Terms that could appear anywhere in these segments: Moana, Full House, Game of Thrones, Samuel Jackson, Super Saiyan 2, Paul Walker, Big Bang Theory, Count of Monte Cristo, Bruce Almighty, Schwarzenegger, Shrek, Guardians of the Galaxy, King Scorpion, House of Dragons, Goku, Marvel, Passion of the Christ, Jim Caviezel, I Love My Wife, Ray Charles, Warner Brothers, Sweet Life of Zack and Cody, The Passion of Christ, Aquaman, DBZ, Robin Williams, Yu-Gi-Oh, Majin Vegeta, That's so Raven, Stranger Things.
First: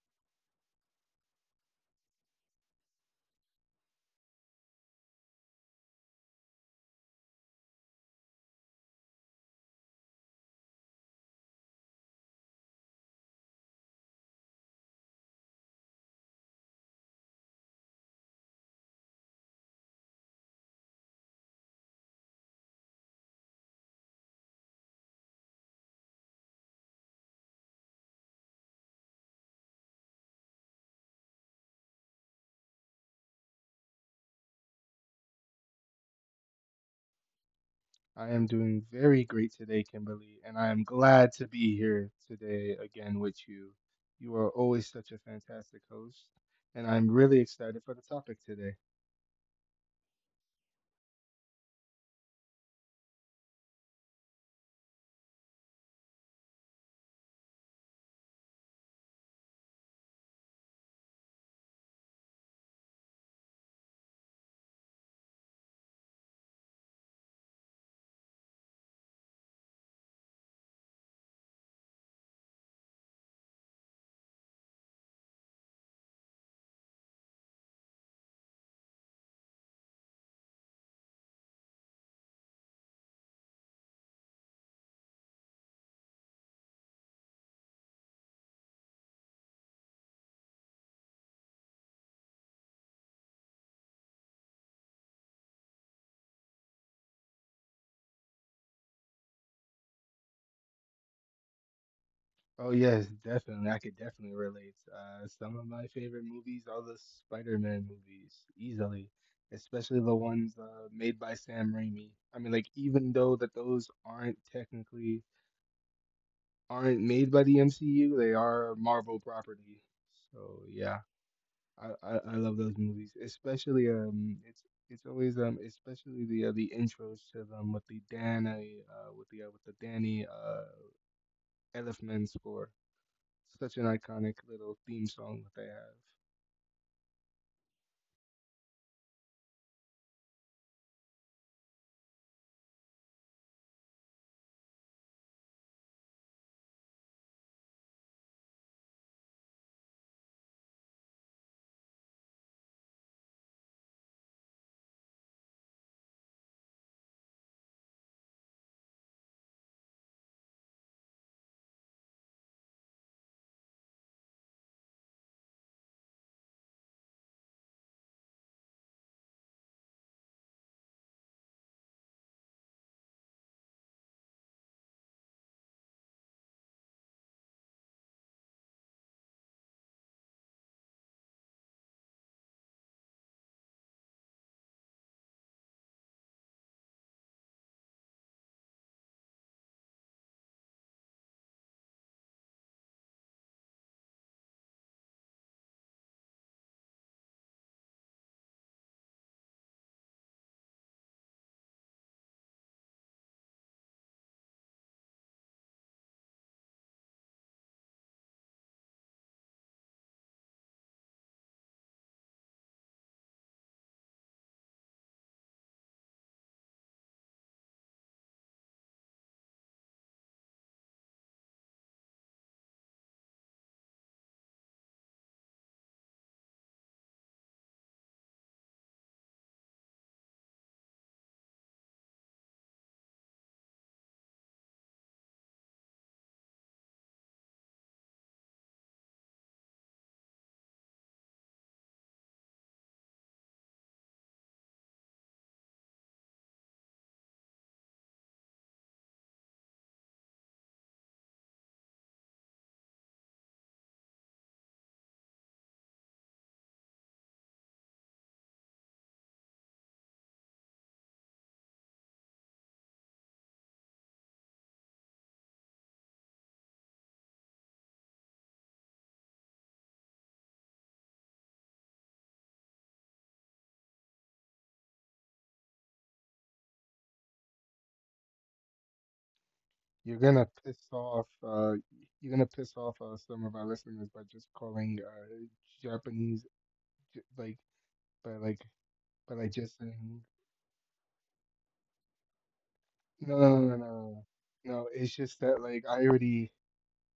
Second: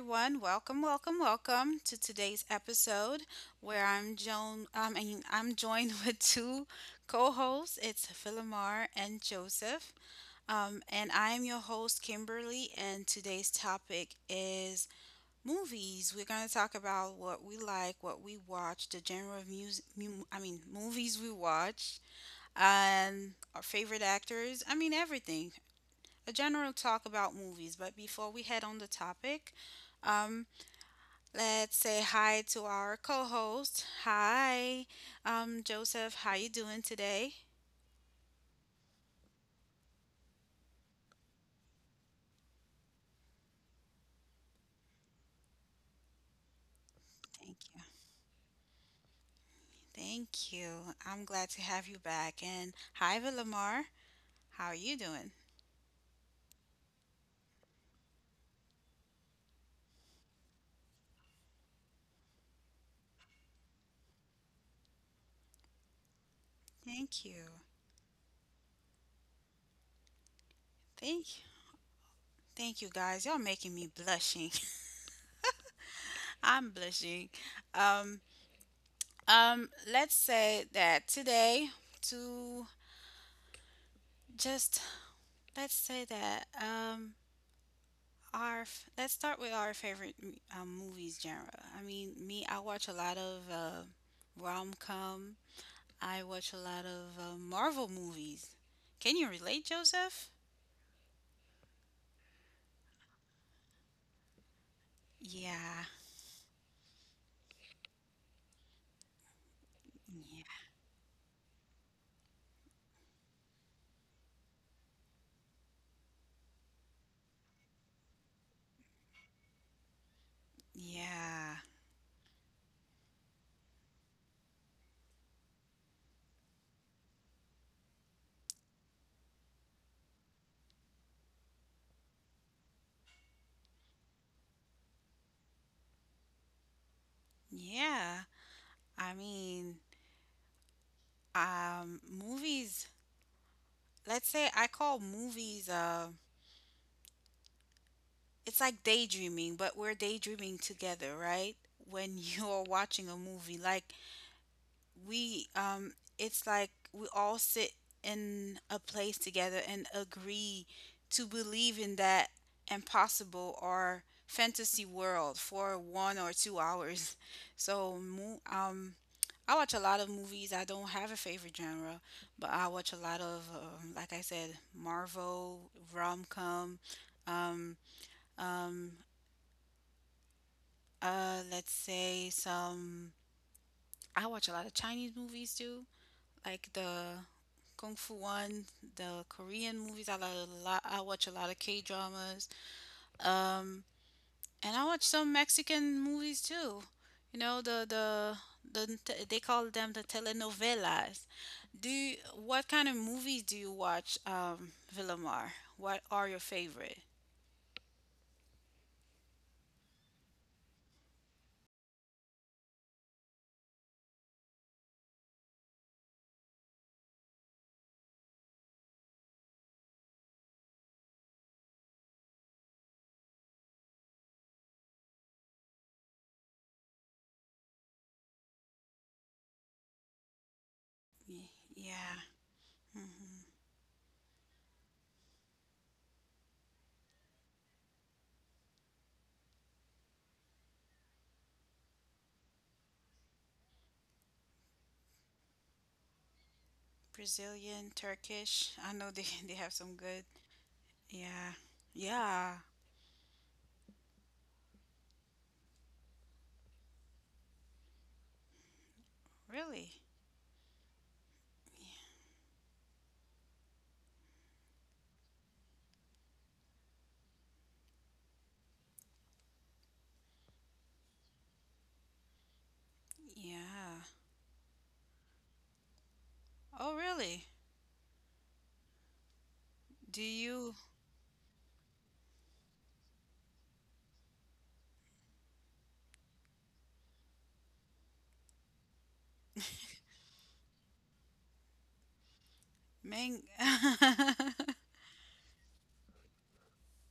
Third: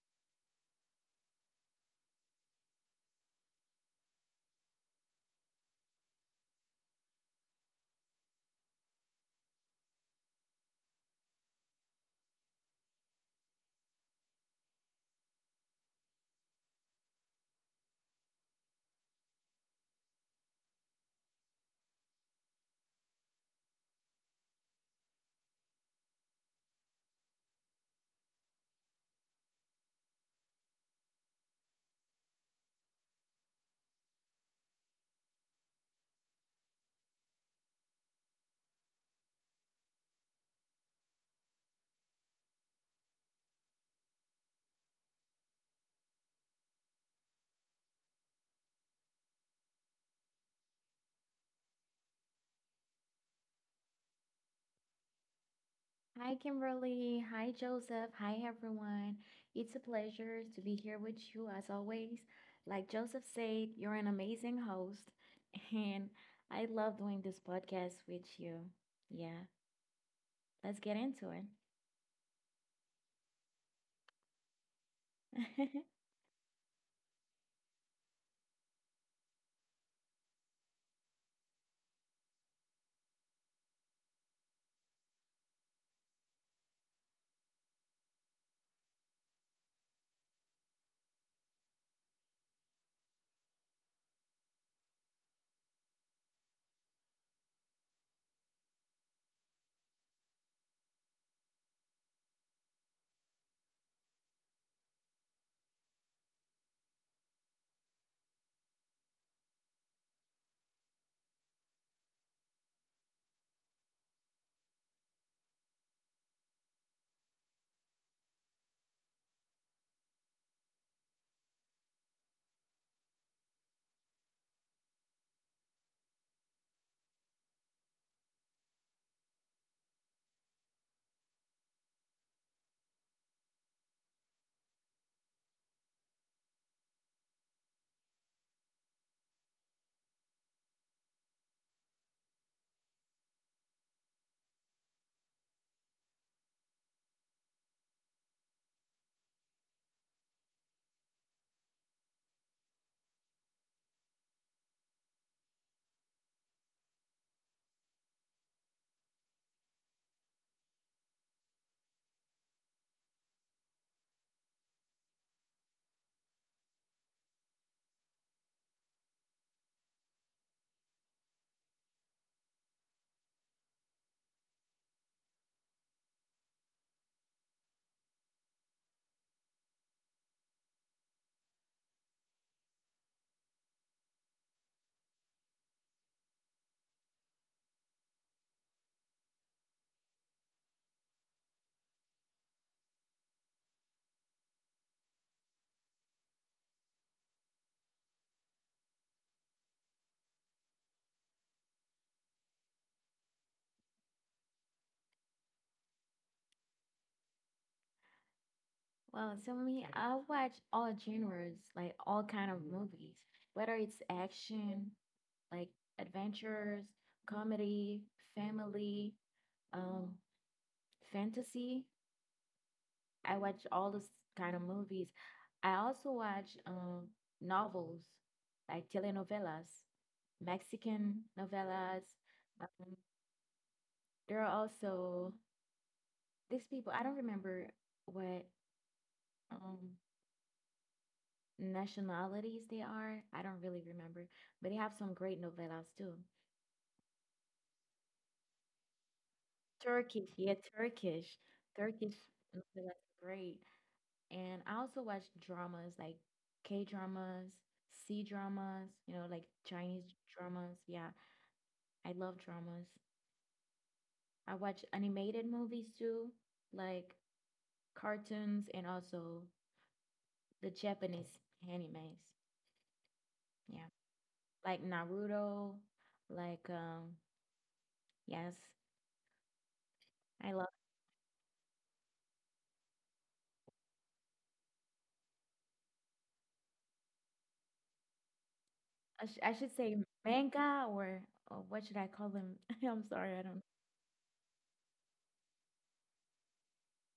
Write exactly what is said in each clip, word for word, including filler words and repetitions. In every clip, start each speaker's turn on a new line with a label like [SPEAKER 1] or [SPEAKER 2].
[SPEAKER 1] everyone. Welcome, welcome, welcome to today's episode where I'm Joan. Um, I mean, I'm joined with two co-hosts. It's Philomar and Joseph, um, and I am your host, Kimberly. And today's topic is movies. We're going to talk about what we like, what we watch, the genre of music. Mu- I mean, movies we watch, and our favorite actors. I mean, everything a general talk about movies. But before we head on the topic, um, let's say hi to our co-host. Hi, um, Joseph. How you doing today?
[SPEAKER 2] I am doing very great today, Kimberly, and I am glad to be here today again with you. You are always such a fantastic host, and I'm really
[SPEAKER 1] Thank you.
[SPEAKER 2] excited for the topic today.
[SPEAKER 1] Thank you. I'm glad to have you back. And hi, Villamar. How are you doing?
[SPEAKER 3] Hi, Kimberly. Hi, Joseph. Hi, everyone. It's a pleasure to be here with you as always. Like Joseph said, you're an amazing host, and I love doing
[SPEAKER 1] Thank
[SPEAKER 3] this
[SPEAKER 1] you.
[SPEAKER 3] podcast with you. Yeah, let's get into
[SPEAKER 1] Thank you. Thank you guys. Y'all making me blushing.
[SPEAKER 3] it.
[SPEAKER 1] I'm blushing. Um um let's say that today to just let's say that um Our f- let's start with our favorite um, movies genre. I mean, me, I watch a lot of uh, rom-com. I watch a lot of uh, Marvel movies. Can you relate, Joseph?
[SPEAKER 2] Oh, yes, definitely. I could definitely relate. Uh, some of
[SPEAKER 1] Yeah,
[SPEAKER 2] my favorite movies are the Spider-Man movies, easily, especially the
[SPEAKER 1] yeah,
[SPEAKER 2] ones uh, made by Sam Raimi. I mean, like, even though that those aren't technically aren't made by the M C U, they are Marvel property. So, yeah.
[SPEAKER 1] yeah,
[SPEAKER 2] I, I I love those movies, especially um, it's it's always, um, especially the uh, the intros to them with the Danny uh, with the uh, with the Danny uh Elfman score. Such an iconic little theme song that they have.
[SPEAKER 1] yeah. I mean, um, movies. Let's say I call movies. Uh, it's like daydreaming, but we're daydreaming together, right? When you're watching a movie, like we um it's like we all sit in a place together and agree to believe in that impossible or fantasy world for one or two hours so mo- um I watch a lot of movies. I don't have a favorite genre, but I watch a lot of um, like I said, Marvel, rom-com, um um uh let's say some. I watch a lot of Chinese movies too, like the Kung Fu one, the Korean movies. I like a lot. I watch a lot of K dramas. Um, and I watch some Mexican movies too. You know the the the t- they call them the telenovelas. Do you, what kind of movies do you watch, um, Villamar? What are your favorite?
[SPEAKER 3] Well, so me, I watch all genres, like all kind of movies, whether it's action, like adventures, comedy, family, um, fantasy. I watch all this kind of movies. I also watch um, novels like telenovelas, Mexican
[SPEAKER 1] Y-
[SPEAKER 3] novelas.
[SPEAKER 1] Yeah,
[SPEAKER 3] Um,
[SPEAKER 1] hmm.
[SPEAKER 3] there are also these people. I don't remember what um, nationalities they are. I don't really remember, but they have some great novelas too.
[SPEAKER 1] Brazilian, Turkish. I know they they have some
[SPEAKER 3] Turkish,
[SPEAKER 1] good.
[SPEAKER 3] yeah, Turkish,
[SPEAKER 1] Yeah,
[SPEAKER 3] Turkish
[SPEAKER 1] yeah,
[SPEAKER 3] novelas are great. And I also watch dramas like K dramas, C dramas, you know, like
[SPEAKER 1] really.
[SPEAKER 3] Chinese dramas. Yeah, I love dramas. I watch animated movies too, like cartoons and also the Japanese animes. Yeah,
[SPEAKER 1] Yeah.
[SPEAKER 3] like Naruto, like
[SPEAKER 1] Oh,
[SPEAKER 3] um
[SPEAKER 1] really?
[SPEAKER 3] yes,
[SPEAKER 2] You're
[SPEAKER 1] Do
[SPEAKER 2] gonna
[SPEAKER 3] I love
[SPEAKER 1] you
[SPEAKER 2] piss off uh, you're gonna piss off uh, some of our listeners by just calling uh Japanese, j- like by like
[SPEAKER 3] I,
[SPEAKER 2] by
[SPEAKER 3] sh-
[SPEAKER 2] like
[SPEAKER 3] I should
[SPEAKER 2] just
[SPEAKER 3] say
[SPEAKER 2] saying
[SPEAKER 3] manga, or, or what should I call them? I'm sorry,
[SPEAKER 2] no
[SPEAKER 1] mang
[SPEAKER 3] I
[SPEAKER 2] no
[SPEAKER 3] don't.
[SPEAKER 2] no no no. No, No, it's just that like I already,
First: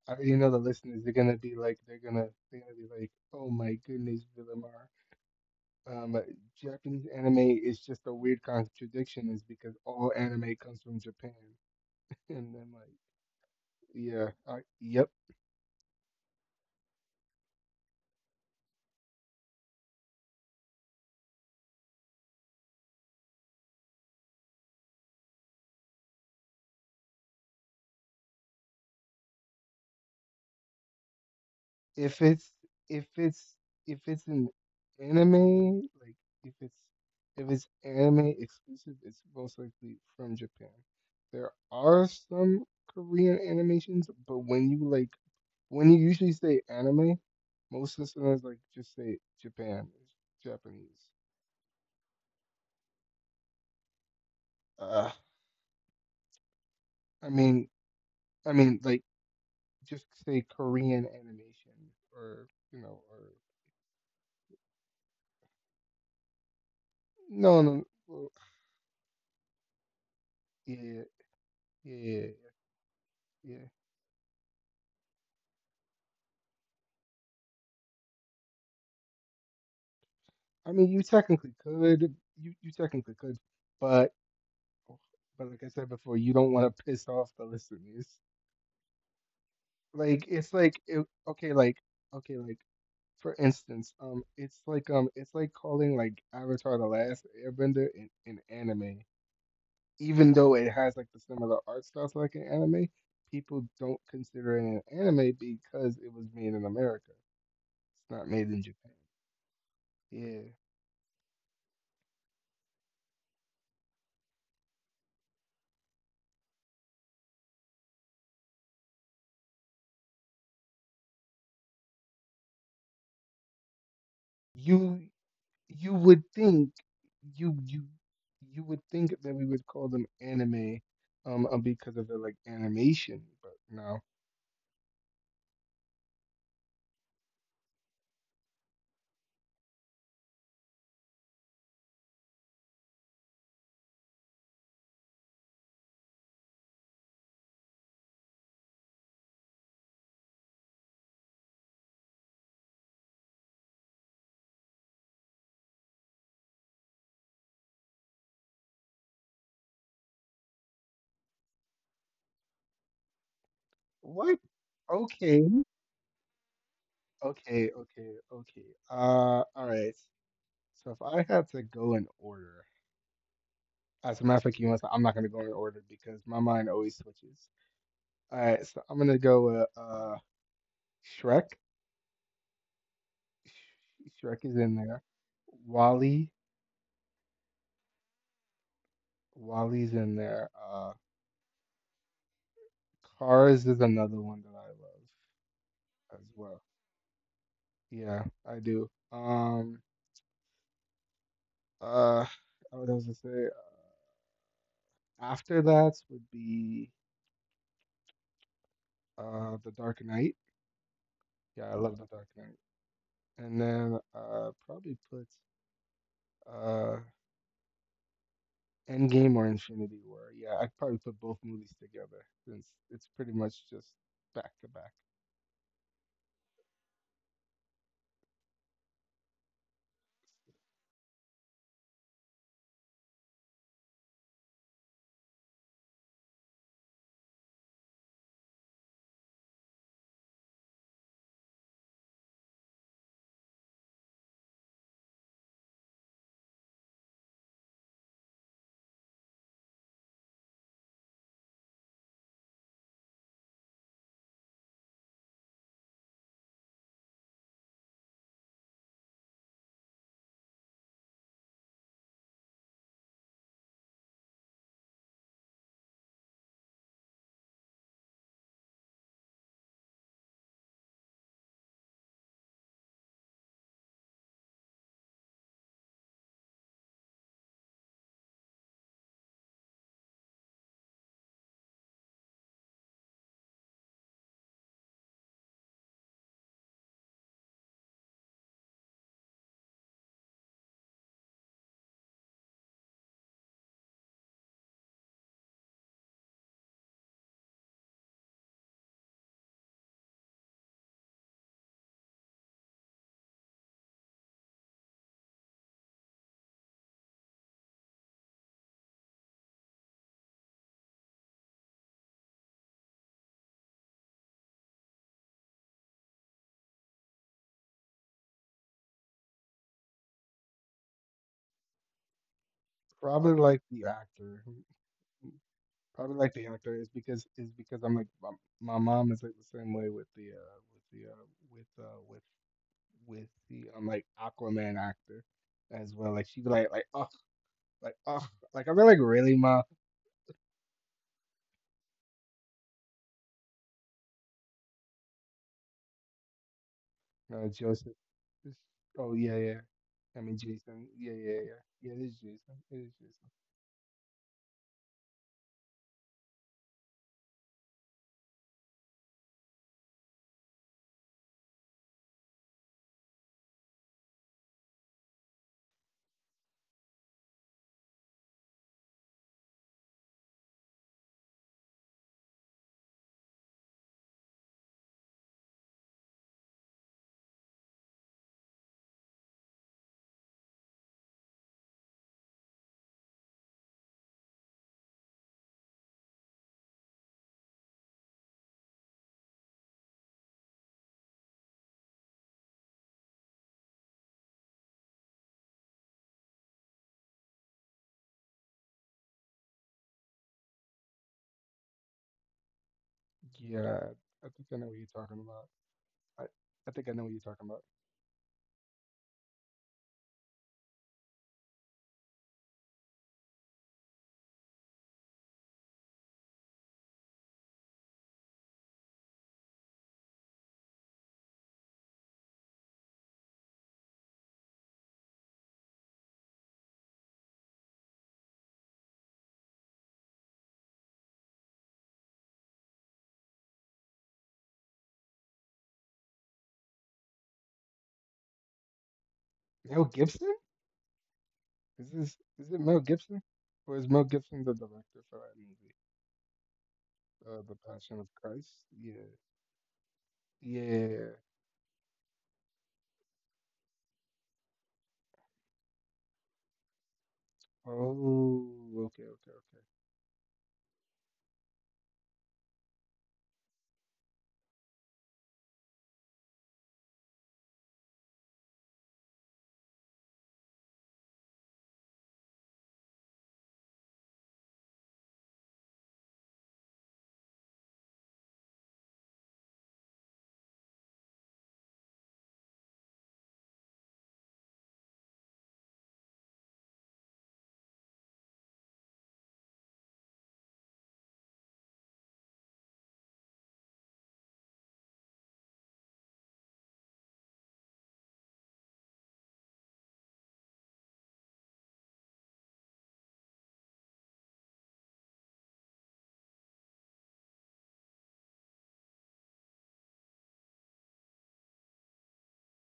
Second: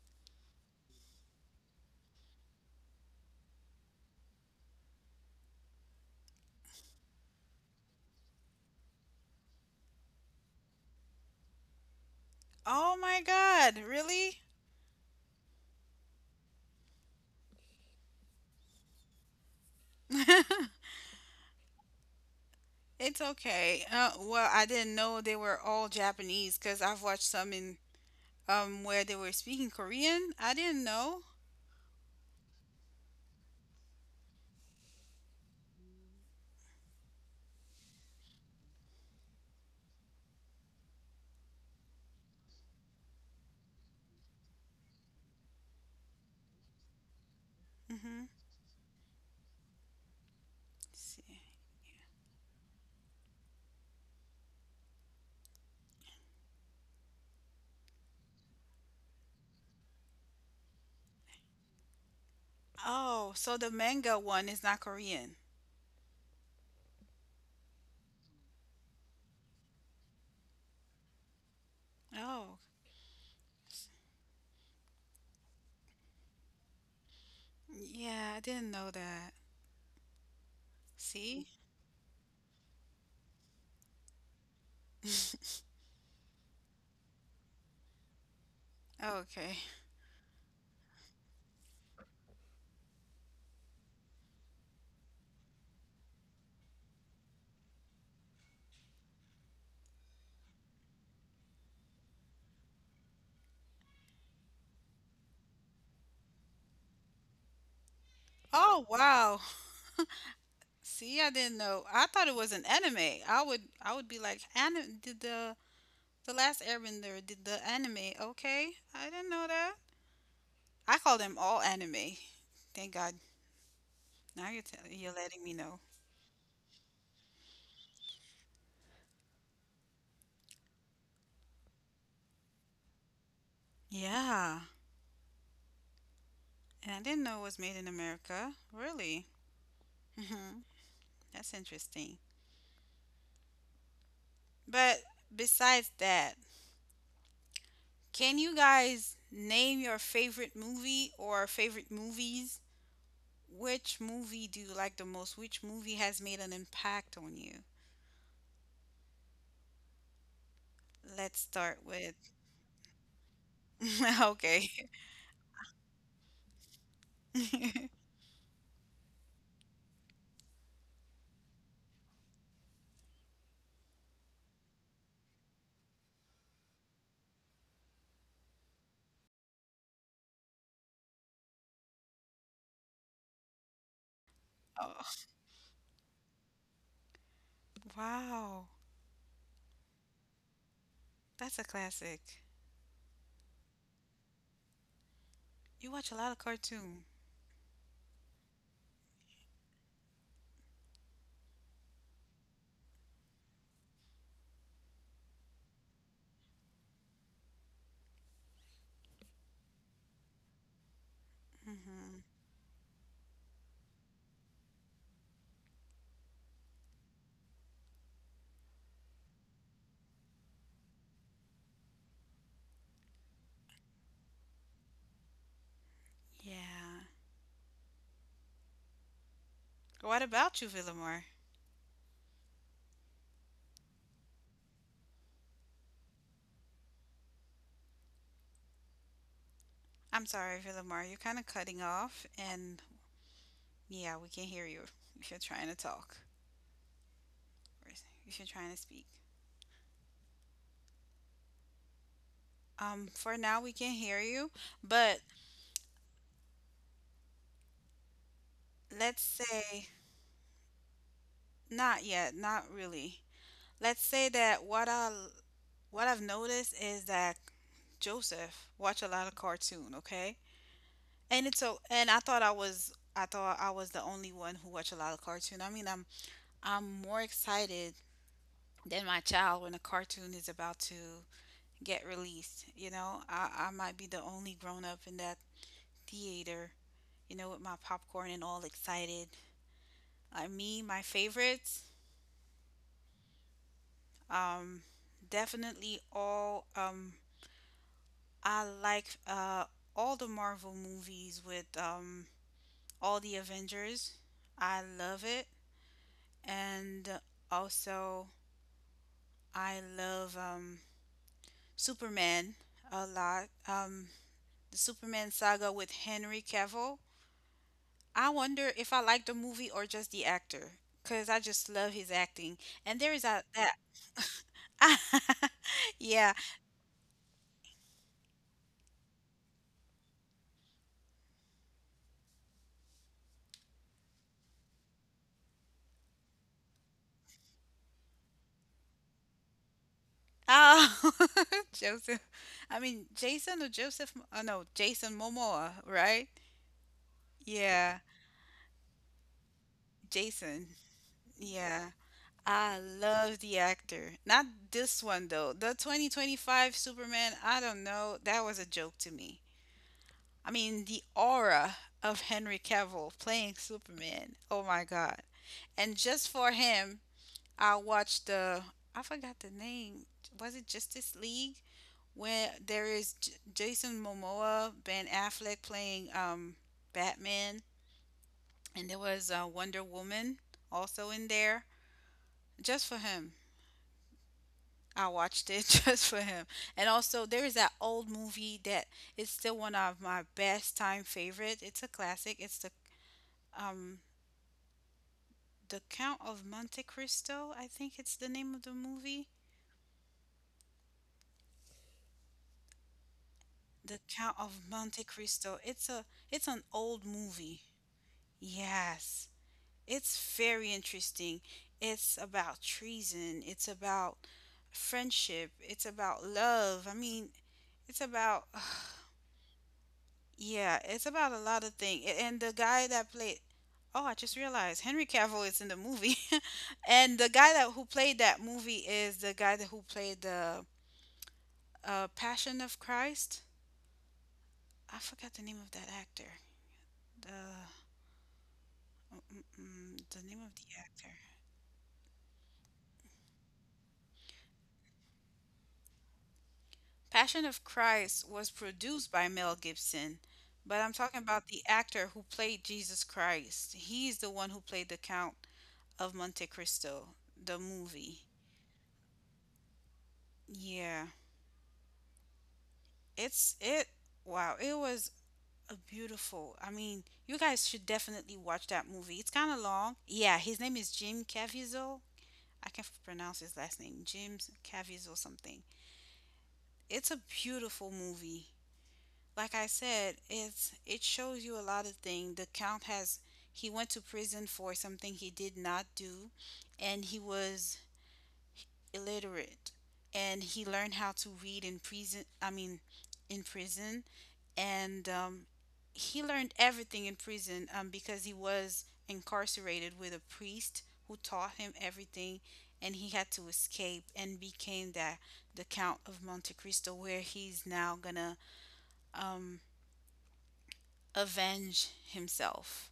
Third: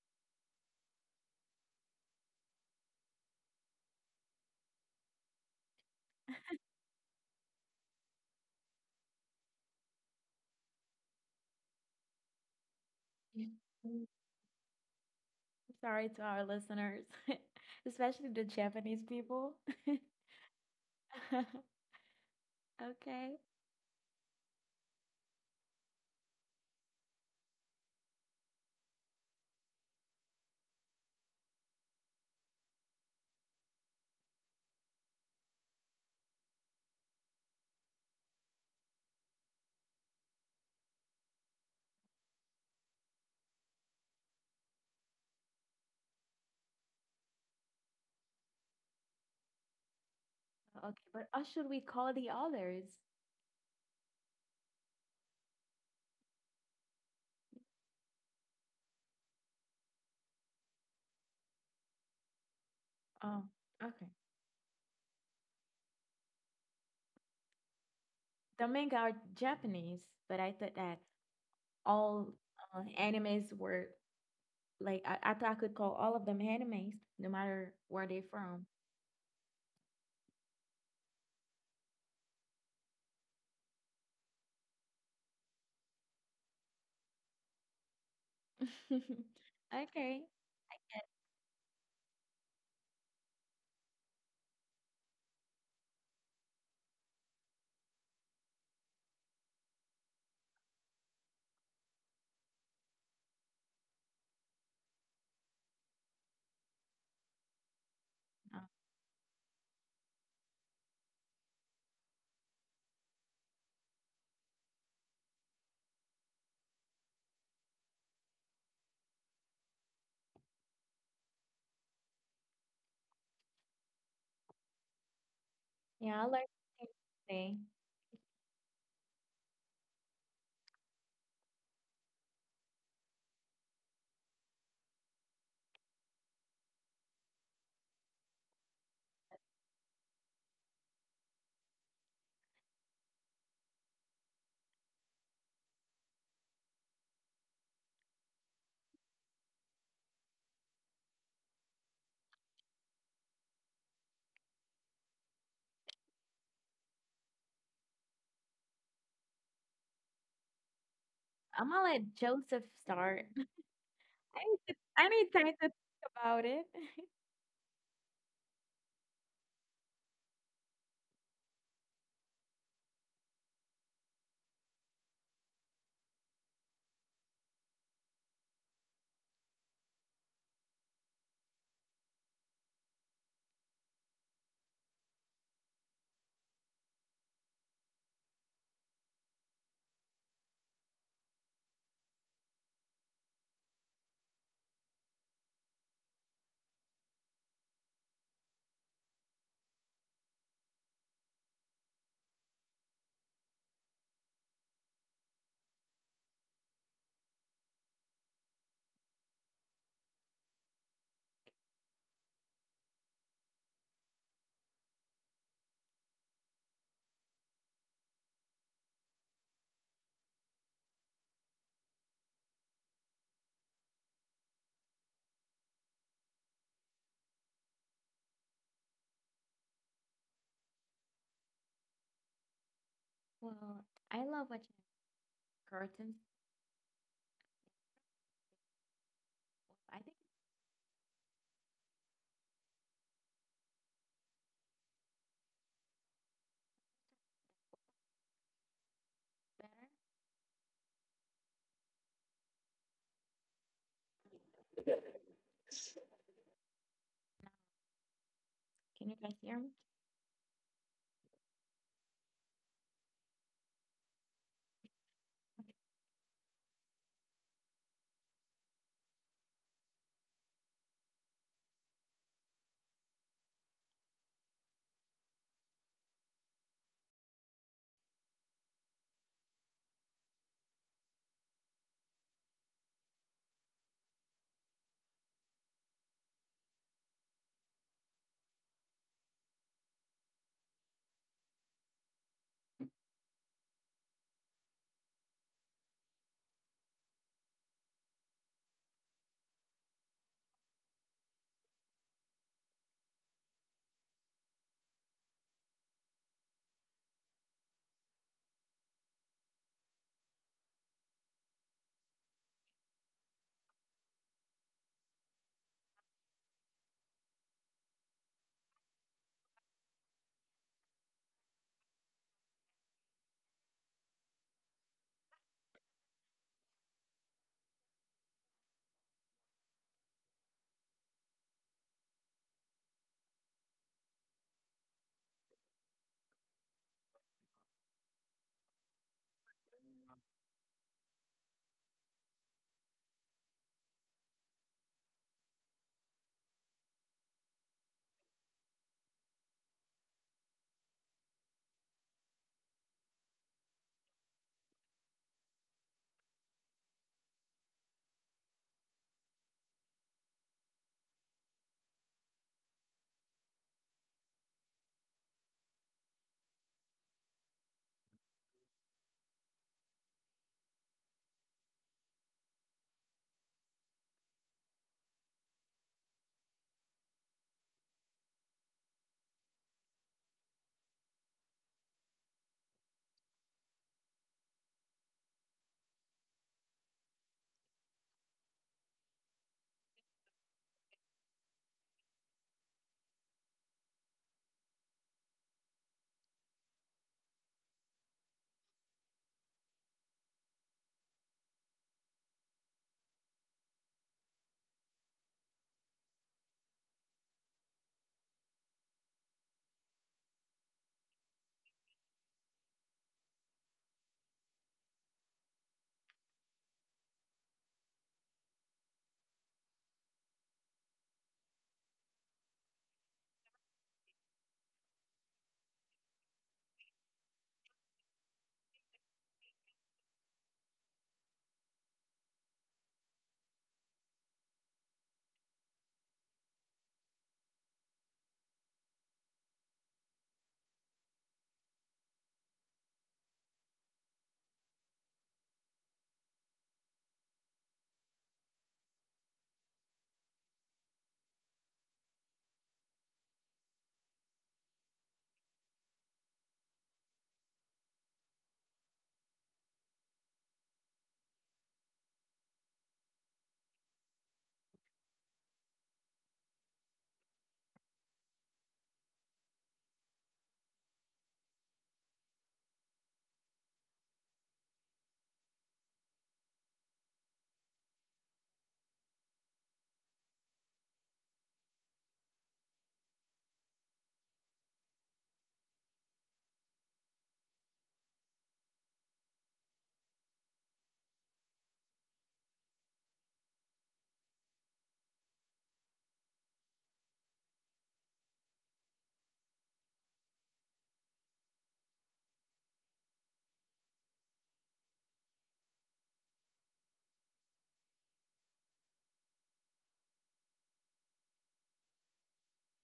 [SPEAKER 2] I already know the listeners. They're gonna be like, they're gonna, they're gonna be like, oh my goodness, Villamar. Um, Japanese anime is just a weird contradiction, is because all anime comes from Japan. And then like,
[SPEAKER 1] Oh my God,
[SPEAKER 2] yeah,
[SPEAKER 1] really?
[SPEAKER 2] I, yep.
[SPEAKER 3] Sorry to our listeners, especially the Japanese people.
[SPEAKER 1] It's
[SPEAKER 3] Okay.
[SPEAKER 1] okay. Uh, well, I didn't know they were all Japanese because I've watched some in um where they were speaking Korean. I didn't know.
[SPEAKER 2] If it's, if it's, if it's an anime, like if it's, if it's anime exclusive, it's most likely from Japan. There are some Korean animations, but when you like when you usually say anime, most
[SPEAKER 1] Mm-hmm.
[SPEAKER 2] listeners like just say Japan,
[SPEAKER 3] Okay,
[SPEAKER 2] Japanese.
[SPEAKER 3] but
[SPEAKER 1] See.
[SPEAKER 3] how should we call the others?
[SPEAKER 2] Uh, I mean, I mean, like just say Korean animation, or you know,
[SPEAKER 1] Oh,
[SPEAKER 2] or
[SPEAKER 3] Oh,
[SPEAKER 1] so the
[SPEAKER 3] okay.
[SPEAKER 1] manga one is not Korean.
[SPEAKER 2] no, no, well,
[SPEAKER 3] The manga are Japanese, but I thought
[SPEAKER 2] yeah, yeah,
[SPEAKER 3] that
[SPEAKER 2] yeah, yeah. yeah.
[SPEAKER 3] all
[SPEAKER 1] Oh,
[SPEAKER 3] uh, animes
[SPEAKER 2] yeah.
[SPEAKER 3] were like I, I thought I could call all of them animes, no matter where they're
[SPEAKER 1] yeah, I
[SPEAKER 3] from.
[SPEAKER 1] didn't know that.
[SPEAKER 2] I mean, you
[SPEAKER 1] See?
[SPEAKER 2] technically could, you you technically could, but but like I said before, you don't want to piss off the listeners.
[SPEAKER 1] Okay.
[SPEAKER 3] Okay.
[SPEAKER 2] Like it's like it,
[SPEAKER 3] And,
[SPEAKER 2] okay, like okay, like. For instance, um, it's like um, it's like calling like Avatar: The Last Airbender an, an anime, even though it has like the similar art styles like an anime. People don't consider it an anime because it was made in America. It's not made
[SPEAKER 3] Uh,
[SPEAKER 2] in
[SPEAKER 1] Oh,
[SPEAKER 2] Japan.
[SPEAKER 1] wow.
[SPEAKER 2] Yeah,
[SPEAKER 1] See, I didn't know. I thought it was an anime. I would I would be like, anime did the the last Airbender did the anime? Okay, I didn't know that. I call them all anime. Thank God. Now you're tell
[SPEAKER 2] you
[SPEAKER 1] you're letting me know.
[SPEAKER 2] you
[SPEAKER 3] yeah,
[SPEAKER 2] would
[SPEAKER 3] I learned
[SPEAKER 2] think
[SPEAKER 3] something today.
[SPEAKER 2] you you you would think that we would call them anime, um, uh, because of the like animation, but no.
[SPEAKER 1] Yeah, and I didn't know it was made in America. Really? Hmm. That's interesting. But besides that, can you guys name your favorite movie or favorite movies? Which movie do you like the most? Which movie has made an impact on you? Let's
[SPEAKER 3] I'm
[SPEAKER 1] start
[SPEAKER 3] gonna
[SPEAKER 1] with
[SPEAKER 3] let Joseph start.
[SPEAKER 2] What?
[SPEAKER 3] I need to,
[SPEAKER 1] Okay.
[SPEAKER 3] I need
[SPEAKER 2] Okay.
[SPEAKER 3] time to think about it.
[SPEAKER 2] Okay, okay, okay. Uh, all right. So if I had to go in order, as a matter of fact, you know what, I'm not gonna go in order because my mind always switches. All right, so I'm gonna go with uh, Shrek. Sh- Shrek is in there.
[SPEAKER 1] Oh,
[SPEAKER 2] Wally,
[SPEAKER 1] wow.
[SPEAKER 2] Wally's in there. Uh,
[SPEAKER 1] That's a classic.
[SPEAKER 2] Cars is another one that I love
[SPEAKER 1] You watch a lot
[SPEAKER 2] as
[SPEAKER 1] of
[SPEAKER 2] well.
[SPEAKER 1] cartoon.
[SPEAKER 2] Yeah, I do. Um, uh, what else to say? After that would be uh, The Dark Knight. Yeah, I love The
[SPEAKER 1] Hmm.
[SPEAKER 2] Dark Knight. And then uh, probably put. Uh. Endgame or Infinity War. Yeah, I'd probably put both movies together since it's pretty much just back to back.
[SPEAKER 1] Yeah. What about you, Villamor?
[SPEAKER 3] Well, I love watching cartoons. I think,
[SPEAKER 1] I'm sorry, Villamor. You're kind of cutting off, and yeah, we can hear you if you're trying to talk or if you're trying to speak. Um, for now, we can hear you, but
[SPEAKER 3] can
[SPEAKER 1] let's
[SPEAKER 3] you guys hear me?
[SPEAKER 1] say not yet, not really. Let's say that what I what I've noticed is that Joseph watch a lot of cartoon, okay? And it's so, and I thought I was I thought I was the only one who watch a lot of cartoon. I mean, I'm I'm more excited than my child when a cartoon is about to get released, you know? I I might be the only grown up in that theater, you know, with my popcorn and all excited. I me my favorites, um definitely all um I like uh, all the Marvel movies with um, all the Avengers. I love it. And also, I love um, Superman a lot. Um, the Superman saga with Henry Cavill. I wonder if I like the movie or just the actor, because I just love his acting. And there is a
[SPEAKER 2] Probably like
[SPEAKER 1] that.
[SPEAKER 2] the actor. Probably
[SPEAKER 1] Yeah.
[SPEAKER 2] like the actor is because is because I'm like my, my mom is like the same way with the uh with the uh with uh with with the um like Aquaman actor as well. Like she'd be like like oh like oh like I'm like really ma
[SPEAKER 1] Oh, Joseph. I mean, Jason or Joseph? Oh, no, Jason Momoa, right?
[SPEAKER 2] uh, Joseph.
[SPEAKER 1] Yeah,
[SPEAKER 2] This- Oh yeah yeah. I mean
[SPEAKER 1] Jason.
[SPEAKER 2] Jason. Yeah yeah yeah
[SPEAKER 1] Yeah.
[SPEAKER 2] yeah. It is Jason.
[SPEAKER 1] I
[SPEAKER 2] It is Jason.
[SPEAKER 1] love the actor. Not this one though. The twenty twenty-five Superman, I don't know, that was a joke to me. I mean, the aura of Henry Cavill playing Superman. Oh my God. And just for him, I watched the I forgot the name. Was it Justice League? Where there is J- Jason Momoa, Ben Affleck playing um Batman, and there was uh, Wonder Woman also in there. Just for him. I watched it just for him. And also, there is that old movie that is still one of my best time favorite. It's a classic. It's the um the Count of Monte Cristo. I think it's the name of the movie.
[SPEAKER 2] Yeah,
[SPEAKER 1] The
[SPEAKER 2] I
[SPEAKER 1] Count
[SPEAKER 2] think I know
[SPEAKER 1] of
[SPEAKER 2] what you're
[SPEAKER 1] Monte
[SPEAKER 2] talking about.
[SPEAKER 1] Cristo. It's a
[SPEAKER 2] I,
[SPEAKER 1] it's an
[SPEAKER 2] I think I know
[SPEAKER 1] old
[SPEAKER 2] what you're talking about.
[SPEAKER 1] movie. Yes. It's very interesting. It's about treason. It's about friendship. It's about love. I mean, it's about yeah, it's about a lot of things. And the guy that played oh, I just realized Henry Cavill is in the movie. And the guy that who played that movie is the guy that who played the uh, Passion of Christ. I forgot the name of that actor. The
[SPEAKER 2] Mel
[SPEAKER 1] mm-mm, the
[SPEAKER 2] Gibson?
[SPEAKER 1] name of the actor.
[SPEAKER 2] Is this is it Mel Gibson? Or is Mel Gibson the director for that movie? Uh,
[SPEAKER 1] Passion
[SPEAKER 2] The
[SPEAKER 1] of
[SPEAKER 2] Passion of
[SPEAKER 1] Christ was
[SPEAKER 2] Christ? Yeah.
[SPEAKER 1] produced by Mel Gibson, but I'm
[SPEAKER 2] Yeah.
[SPEAKER 1] talking about the actor who played Jesus Christ. He's the one who played the Count of Monte Cristo, the movie.
[SPEAKER 2] Oh, okay, okay, okay.
[SPEAKER 1] Yeah. It's it wow, it was a beautiful. I mean, you guys should definitely watch that movie. It's kind of long. Yeah, his name is Jim Caviezel. I can't pronounce his last name. Jim Caviezel something. It's a beautiful movie. Like I said, it's it shows you a lot of things. The count has he went to prison for something he did not do, and he was illiterate, and he learned how to read in prison. I mean, in prison and um, he learned everything in prison um, because he was incarcerated with a priest who taught him everything, and he had to escape and became that the Count of Monte Cristo, where he's now gonna um, avenge himself.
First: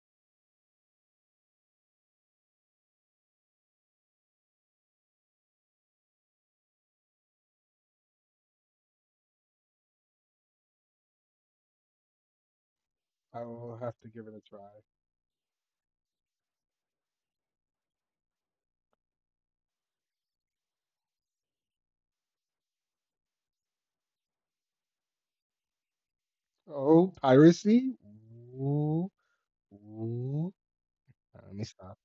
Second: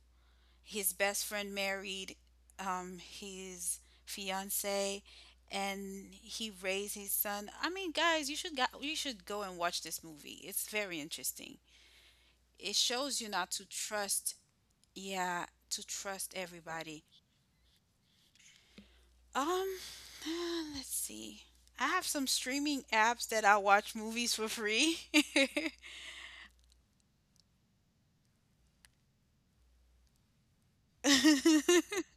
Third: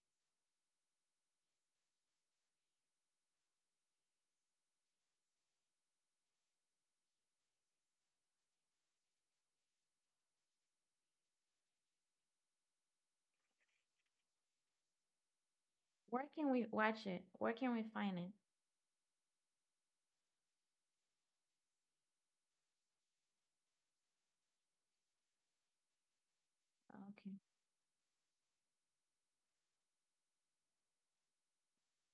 [SPEAKER 1] His best friend married um, his fiance, and he raised his son. I mean, guys, you should go, you should go and watch this movie. It's very interesting. It shows you
[SPEAKER 2] I
[SPEAKER 1] not to
[SPEAKER 2] will have to give
[SPEAKER 1] trust
[SPEAKER 2] it a try.
[SPEAKER 1] Yeah, to
[SPEAKER 3] Where
[SPEAKER 1] trust
[SPEAKER 3] can we
[SPEAKER 1] everybody.
[SPEAKER 3] watch it? Where can we find it?
[SPEAKER 1] Um, uh, let's see. I have some streaming apps that I watch movies for free.
[SPEAKER 2] Oh,
[SPEAKER 3] Okay.
[SPEAKER 2] piracy? Ooh, ooh. Uh, let me stop.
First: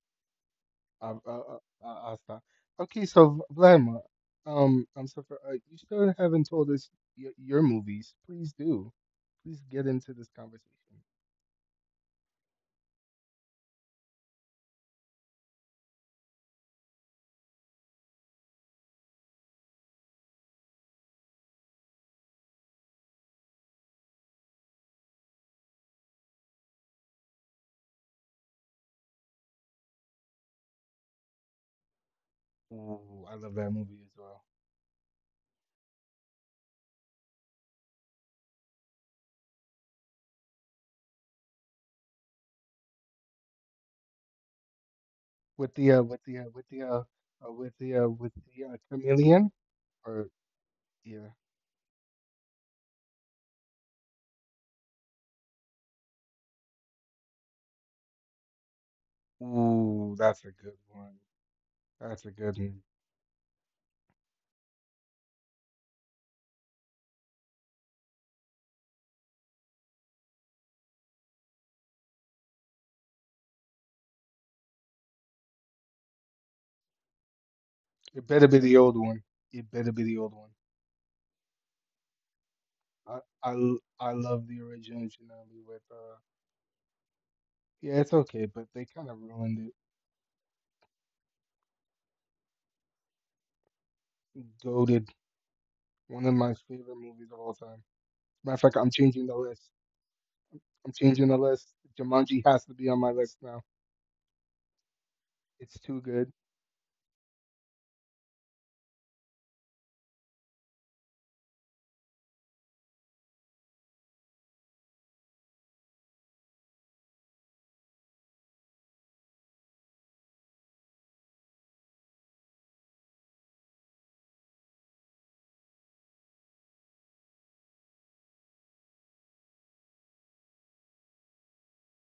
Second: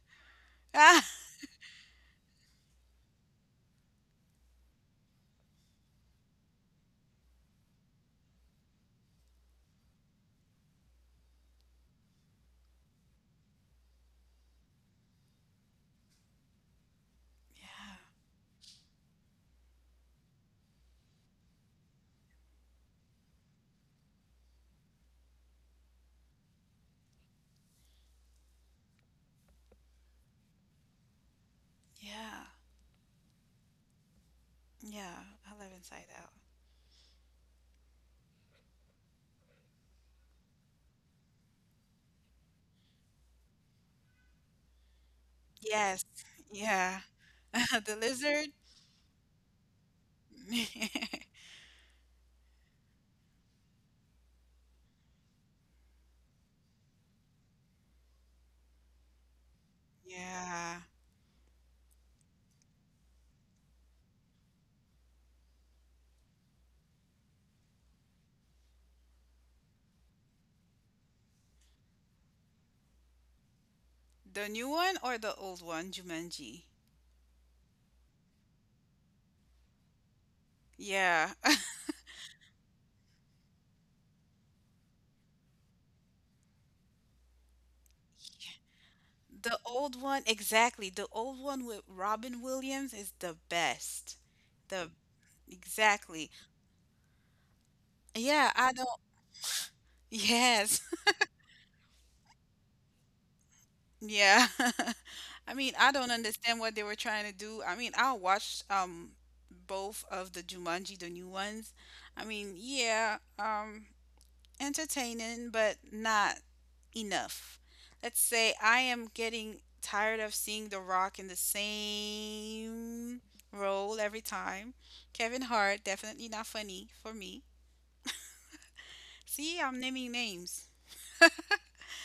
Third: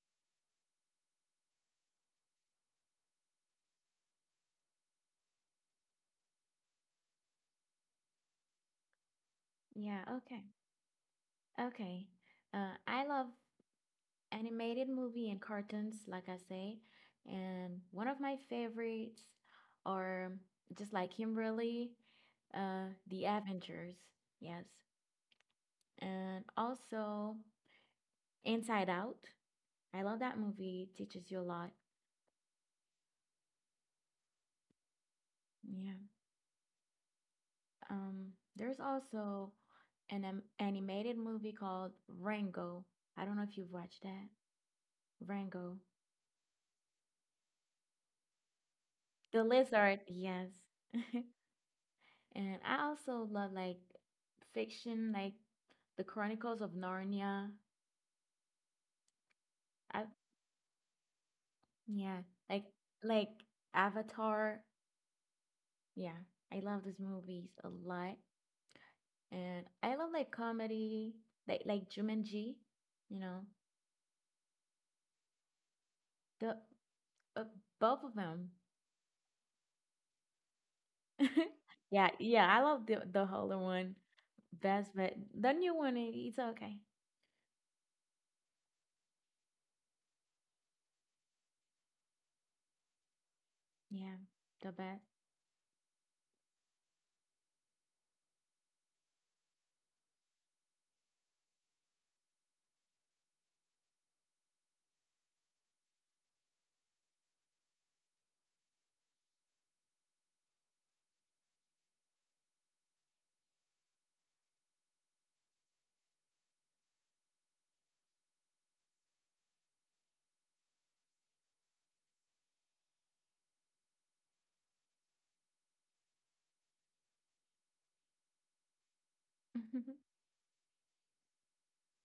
[SPEAKER 1] Ah,
[SPEAKER 2] I, I, I, I'll stop. Okay, so Vladimir, um, I'm so for, uh, you still haven't told us your, your movies. Please do. Please get into
[SPEAKER 3] Yeah,
[SPEAKER 2] this
[SPEAKER 3] okay.
[SPEAKER 2] conversation.
[SPEAKER 3] Okay. Uh, I love animated movie and cartoons, like I say. And
[SPEAKER 1] yeah,
[SPEAKER 3] one of my favorites are just like Kimberly, uh, The Avengers. Yes. And also Inside Out. I love that movie. It teaches you a lot.
[SPEAKER 1] yeah.
[SPEAKER 2] Ooh, I love that movie as well.
[SPEAKER 1] Yeah. I live
[SPEAKER 3] Yeah.
[SPEAKER 1] inside out.
[SPEAKER 3] Um, there's also an am- animated movie called Rango. I don't know if you've watched that.
[SPEAKER 2] With the
[SPEAKER 3] Rango.
[SPEAKER 2] uh,
[SPEAKER 1] Yes,
[SPEAKER 2] with the uh, with the uh,
[SPEAKER 1] yeah.
[SPEAKER 2] uh with the uh,
[SPEAKER 1] The
[SPEAKER 2] with
[SPEAKER 1] lizard.
[SPEAKER 2] the uh, chameleon
[SPEAKER 3] The lizard,
[SPEAKER 2] or
[SPEAKER 3] yes.
[SPEAKER 2] yeah.
[SPEAKER 3] And I also love like fiction, like the Chronicles of Narnia.
[SPEAKER 2] Ooh,
[SPEAKER 3] I,
[SPEAKER 2] that's a good
[SPEAKER 1] Yeah.
[SPEAKER 2] one. That's a
[SPEAKER 3] yeah,
[SPEAKER 2] good
[SPEAKER 3] like
[SPEAKER 2] one.
[SPEAKER 3] like Avatar. Yeah, I love these movies a lot. And I love like comedy, like like Jumanji, you know,
[SPEAKER 1] The new one or the old one,
[SPEAKER 3] the
[SPEAKER 1] Jumanji?
[SPEAKER 3] uh, both
[SPEAKER 2] It
[SPEAKER 3] of
[SPEAKER 2] better be
[SPEAKER 3] them.
[SPEAKER 2] the old one. It better be the old one.
[SPEAKER 1] Yeah.
[SPEAKER 3] Yeah, yeah, I love the
[SPEAKER 2] I
[SPEAKER 3] the
[SPEAKER 2] I
[SPEAKER 3] older
[SPEAKER 2] l-
[SPEAKER 3] one
[SPEAKER 2] I love the original
[SPEAKER 3] best, but
[SPEAKER 2] Tsunami
[SPEAKER 3] the
[SPEAKER 2] with
[SPEAKER 3] new one,
[SPEAKER 2] uh
[SPEAKER 3] it- it's okay.
[SPEAKER 2] yeah, it's okay, but they kind of ruined
[SPEAKER 1] The old one, exactly. The old one with Robin Williams is the
[SPEAKER 3] Yeah,
[SPEAKER 1] best.
[SPEAKER 2] it.
[SPEAKER 3] the
[SPEAKER 1] The
[SPEAKER 2] Goated
[SPEAKER 3] best.
[SPEAKER 2] one of
[SPEAKER 1] exactly.
[SPEAKER 2] my favorite movies of all time. Matter
[SPEAKER 1] Yeah,
[SPEAKER 2] of fact,
[SPEAKER 1] I
[SPEAKER 2] I'm
[SPEAKER 1] don't.
[SPEAKER 2] changing the list.
[SPEAKER 1] Yes.
[SPEAKER 2] I'm changing the list. Jumanji has to be on my list now.
[SPEAKER 1] Yeah. I mean,
[SPEAKER 2] It's
[SPEAKER 1] I
[SPEAKER 2] too
[SPEAKER 1] don't
[SPEAKER 2] good.
[SPEAKER 1] understand what they were trying to do. I mean, I watched um both of the Jumanji, the new ones. I mean, yeah, um entertaining, but not enough. Let's say I am getting tired of seeing The Rock in the same role every time. Kevin Hart definitely not funny for me. See, I'm naming names.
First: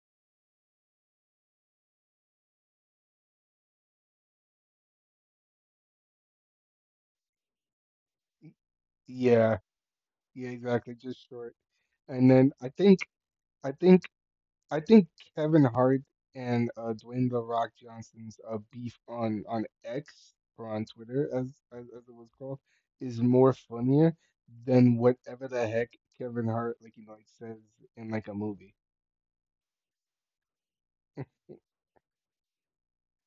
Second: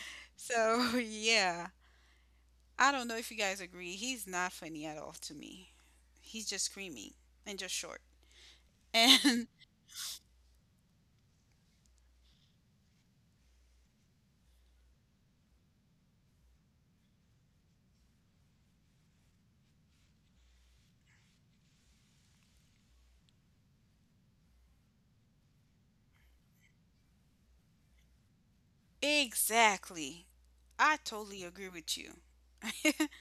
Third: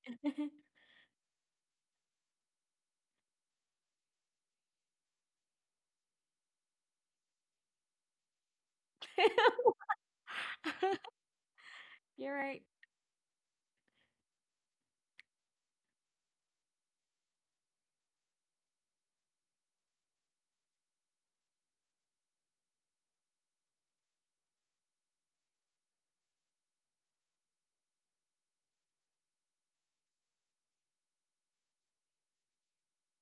[SPEAKER 1] So, yeah. I don't know if you guys agree. He's not funny at all to me. He's just screaming and just short.
[SPEAKER 2] Y-
[SPEAKER 1] And
[SPEAKER 2] Yeah, yeah, exactly. Just short. And
[SPEAKER 3] You're
[SPEAKER 2] then
[SPEAKER 3] right.
[SPEAKER 2] I think I think I think Kevin Hart and uh, Dwayne The Rock Johnson's uh, beef on on X, or on Twitter as, as as it was called, is more funnier than whatever the heck Kevin Hart like you know like says in like a movie.
[SPEAKER 1] exactly. I totally agree with you.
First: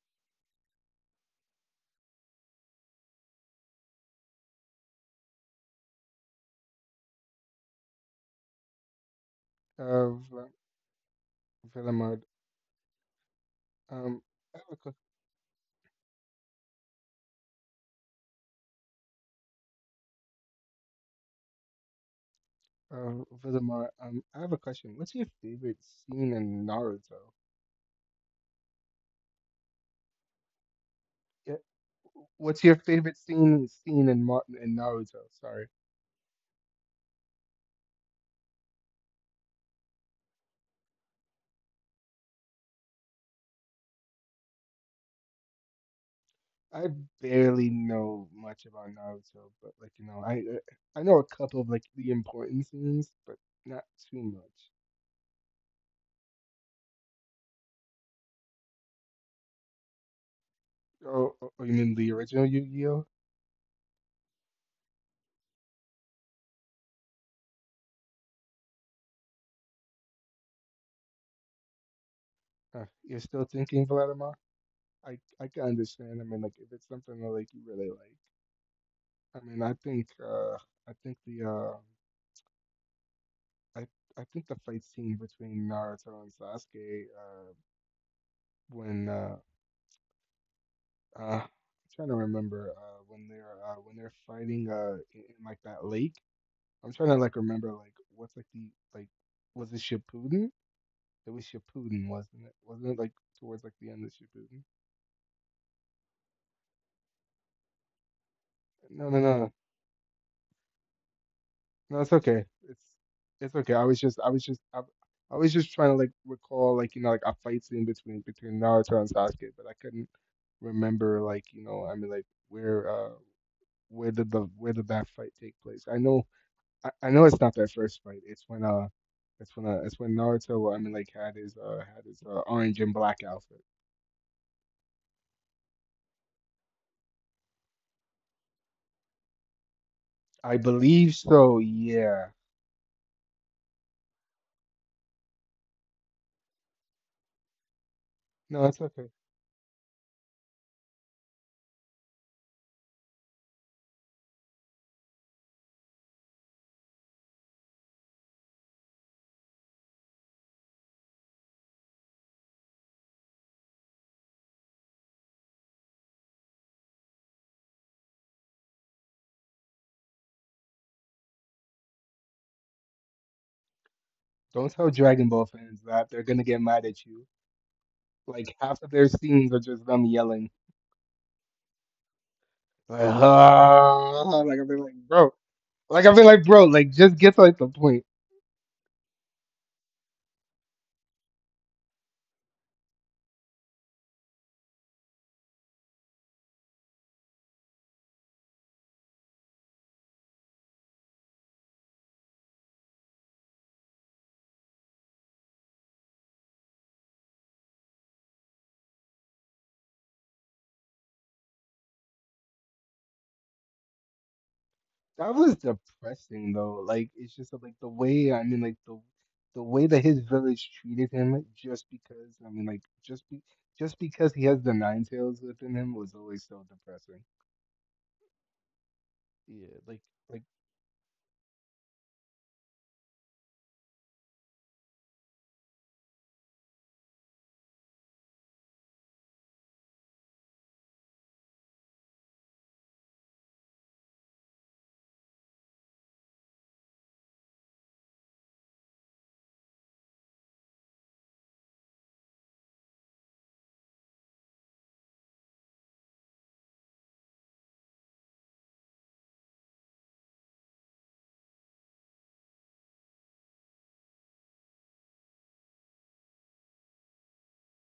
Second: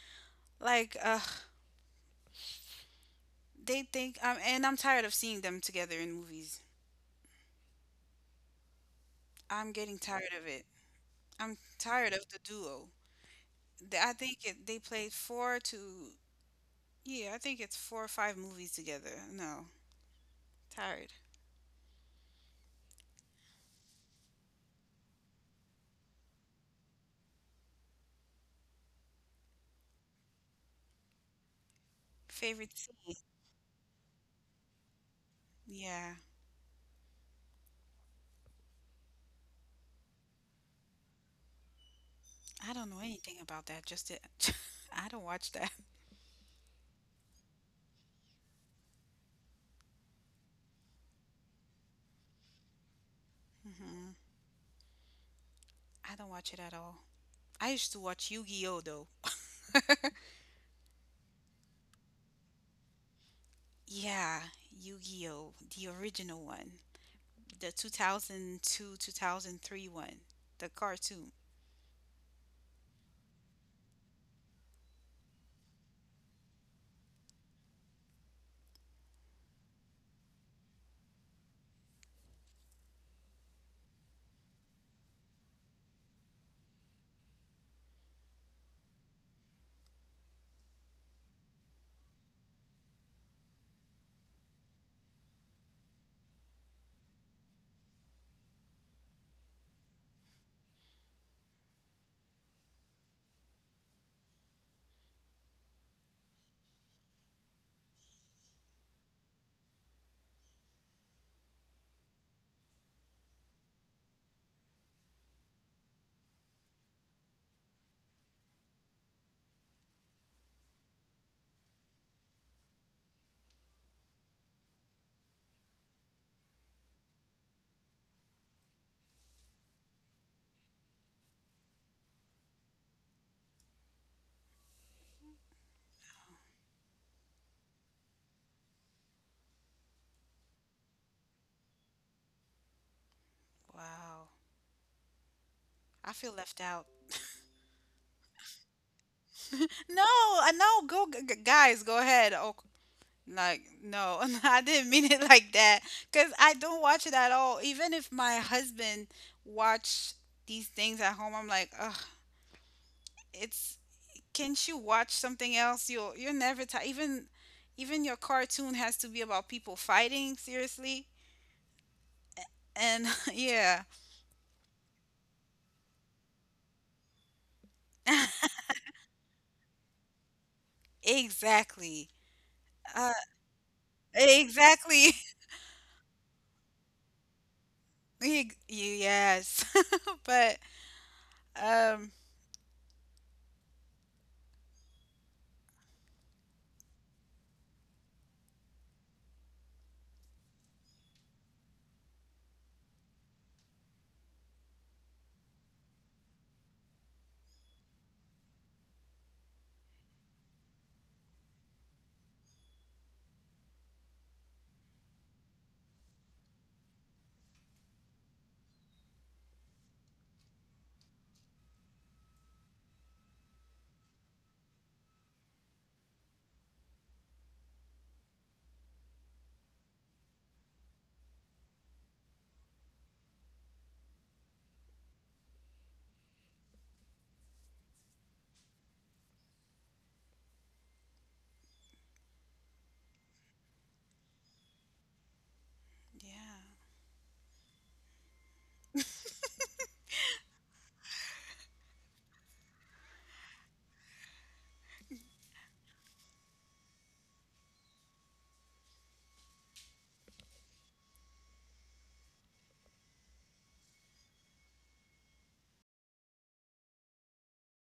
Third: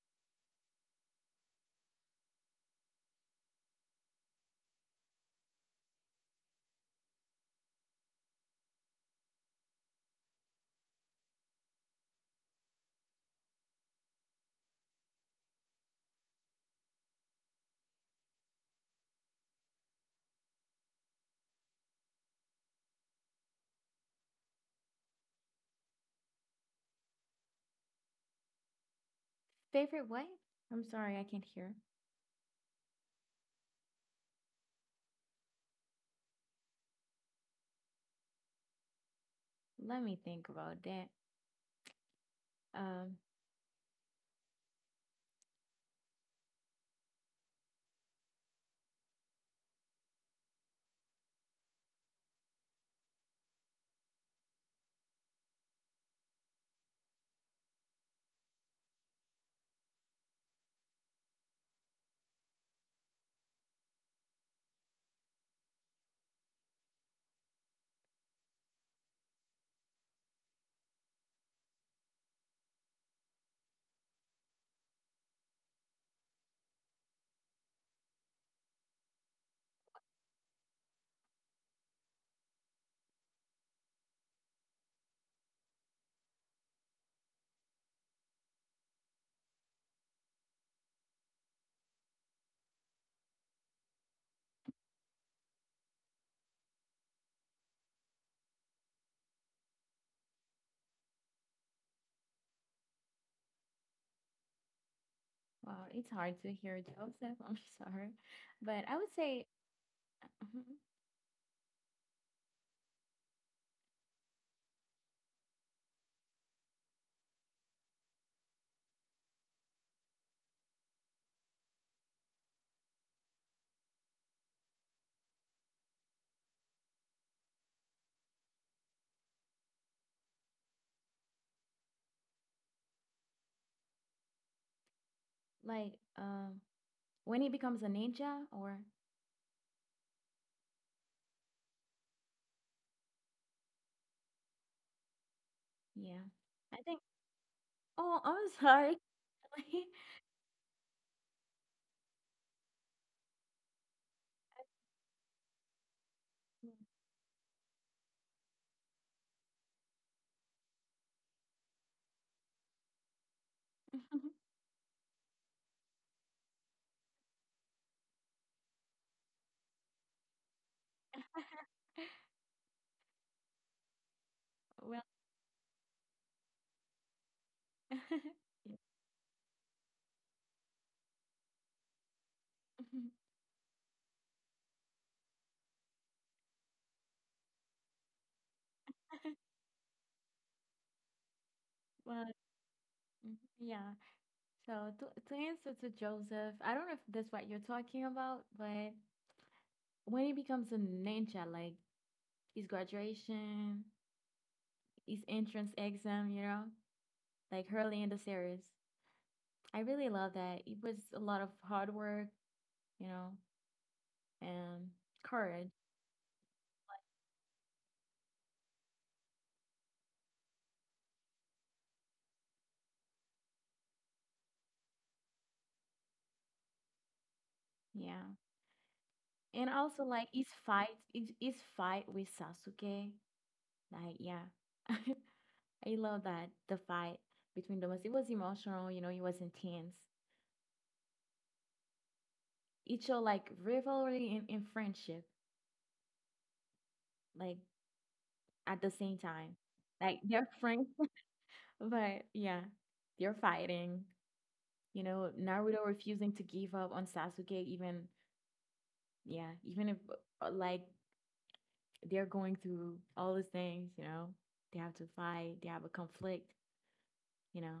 [SPEAKER 1] Like, uh, they think, um, and I'm tired of seeing them together in movies. I'm getting
[SPEAKER 2] Uh,
[SPEAKER 1] tired of
[SPEAKER 2] Vil-
[SPEAKER 1] it. I'm tired
[SPEAKER 2] Villamard,
[SPEAKER 1] of the duo. They- I
[SPEAKER 2] um,
[SPEAKER 1] think
[SPEAKER 2] I have
[SPEAKER 1] it,
[SPEAKER 2] a
[SPEAKER 1] they
[SPEAKER 2] que-
[SPEAKER 1] played four to, yeah, I think it's four or five movies together. No, tired.
[SPEAKER 2] uh, Villamard, um, I have a question. What's your favorite scene in Naruto?
[SPEAKER 3] Favorite what? I'm sorry, I can't
[SPEAKER 2] Yeah.
[SPEAKER 3] hear.
[SPEAKER 2] What's
[SPEAKER 1] Favorite
[SPEAKER 2] your favorite
[SPEAKER 1] scene?
[SPEAKER 2] scene scene in Mar- in Naruto? Sorry,
[SPEAKER 1] Yeah.
[SPEAKER 3] Let me think about that.
[SPEAKER 1] I don't know
[SPEAKER 3] Um,
[SPEAKER 1] anything about that. Just, it, I don't watch that.
[SPEAKER 2] I barely know much about Naruto, but like you know, I I know a couple of like the important scenes, but not
[SPEAKER 1] Mm-hmm.
[SPEAKER 2] too much.
[SPEAKER 1] I don't watch it at all. I used to watch Yu-Gi-Oh though.
[SPEAKER 2] Oh, oh oh, you mean the original Yu-Gi-Oh?
[SPEAKER 1] Yeah, Yu-Gi-Oh, the original one, the two thousand two, two thousand three one, the cartoon.
[SPEAKER 2] Uh, you're still thinking, Vladimir? I I can understand. I mean, like if it's something that like you really like, I mean, I think uh I think the uh I I think the fight scene between Naruto and Sasuke uh when uh Uh, I'm trying to remember uh, when they're uh, when they're fighting, uh, in, in like that lake. I'm trying to like remember like what's like the like was it Shippuden? It was Shippuden, wasn't it? Wasn't it like towards like the end of Shippuden?
[SPEAKER 3] well, it's hard to hear Joseph. I'm sorry, but
[SPEAKER 2] No,
[SPEAKER 3] I
[SPEAKER 2] no,
[SPEAKER 3] would
[SPEAKER 2] no,
[SPEAKER 3] say
[SPEAKER 2] no. It's okay. It's it's okay. I was just I was just I, I was just trying to like recall like you know like a fight scene between between Naruto and Sasuke, but I couldn't remember like you know I mean like where uh where did the where did that fight take place? I know I, I know it's not that first fight. It's when uh, it's when uh, it's when Naruto. Well, I mean, like had his uh, had his uh, orange and black outfit.
[SPEAKER 3] like um when he becomes a ninja, or
[SPEAKER 2] I believe so. Yeah.
[SPEAKER 1] Wow. I
[SPEAKER 3] yeah,
[SPEAKER 1] feel left
[SPEAKER 3] I
[SPEAKER 1] out.
[SPEAKER 3] think. Oh,
[SPEAKER 2] No,
[SPEAKER 3] I'm
[SPEAKER 2] it's okay.
[SPEAKER 3] sorry.
[SPEAKER 1] No, I know. Go, g- g- guys, go ahead. Oh, like, no, I didn't mean it like that. Because I don't watch it at all. Even if my husband watch these things at home, I'm like, ugh, it's can't you watch something else? You'll you're never tired. Even even your cartoon has to be about people fighting, seriously. And yeah.
[SPEAKER 2] Don't tell
[SPEAKER 3] Well,
[SPEAKER 2] Dragon Ball fans that they're gonna get mad at you.
[SPEAKER 3] yeah.
[SPEAKER 2] Like half of their scenes are just them yelling.
[SPEAKER 1] Exactly.
[SPEAKER 2] Like,
[SPEAKER 1] Uh,
[SPEAKER 2] ah, like I've been like, bro.
[SPEAKER 1] exactly.
[SPEAKER 2] Like I've been like, bro. Like just get to like the point.
[SPEAKER 1] Ex- Yes. But um
[SPEAKER 3] Well, mm, yeah. So to to answer to Joseph, I don't know if that's what you're talking about, but when it becomes a ninja, like his graduation, his entrance exam, you know, like early in the series. I really love that. It was a lot of hard work, you know, and
[SPEAKER 2] That was
[SPEAKER 3] courage.
[SPEAKER 2] depressing though. Like it's just like the way I mean like the the way that his village treated him just because I mean like just be just because he has the nine tails within him was always so depressing.
[SPEAKER 3] Yeah.
[SPEAKER 2] Yeah,
[SPEAKER 3] And
[SPEAKER 2] like
[SPEAKER 3] also
[SPEAKER 2] like
[SPEAKER 3] like his fight, his, his fight with Sasuke. Like, yeah. I love that the fight between them it was emotional, you know, it was intense. It showed like rivalry and, and friendship,
[SPEAKER 1] yeah.
[SPEAKER 3] like at the same time. Like their friend. But yeah, they're fighting. You know, Naruto refusing to give up on Sasuke, even, yeah, even if uh, like they're going through all these things, you know, they have to fight, they have a conflict, you know.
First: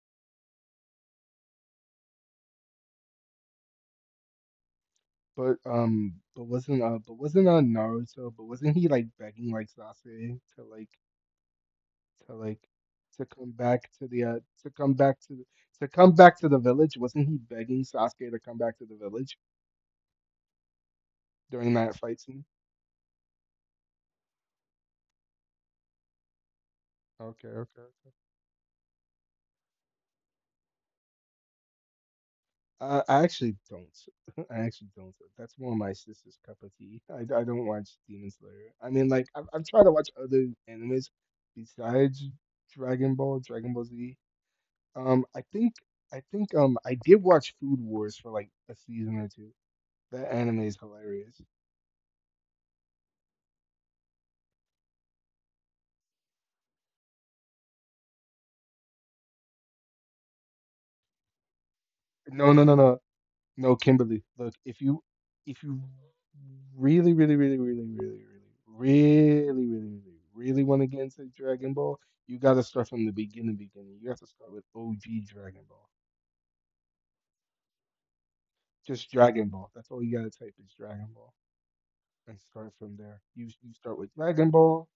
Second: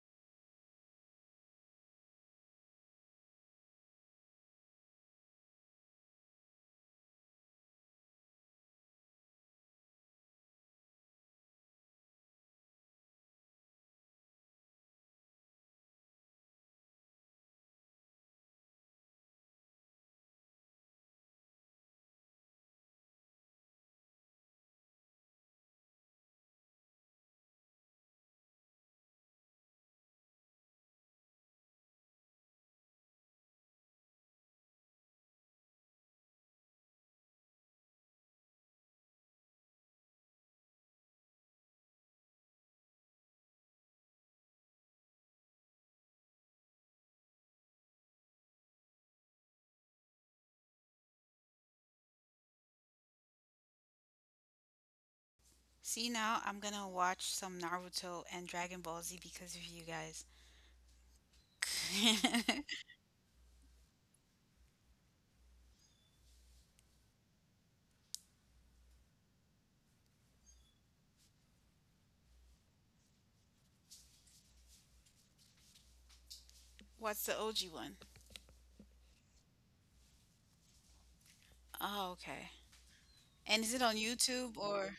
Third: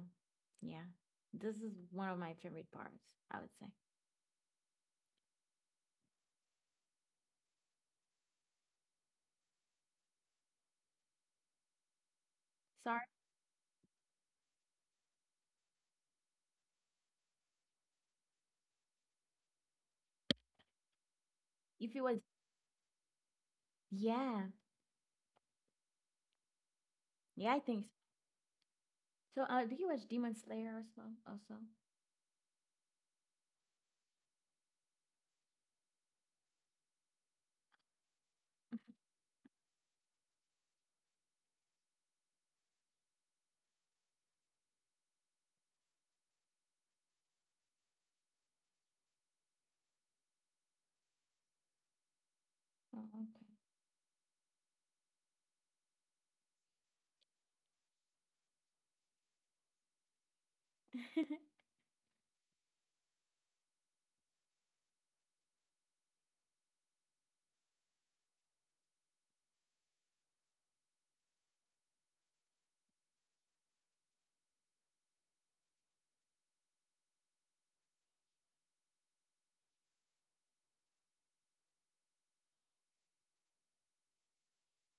[SPEAKER 3] Yeah, this is one of my favorite parts, I would say.
[SPEAKER 2] but um but wasn't uh but wasn't uh Naruto, but wasn't he like begging like Sasuke to like to like
[SPEAKER 3] Sorry,
[SPEAKER 2] to come back to the uh to come back to the, to come back to the village? Wasn't he begging Sasuke to come back to the village during
[SPEAKER 3] if
[SPEAKER 2] that
[SPEAKER 3] it was,
[SPEAKER 2] fight scene?
[SPEAKER 3] yeah,
[SPEAKER 2] Okay,
[SPEAKER 3] yeah, I
[SPEAKER 2] okay,
[SPEAKER 3] think so. So, uh, do you watch Demon Slayer or so? Also,
[SPEAKER 2] Uh, I actually don't. I actually don't. That's more my sister's cup of tea. I, I don't watch Demon Slayer. I mean, like, i am I am trying to watch other animes besides Dragon Ball, Dragon Ball Z. Um, I think, I think, um, I did watch Food Wars for like a season or two. That anime is hilarious.
[SPEAKER 3] oh,
[SPEAKER 1] See, now I'm gonna watch some Naruto and Dragon Ball Z because of you guys.
[SPEAKER 3] okay.
[SPEAKER 2] No, no, no, no. No, Kimberly, look, if you if you really, really, really, really, really, really, really, really, really, really want to get into Dragon Ball, you gotta start from the beginning, beginning. You have to start with O G Dragon Ball.
[SPEAKER 1] What's the O G one?
[SPEAKER 2] Just Dragon Ball. That's all you gotta type is Dragon Ball,
[SPEAKER 1] Oh,
[SPEAKER 2] and
[SPEAKER 1] okay.
[SPEAKER 2] start from there. You
[SPEAKER 1] And is
[SPEAKER 2] you
[SPEAKER 1] it on
[SPEAKER 2] start with Dragon
[SPEAKER 1] YouTube
[SPEAKER 2] Ball.
[SPEAKER 1] or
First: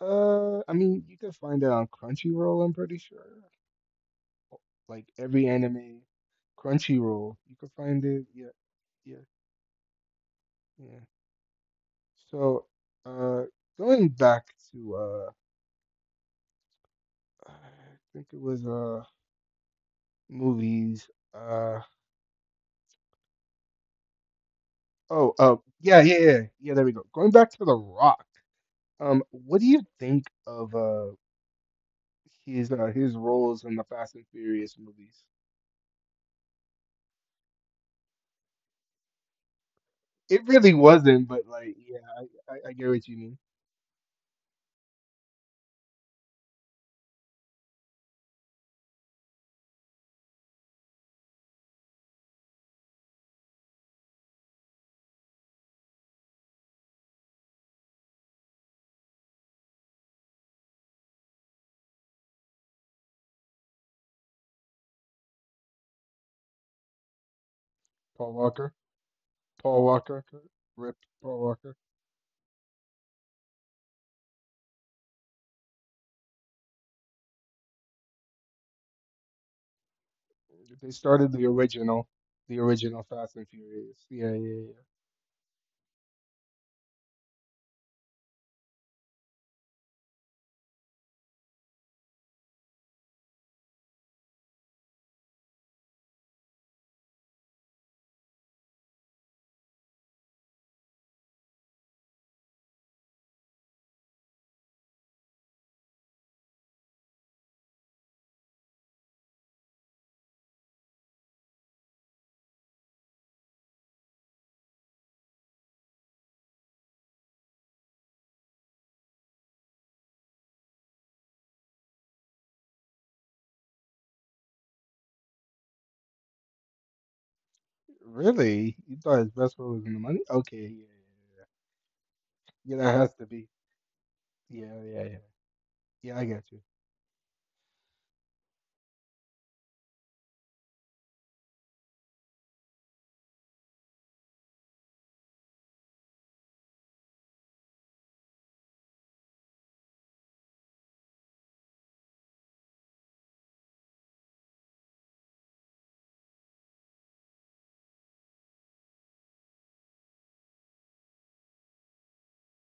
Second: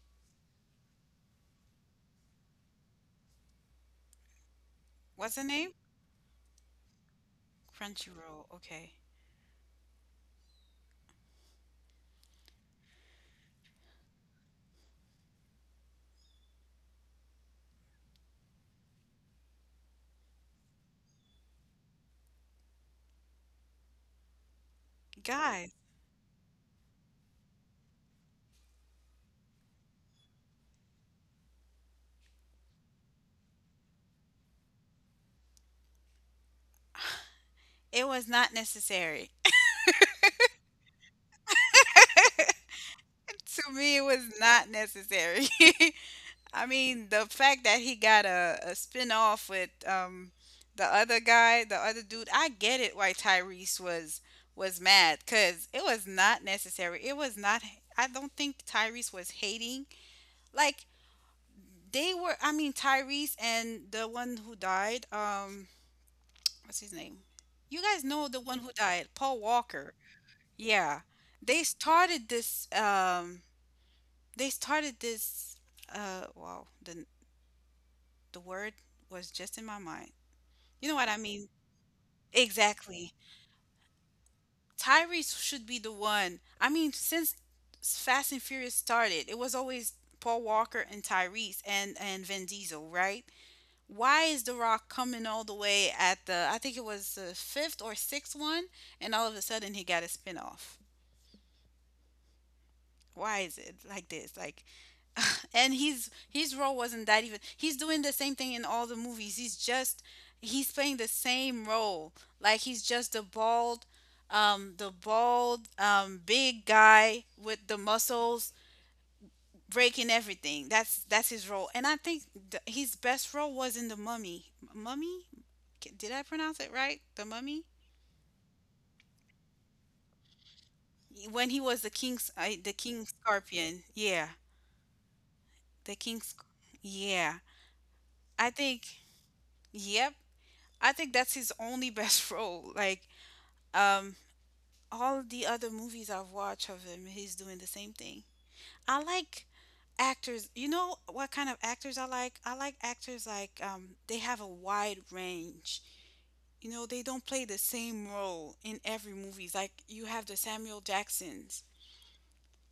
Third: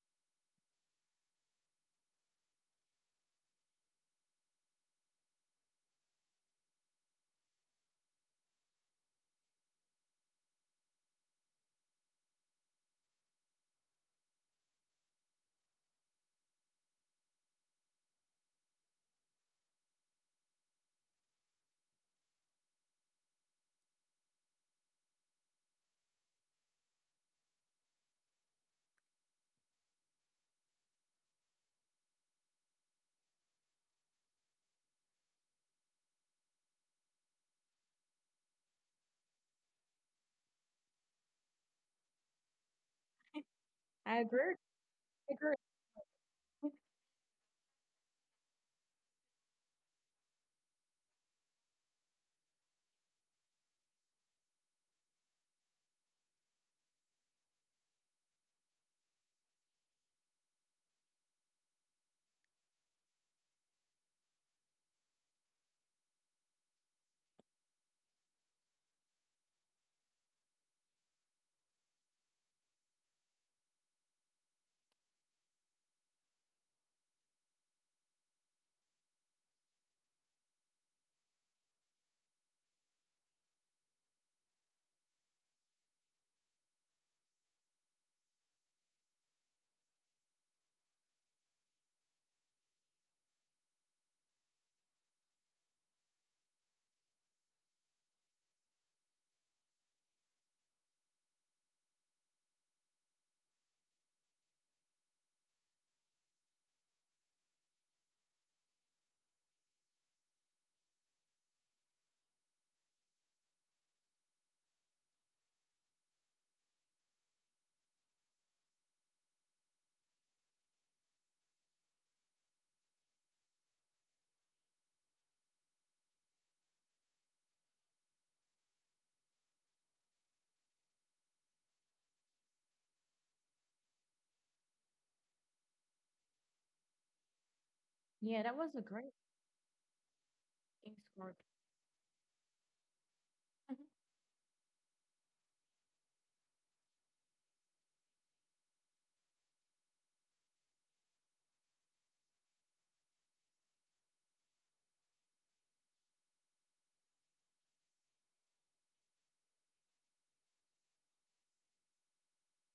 [SPEAKER 2] Uh, I mean, you can find it on Crunchyroll, I'm pretty sure. Like
[SPEAKER 1] what's the
[SPEAKER 2] every
[SPEAKER 1] name?
[SPEAKER 2] anime, Crunchyroll, you can find it.
[SPEAKER 1] Crunchyroll.
[SPEAKER 2] Yeah,
[SPEAKER 1] Okay.
[SPEAKER 2] yeah, yeah. So, uh, going back to uh, I think it was uh movies. Uh oh, uh
[SPEAKER 1] Guys,
[SPEAKER 2] yeah, yeah, yeah, yeah. There we go. Going back to The Rock. Um, what do you think of uh his uh his roles in the Fast and Furious movies?
[SPEAKER 1] it was not necessary.
[SPEAKER 2] It really wasn't, but like, yeah, I I, I get what you mean.
[SPEAKER 1] To me, it
[SPEAKER 3] I
[SPEAKER 1] was
[SPEAKER 3] agree.
[SPEAKER 1] not
[SPEAKER 3] I
[SPEAKER 1] necessary.
[SPEAKER 3] agree.
[SPEAKER 1] I mean, the fact that he got a, a spin off with um the other guy, the other dude, I get it why Tyrese was was mad because it was not necessary. It was not. I don't think Tyrese was hating. Like they were. I mean, Tyrese and the one who died. Um, what's his name? You guys know
[SPEAKER 2] Paul
[SPEAKER 1] the one
[SPEAKER 2] Walker,
[SPEAKER 1] who died, Paul
[SPEAKER 2] Paul
[SPEAKER 1] Walker.
[SPEAKER 2] Walker, Rip
[SPEAKER 1] Yeah,
[SPEAKER 2] Paul
[SPEAKER 1] they
[SPEAKER 2] Walker.
[SPEAKER 1] started this. Um, They started this. Uh, wow, the the word was just in my mind.
[SPEAKER 2] They
[SPEAKER 1] You know what I
[SPEAKER 2] started the
[SPEAKER 1] mean?
[SPEAKER 2] original, the original
[SPEAKER 1] Exactly.
[SPEAKER 2] Fast and Furious. Yeah, yeah, yeah.
[SPEAKER 1] Tyrese should be the one. I mean, since Fast and Furious started, it was always Paul Walker and Tyrese and and Vin Diesel, right? Why is The Rock coming all the way at the, I think it was the fifth or sixth one, and all of a sudden he got a spinoff? Why is it like this? Like, and his his role wasn't that, even. He's doing the same thing in all the movies. He's just he's playing the same role, like he's just the bald, um the bald, um big guy with the muscles, breaking everything. That's that's his role. And I think th- his best role was in The Mummy. Mummy K- did I pronounce it right, The Mummy?
[SPEAKER 2] Really? You thought his best friend was in the money? Okay, yeah,
[SPEAKER 1] When he was the king's, uh,
[SPEAKER 2] yeah, yeah.
[SPEAKER 1] the
[SPEAKER 2] Yeah, that
[SPEAKER 1] King
[SPEAKER 2] has to be.
[SPEAKER 1] Scorpion, yeah.
[SPEAKER 2] Yeah, yeah, yeah.
[SPEAKER 1] The
[SPEAKER 2] Yeah, I
[SPEAKER 1] king
[SPEAKER 2] got
[SPEAKER 1] Sc-
[SPEAKER 2] you.
[SPEAKER 1] yeah,
[SPEAKER 3] Yeah,
[SPEAKER 1] I
[SPEAKER 3] that was a
[SPEAKER 1] think,
[SPEAKER 3] great
[SPEAKER 1] yep, I
[SPEAKER 3] King
[SPEAKER 1] think that's
[SPEAKER 3] Scorp.
[SPEAKER 1] his only best role. Like, um, all the other movies I've watched of him, he's doing the same thing. I like actors. You know what kind of actors I like? I like actors like, um, they have a wide range. You know, they don't play the same role in every movie. Like you have the Samuel Jacksons.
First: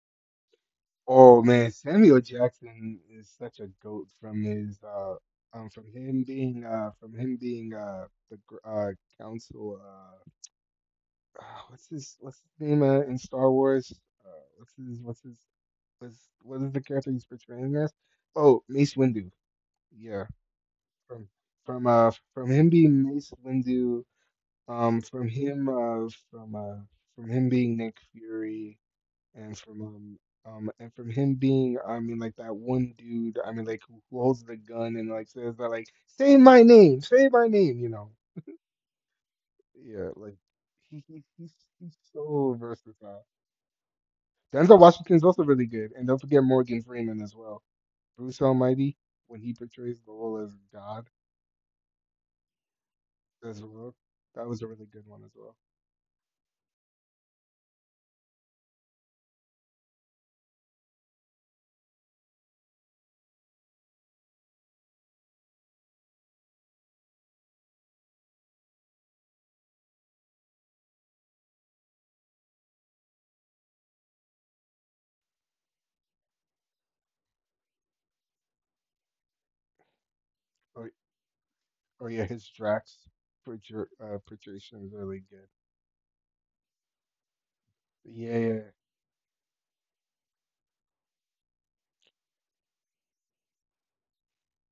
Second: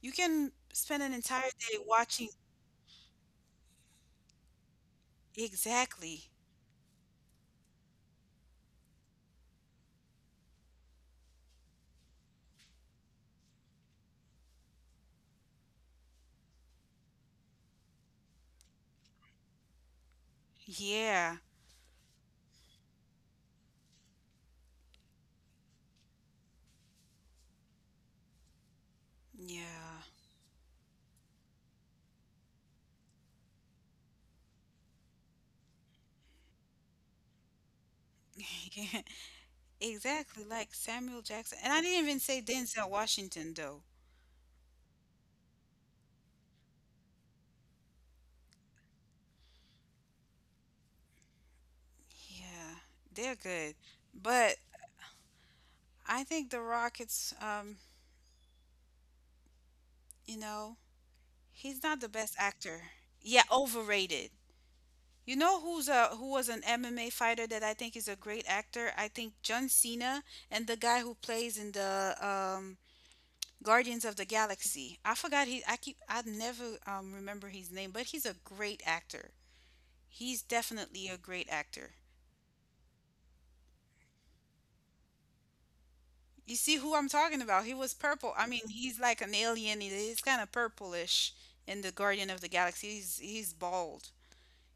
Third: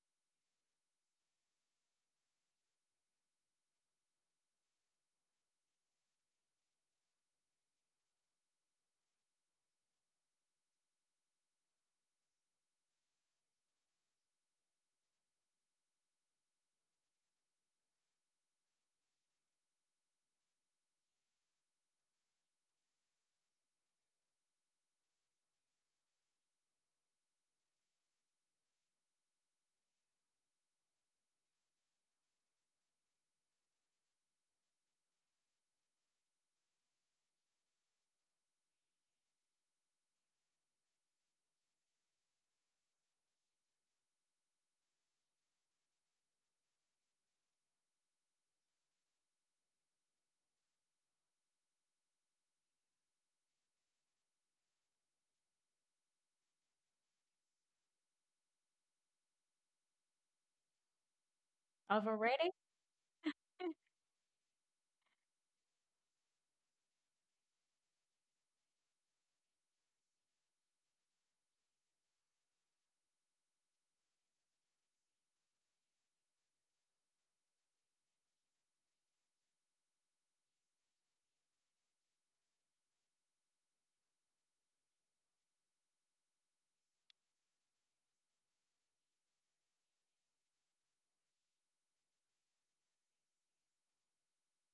[SPEAKER 1] You can spend an
[SPEAKER 2] Oh
[SPEAKER 1] entire
[SPEAKER 2] man,
[SPEAKER 1] day
[SPEAKER 2] Samuel
[SPEAKER 1] watching.
[SPEAKER 2] Jackson is such a goat from his uh um from him
[SPEAKER 1] Exactly.
[SPEAKER 2] being uh from him being uh the gr- uh council uh what's his what's his name, uh, in Star Wars? Uh, what's his what's his what's what is the character he's portraying as? Oh, Mace Windu. Yeah, from
[SPEAKER 1] Yeah.
[SPEAKER 2] from uh from him being Mace Windu. Um, from him, uh, from uh, from him being Nick Fury, and
[SPEAKER 1] Yeah.
[SPEAKER 2] from um, um, and from him being, I mean, like that one dude, I mean, like who who holds the gun and like says that, like, say my name, say my name, you know? Yeah, like
[SPEAKER 1] Exactly, like
[SPEAKER 2] he,
[SPEAKER 1] Samuel
[SPEAKER 2] he he's
[SPEAKER 1] Jackson. And I
[SPEAKER 2] he's
[SPEAKER 1] didn't even say
[SPEAKER 2] so
[SPEAKER 1] Denzel
[SPEAKER 2] versatile.
[SPEAKER 1] Washington though.
[SPEAKER 2] Denzel Washington's also really good, and don't forget Morgan Freeman as well. Bruce Almighty, when he portrays the role as God
[SPEAKER 1] Yeah, they're
[SPEAKER 2] as
[SPEAKER 1] good.
[SPEAKER 2] well, that
[SPEAKER 1] But
[SPEAKER 2] was a really good one as well.
[SPEAKER 1] I think The Rockets, um, you know, he's not the best
[SPEAKER 3] Overrated?
[SPEAKER 1] actor. Yeah, overrated. You know who's a who was an M M A fighter that I think is a great actor? I think John Cena, and the guy who plays in the, um Guardians of the Galaxy. I forgot he I keep I never um remember his name, but he's a great actor. He's
[SPEAKER 2] Oh,
[SPEAKER 1] definitely a great actor.
[SPEAKER 2] oh yeah, his Drax portray- uh, portrayal is really good.
[SPEAKER 1] You see who I'm talking about? He was purple.
[SPEAKER 2] Yeah,
[SPEAKER 1] I
[SPEAKER 2] yeah.
[SPEAKER 1] mean, he's like an alien. He- He's kind of purplish in the Guardian of the Galaxy. He's he's bald.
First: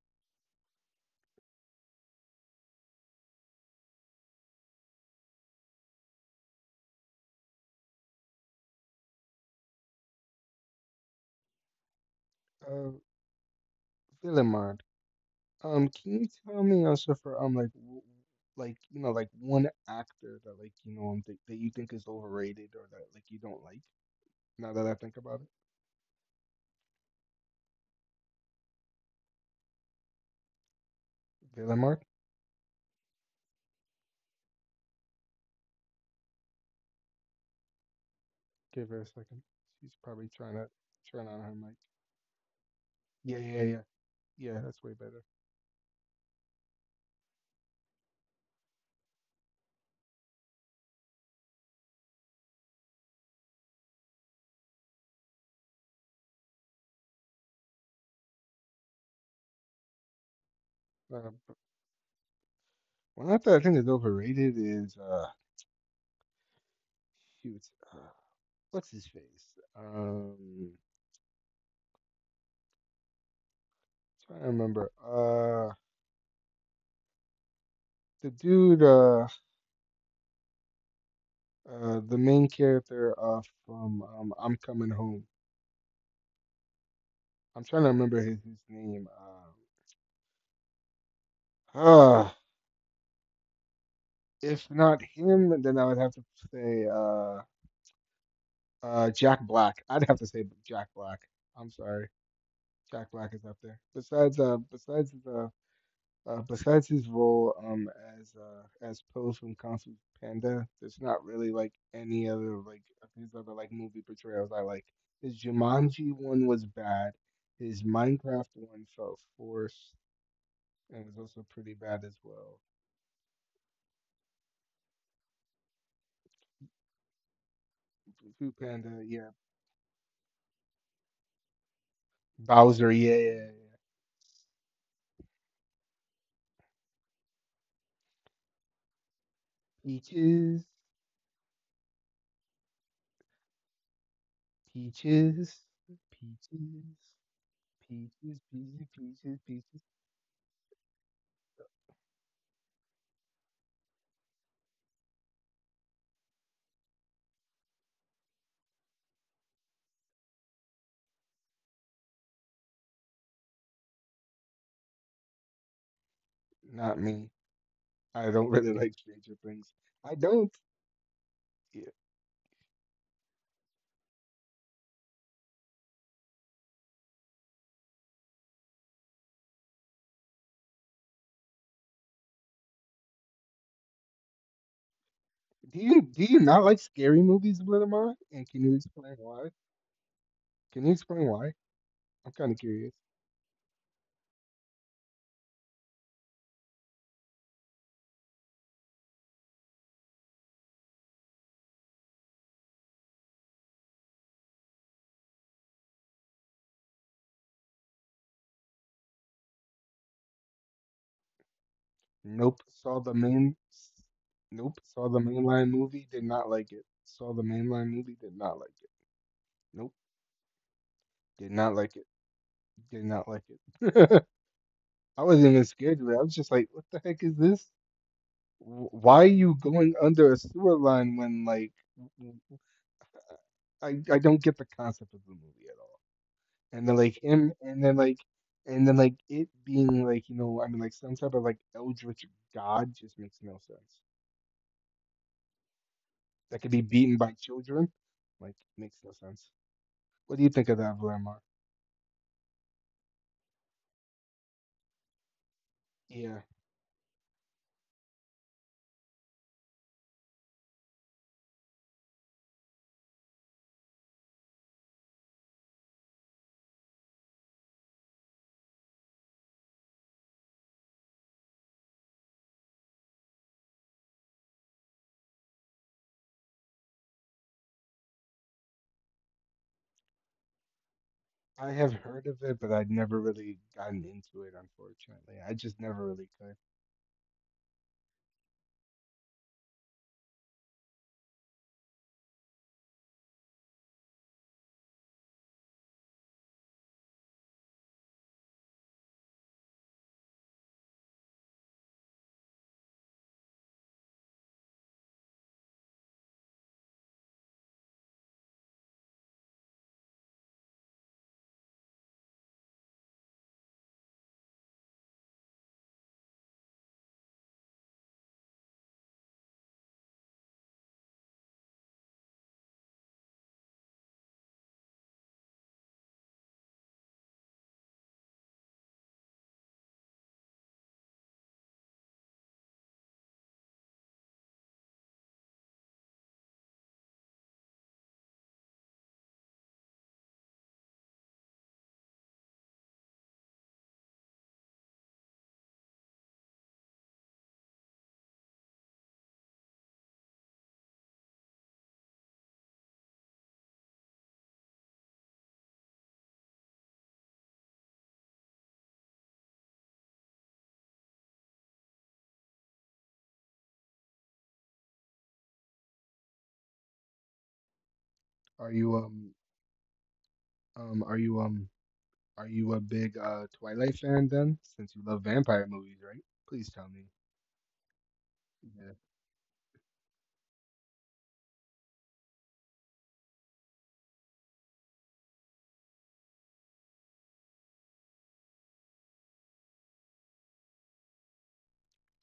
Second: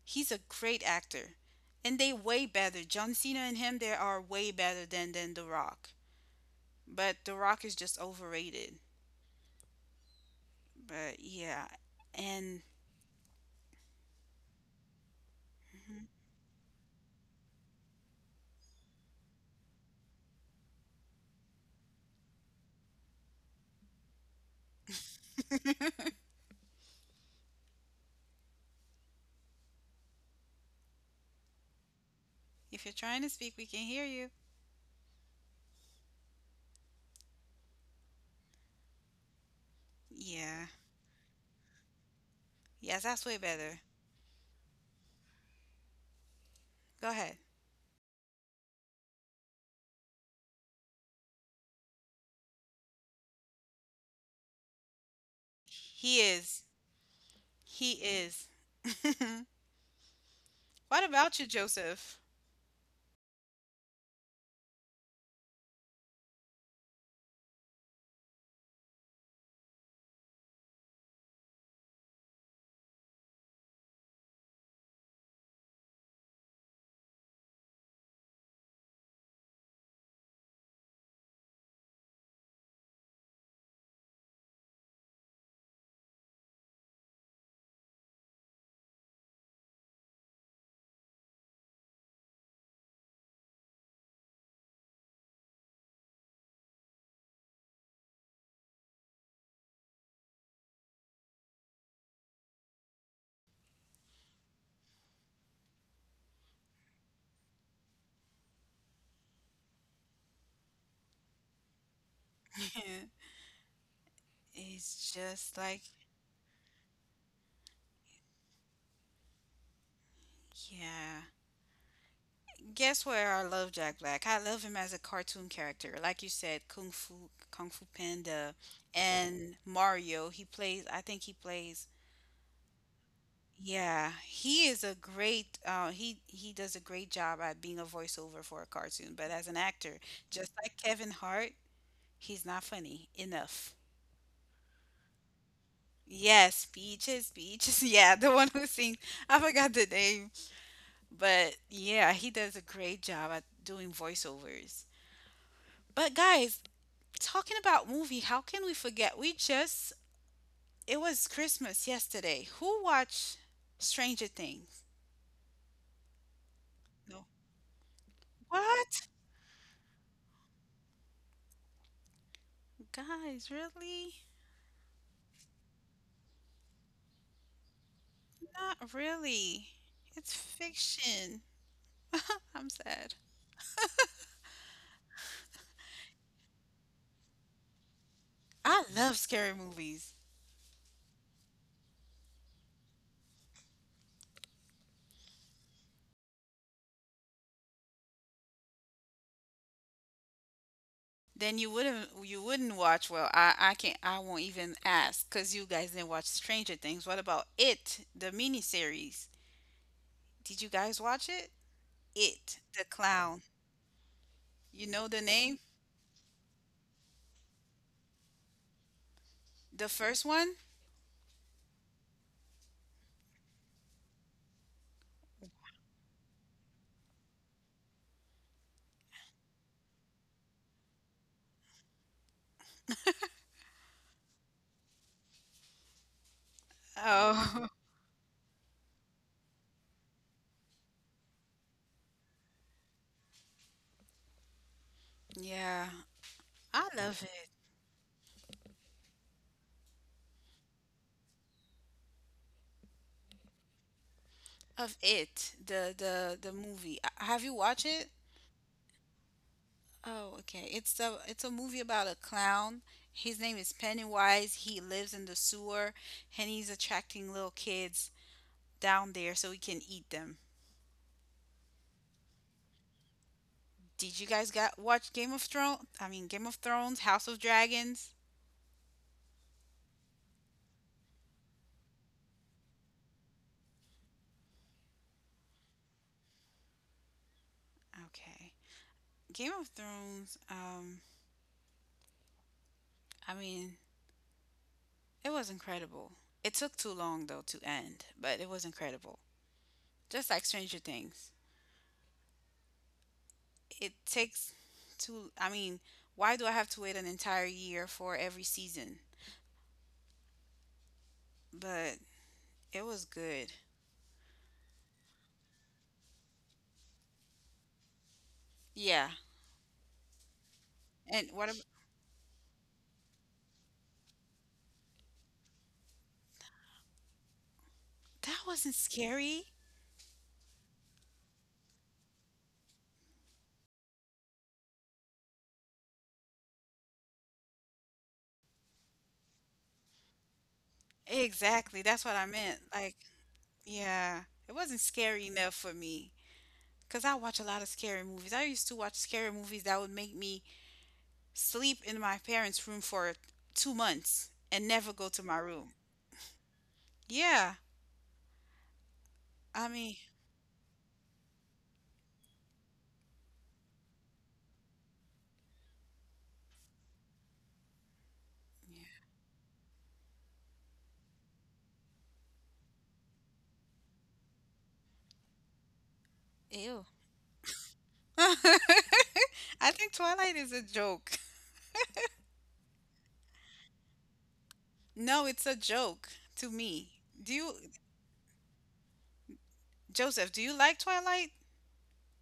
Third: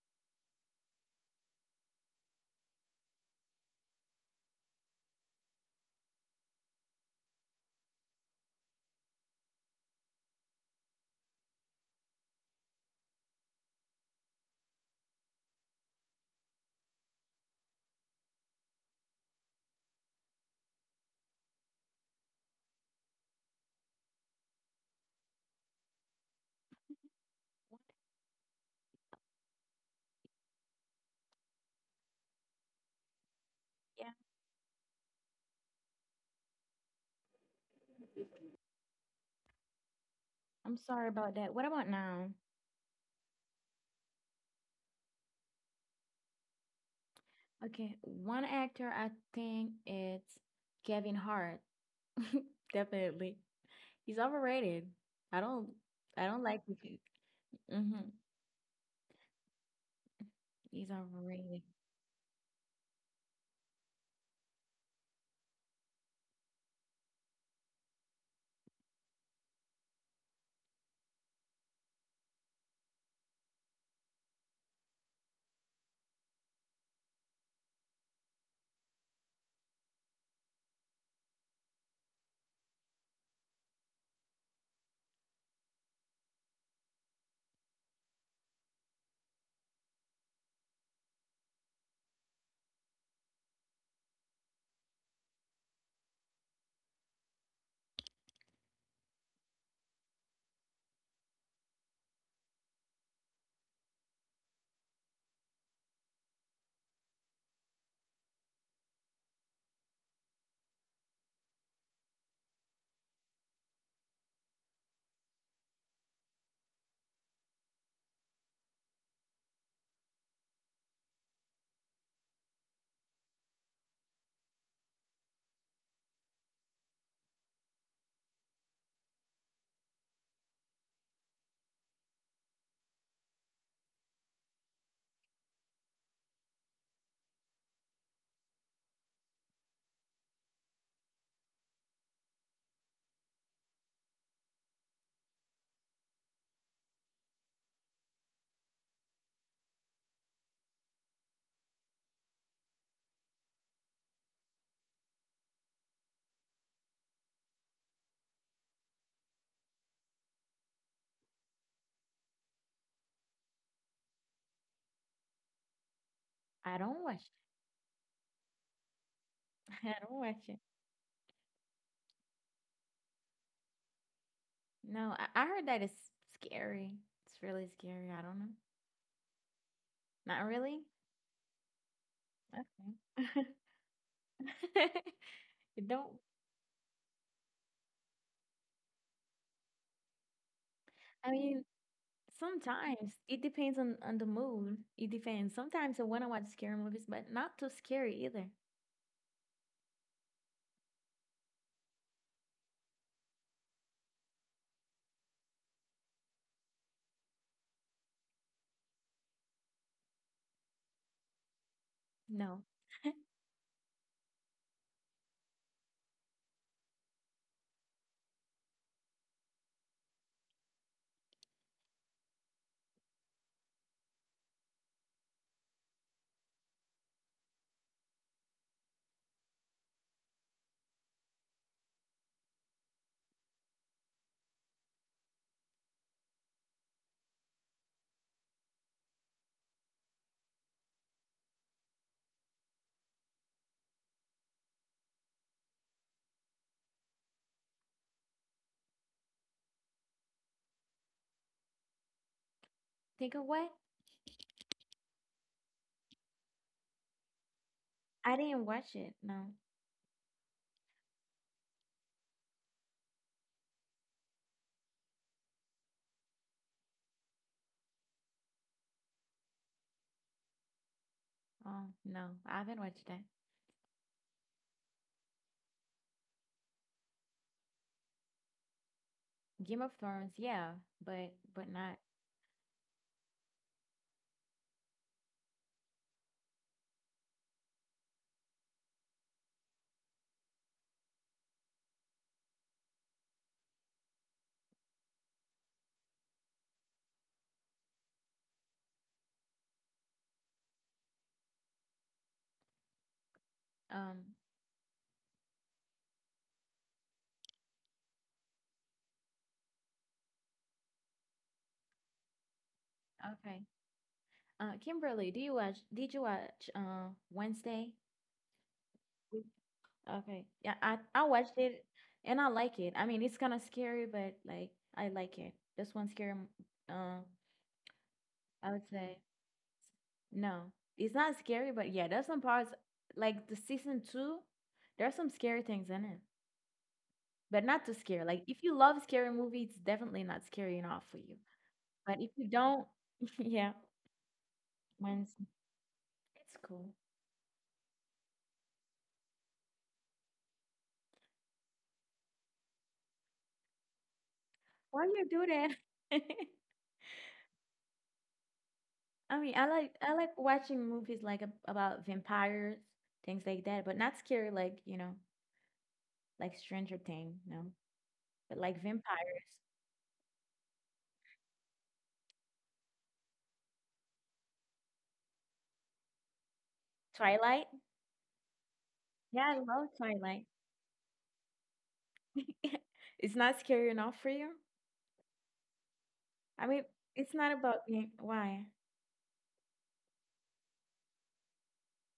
[SPEAKER 1] He's a great actor, and they way better. John Cena and him, they are way better than than The Rock. But The Rock is just overrated. But yeah, and
[SPEAKER 2] Uh, Villemard, um,
[SPEAKER 1] mhm.
[SPEAKER 2] can you tell me also for um like w- like you know like one actor that like you know um, th- that you think is overrated or that like you don't like? Now that I think about it, Villemard,
[SPEAKER 1] If you're trying to speak, we can hear
[SPEAKER 3] Yeah.
[SPEAKER 1] you.
[SPEAKER 2] give her a second. She's probably trying
[SPEAKER 1] Yeah,
[SPEAKER 2] to
[SPEAKER 3] I'm sorry
[SPEAKER 2] turn
[SPEAKER 3] about
[SPEAKER 2] on
[SPEAKER 3] that.
[SPEAKER 2] her
[SPEAKER 3] What
[SPEAKER 2] mic.
[SPEAKER 3] about now?
[SPEAKER 1] yes, that's way
[SPEAKER 2] Yeah, yeah,
[SPEAKER 1] better.
[SPEAKER 2] yeah, yeah. That's way better.
[SPEAKER 1] Go ahead.
[SPEAKER 3] Okay, one actor I think it's Kevin Hart. Definitely. He's overrated. I don't
[SPEAKER 1] He
[SPEAKER 3] I don't like
[SPEAKER 1] is.
[SPEAKER 3] his
[SPEAKER 1] He
[SPEAKER 3] mm-hmm.
[SPEAKER 1] is.
[SPEAKER 3] He's
[SPEAKER 1] What
[SPEAKER 2] Uh,
[SPEAKER 1] about you,
[SPEAKER 2] but
[SPEAKER 3] overrated.
[SPEAKER 1] Joseph?
[SPEAKER 2] one actor I think is overrated is uh, shoot, uh, what's his face? Um. trying to remember. Uh, the dude, uh, uh, the main character uh, from um, I'm Coming Home. I'm trying to remember his, his name. Um, uh, if not him, then I would have to say uh, uh, Jack Black. I'd have to say Jack Black. I'm sorry, Jack Black is up there. Besides, uh, besides the Uh, besides his role um as uh as Pills from Kung Fu Panda, there's not really like any other like of his other like movie portrayals I like.
[SPEAKER 1] It's
[SPEAKER 2] His
[SPEAKER 1] just like,
[SPEAKER 2] Jumanji one was bad. His Minecraft one felt forced and was
[SPEAKER 1] yeah.
[SPEAKER 2] also pretty bad as well.
[SPEAKER 1] Guess where I love Jack Black? I love him as a cartoon character. Like you said, Kung Fu, Kung Fu
[SPEAKER 2] Kung Fu
[SPEAKER 1] Panda,
[SPEAKER 2] Panda, yeah.
[SPEAKER 1] and Mario. He plays, I think he plays.
[SPEAKER 2] Bowser, yeah, yeah, yeah, yeah.
[SPEAKER 1] Yeah, he is a great. Uh, he he does a great job at being a voiceover for a cartoon. But as an actor, just
[SPEAKER 2] Peaches,
[SPEAKER 1] like Kevin Hart, he's not funny enough.
[SPEAKER 2] peaches,
[SPEAKER 1] Yes,
[SPEAKER 2] peaches,
[SPEAKER 1] Peaches, Peaches. Yeah, the
[SPEAKER 2] peaches,
[SPEAKER 1] one who
[SPEAKER 2] peaches,
[SPEAKER 1] sings.
[SPEAKER 2] peaches,
[SPEAKER 1] I forgot
[SPEAKER 2] peaches.
[SPEAKER 1] the name. But yeah, he does a great job at doing voiceovers. But guys, talking about movie, how can we forget? We just It was Christmas yesterday. Who watched Stranger Things?
[SPEAKER 3] I
[SPEAKER 2] Not
[SPEAKER 3] don't watch.
[SPEAKER 1] No.
[SPEAKER 2] me. I don't really like
[SPEAKER 1] What?
[SPEAKER 2] Stranger Things.
[SPEAKER 3] I don't
[SPEAKER 2] I
[SPEAKER 3] watch
[SPEAKER 2] don't.
[SPEAKER 3] it.
[SPEAKER 1] Guys, really?
[SPEAKER 3] No, I, I heard that it's scary. It's really scary. I don't know.
[SPEAKER 1] Not really. It's
[SPEAKER 3] Not really?
[SPEAKER 1] fiction. I'm sad.
[SPEAKER 3] Okay.
[SPEAKER 2] Do
[SPEAKER 3] It
[SPEAKER 2] you
[SPEAKER 3] don't.
[SPEAKER 2] do you not like scary movies, Blitamon? And can you
[SPEAKER 1] I
[SPEAKER 2] explain
[SPEAKER 1] love
[SPEAKER 2] why?
[SPEAKER 1] scary movies.
[SPEAKER 2] Can you explain
[SPEAKER 3] I
[SPEAKER 2] why?
[SPEAKER 3] mean
[SPEAKER 2] I'm kind of curious.
[SPEAKER 3] sometimes it depends on, on the mood. It depends. Sometimes I wanna watch scary movies, but not too scary either.
[SPEAKER 1] Then you wouldn't you wouldn't watch well. I I can't I won't even ask because you guys didn't watch Stranger Things. What about it, the miniseries? Did you guys watch it? It,
[SPEAKER 2] Nope.
[SPEAKER 3] No.
[SPEAKER 1] the
[SPEAKER 2] Saw the
[SPEAKER 1] Clown.
[SPEAKER 2] main. Nope.
[SPEAKER 1] You
[SPEAKER 2] Saw
[SPEAKER 1] know
[SPEAKER 2] the
[SPEAKER 1] the name?
[SPEAKER 2] mainline movie. Did not like it. Saw the mainline movie. Did not like it.
[SPEAKER 1] The
[SPEAKER 2] Nope.
[SPEAKER 1] first one?
[SPEAKER 2] Did not like it. Did not like it. I wasn't even scared of it. I was just like, what the heck is this? Wh- Why are you going under a sewer line when like w- w- I I don't get the concept of the movie at all. And then like him
[SPEAKER 1] Oh,
[SPEAKER 2] and then like and then like It being like, you know, I mean, like some type of like eldritch god just makes no sense.
[SPEAKER 1] yeah,
[SPEAKER 2] That could be
[SPEAKER 1] I
[SPEAKER 2] beaten
[SPEAKER 1] love
[SPEAKER 2] by
[SPEAKER 1] it.
[SPEAKER 2] children, like makes no sense. What do you think of that, Vlamar?
[SPEAKER 3] Think of what?
[SPEAKER 1] Of it, the the
[SPEAKER 2] Yeah,
[SPEAKER 1] the movie. Uh, Have you watched it?
[SPEAKER 3] I didn't watch it. No.
[SPEAKER 1] Oh, okay. It's a it's a movie about a clown. His name is Pennywise. He lives in the sewer, and he's attracting little kids down there so he can eat them.
[SPEAKER 3] Oh, no. I haven't watched that.
[SPEAKER 1] Did you guys got watch Game of Thrones? I mean Game of Thrones, House of Dragons?
[SPEAKER 3] Game of Thrones, yeah, but but
[SPEAKER 2] I have
[SPEAKER 3] not
[SPEAKER 2] heard of it, but I'd never really gotten into it. Unfortunately, I just never really could.
[SPEAKER 1] Okay. Game of Thrones, um I mean, it was incredible. It took too long though to end, but it was incredible. Just like Stranger Things. It
[SPEAKER 3] um
[SPEAKER 1] takes too. I mean, why do I have to wait an entire year for every season? But it was good.
[SPEAKER 3] okay. Uh Kimberly, do you watch did you watch uh Wednesday?
[SPEAKER 1] Yeah.
[SPEAKER 3] Mm. Okay. Yeah, I I
[SPEAKER 1] And what ab-
[SPEAKER 3] watched it and I like it. I mean, it's kind of scary, but like I like it. This one's scary. m- Uh,
[SPEAKER 1] that
[SPEAKER 3] I
[SPEAKER 1] wasn't
[SPEAKER 3] would say
[SPEAKER 1] scary?
[SPEAKER 3] no. It's not scary, but yeah, there's some parts like the season two. There's some scary things in it. But not too scary. Like if you love scary movie, it's definitely not scary enough for you.
[SPEAKER 1] Exactly. That's what
[SPEAKER 3] But
[SPEAKER 1] I
[SPEAKER 3] if you
[SPEAKER 1] meant.
[SPEAKER 3] don't,
[SPEAKER 1] Like,
[SPEAKER 3] yeah,
[SPEAKER 1] yeah. It wasn't scary
[SPEAKER 3] mine's
[SPEAKER 1] enough for me.
[SPEAKER 3] it's cool.
[SPEAKER 1] Because I watch a lot of scary movies. I used to watch scary movies that would make me sleep in my parents' room for two months and never
[SPEAKER 3] Why
[SPEAKER 1] go to
[SPEAKER 3] you
[SPEAKER 1] my
[SPEAKER 3] do
[SPEAKER 1] room.
[SPEAKER 3] that?
[SPEAKER 1] Yeah,
[SPEAKER 3] I mean, I
[SPEAKER 1] I
[SPEAKER 3] like
[SPEAKER 1] mean,
[SPEAKER 3] I like watching movies like ab- about vampires, things like that, but not scary like, you know, like Stranger Things, no. But
[SPEAKER 2] Are
[SPEAKER 3] like
[SPEAKER 2] you um
[SPEAKER 3] vampires.
[SPEAKER 2] um are you um are you a big uh Twilight fan then? Since you love vampire movies, right? Please
[SPEAKER 1] ew.
[SPEAKER 2] tell me.
[SPEAKER 3] Twilight? Yeah, I
[SPEAKER 1] I
[SPEAKER 3] love
[SPEAKER 1] think Twilight
[SPEAKER 3] Twilight.
[SPEAKER 1] is a joke.
[SPEAKER 3] It's not scary enough for you?
[SPEAKER 1] No, it's a joke to
[SPEAKER 3] I mean,
[SPEAKER 1] me. Do
[SPEAKER 3] it's
[SPEAKER 1] you,
[SPEAKER 3] not about being, why?
[SPEAKER 1] Joseph, do you like Twilight?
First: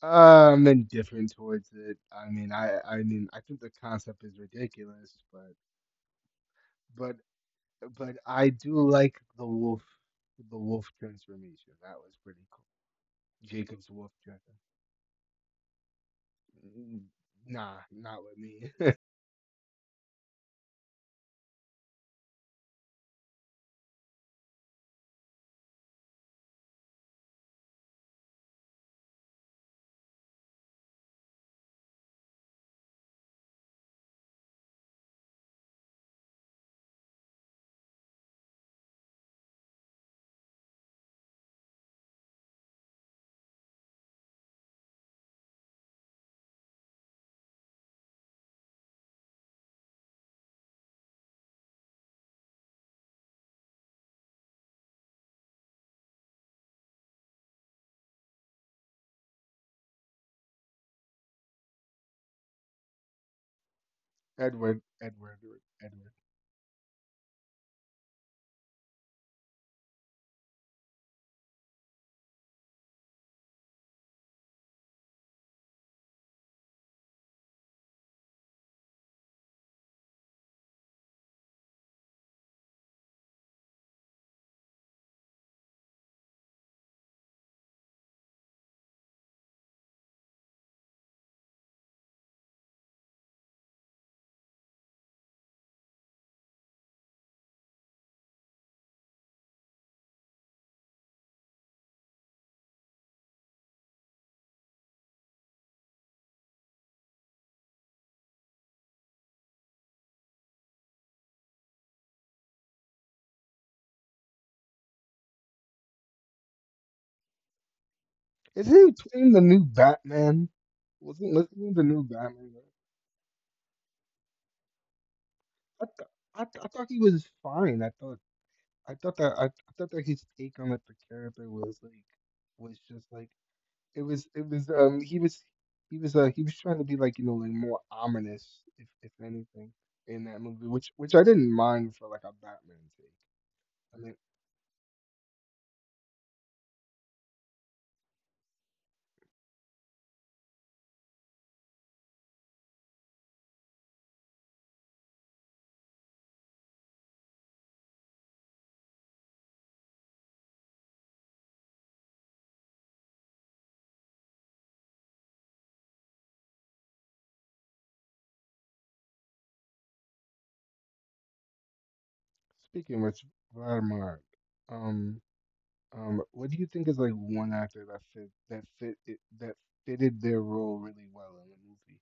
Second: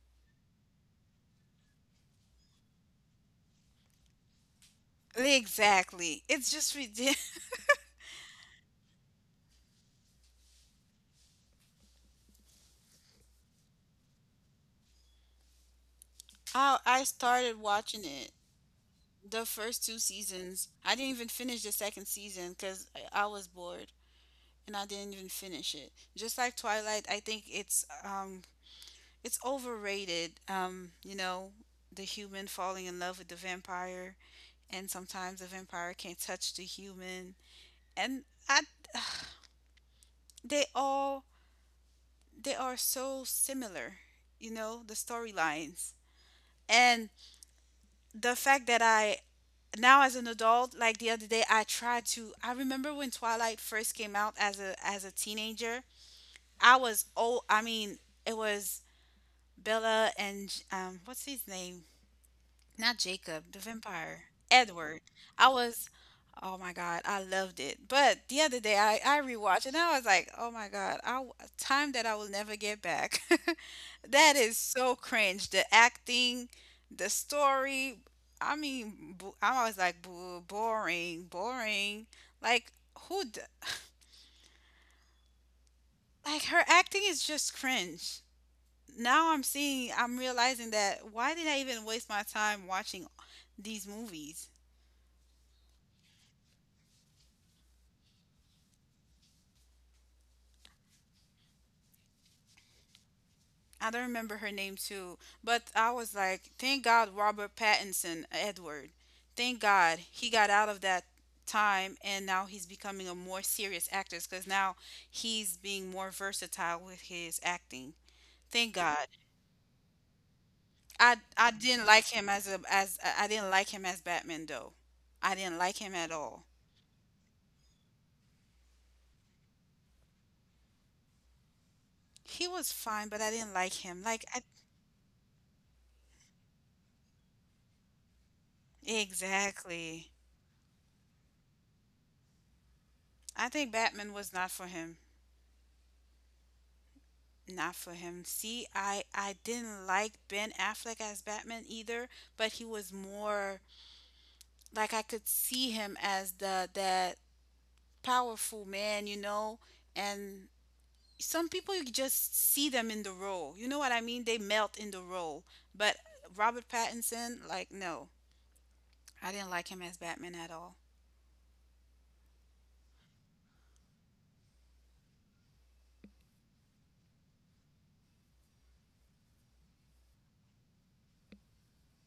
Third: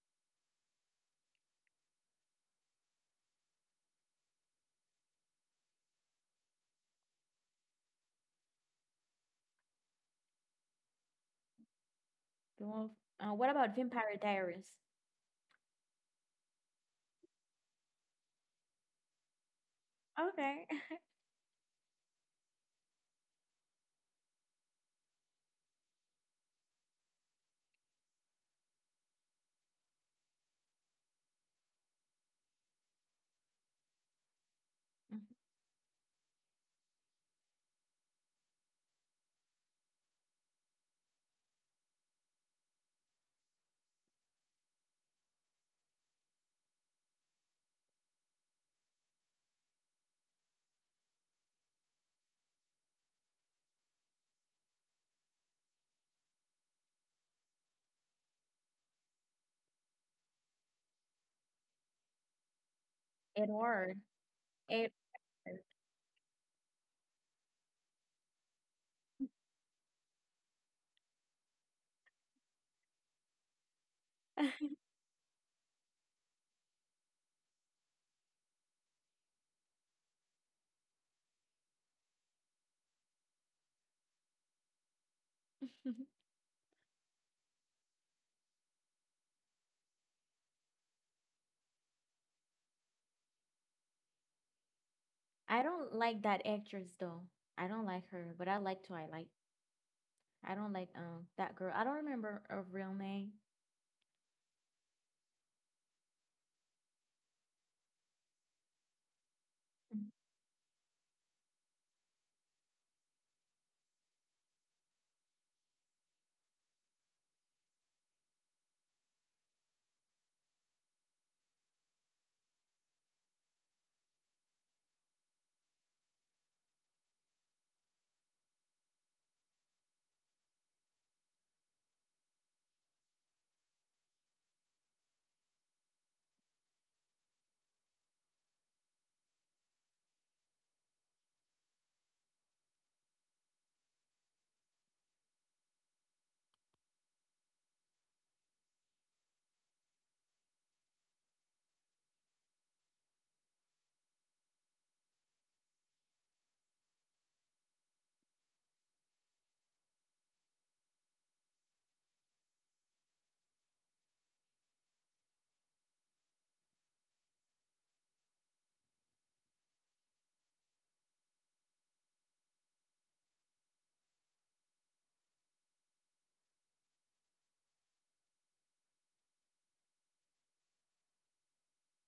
[SPEAKER 2] Uh, I'm indifferent towards it. I mean, I I mean, I think the concept is ridiculous, but
[SPEAKER 1] Exactly. It's just
[SPEAKER 2] but
[SPEAKER 1] ridiculous.
[SPEAKER 2] but I do like the wolf, the wolf transformation. That was pretty
[SPEAKER 3] The
[SPEAKER 2] cool.
[SPEAKER 3] wolf. Uh, what about
[SPEAKER 2] Jacob's wolf
[SPEAKER 3] Vampire Diaries?
[SPEAKER 1] I I
[SPEAKER 2] transformation.
[SPEAKER 1] started
[SPEAKER 2] Nah,
[SPEAKER 1] watching
[SPEAKER 2] not
[SPEAKER 1] it
[SPEAKER 2] with me.
[SPEAKER 1] the first two
[SPEAKER 3] Okay.
[SPEAKER 1] seasons. I didn't even finish the second season because I I was bored, and I didn't even finish it. Just like Twilight, I think it's um it's overrated. Um, you know, the human falling in love with the vampire, and sometimes the vampire can touch the human, and I, they all they are so similar, you know, the storylines. And the fact that I now as an adult, like the other day I tried to I remember when Twilight first came out as a, as a teenager. I was old. I mean, it was Bella and, um what's his name, not Jacob, the
[SPEAKER 3] Edward.
[SPEAKER 1] vampire,
[SPEAKER 2] Edward,
[SPEAKER 3] Edward.
[SPEAKER 1] Edward.
[SPEAKER 2] Edward,
[SPEAKER 1] I was,
[SPEAKER 2] Edward.
[SPEAKER 1] oh my God, I loved it. But the other day I, I rewatched and I was like, oh my God, I, w- time that I will never get back. That is so cringe. The acting, the story. I mean, bo- I was like, boo, boring, boring. Like, who, d- like, her acting is just cringe. Now I'm seeing, I'm realizing that why did I even waste my time watching these movies?
[SPEAKER 3] I don't like that actress though. I don't like her, but I like Twilight. I don't like um that girl. I don't remember her real name.
[SPEAKER 1] I don't remember her name too, but I was like, thank God Robert Pattinson, Edward. Thank God
[SPEAKER 3] Mhm.
[SPEAKER 1] he got out of that time and now he's becoming a more serious actor, because now he's being more versatile with his acting.
[SPEAKER 2] Is
[SPEAKER 1] Thank
[SPEAKER 2] he
[SPEAKER 1] God.
[SPEAKER 2] playing the new Batman?
[SPEAKER 1] I
[SPEAKER 2] Wasn't
[SPEAKER 1] I
[SPEAKER 2] listening to the
[SPEAKER 1] didn't
[SPEAKER 2] new
[SPEAKER 1] like him as
[SPEAKER 2] Batman.
[SPEAKER 1] a as I didn't like him as Batman though. I didn't like
[SPEAKER 2] I,
[SPEAKER 1] him
[SPEAKER 2] th-
[SPEAKER 1] at
[SPEAKER 2] I,
[SPEAKER 1] all.
[SPEAKER 2] th- I thought he was fine. I thought I thought that I, I thought that his take on like the character was like
[SPEAKER 1] He was
[SPEAKER 2] was just
[SPEAKER 1] fine, but
[SPEAKER 2] like.
[SPEAKER 1] I didn't like
[SPEAKER 2] It
[SPEAKER 1] him. Like
[SPEAKER 2] was
[SPEAKER 1] I
[SPEAKER 2] it was um he was he was uh he was trying to be like, you know, like more ominous if if anything
[SPEAKER 1] Exactly.
[SPEAKER 2] in that movie, which which I didn't mind for like a Batman take.
[SPEAKER 1] I think
[SPEAKER 2] I
[SPEAKER 1] Batman
[SPEAKER 2] mean,
[SPEAKER 1] was not for him. Not for him. See, I I didn't like Ben Affleck as Batman either, but he was more like I could see him as the, that powerful man, you know? And some people you just see them in the role. You know what I mean? They melt in the role. But Robert Pattinson, like no. I didn't like him as Batman at all.
[SPEAKER 2] speaking of which, Vladimir, um um what do you think is like one actor that fit that fit it that fitted their role really well in the movie?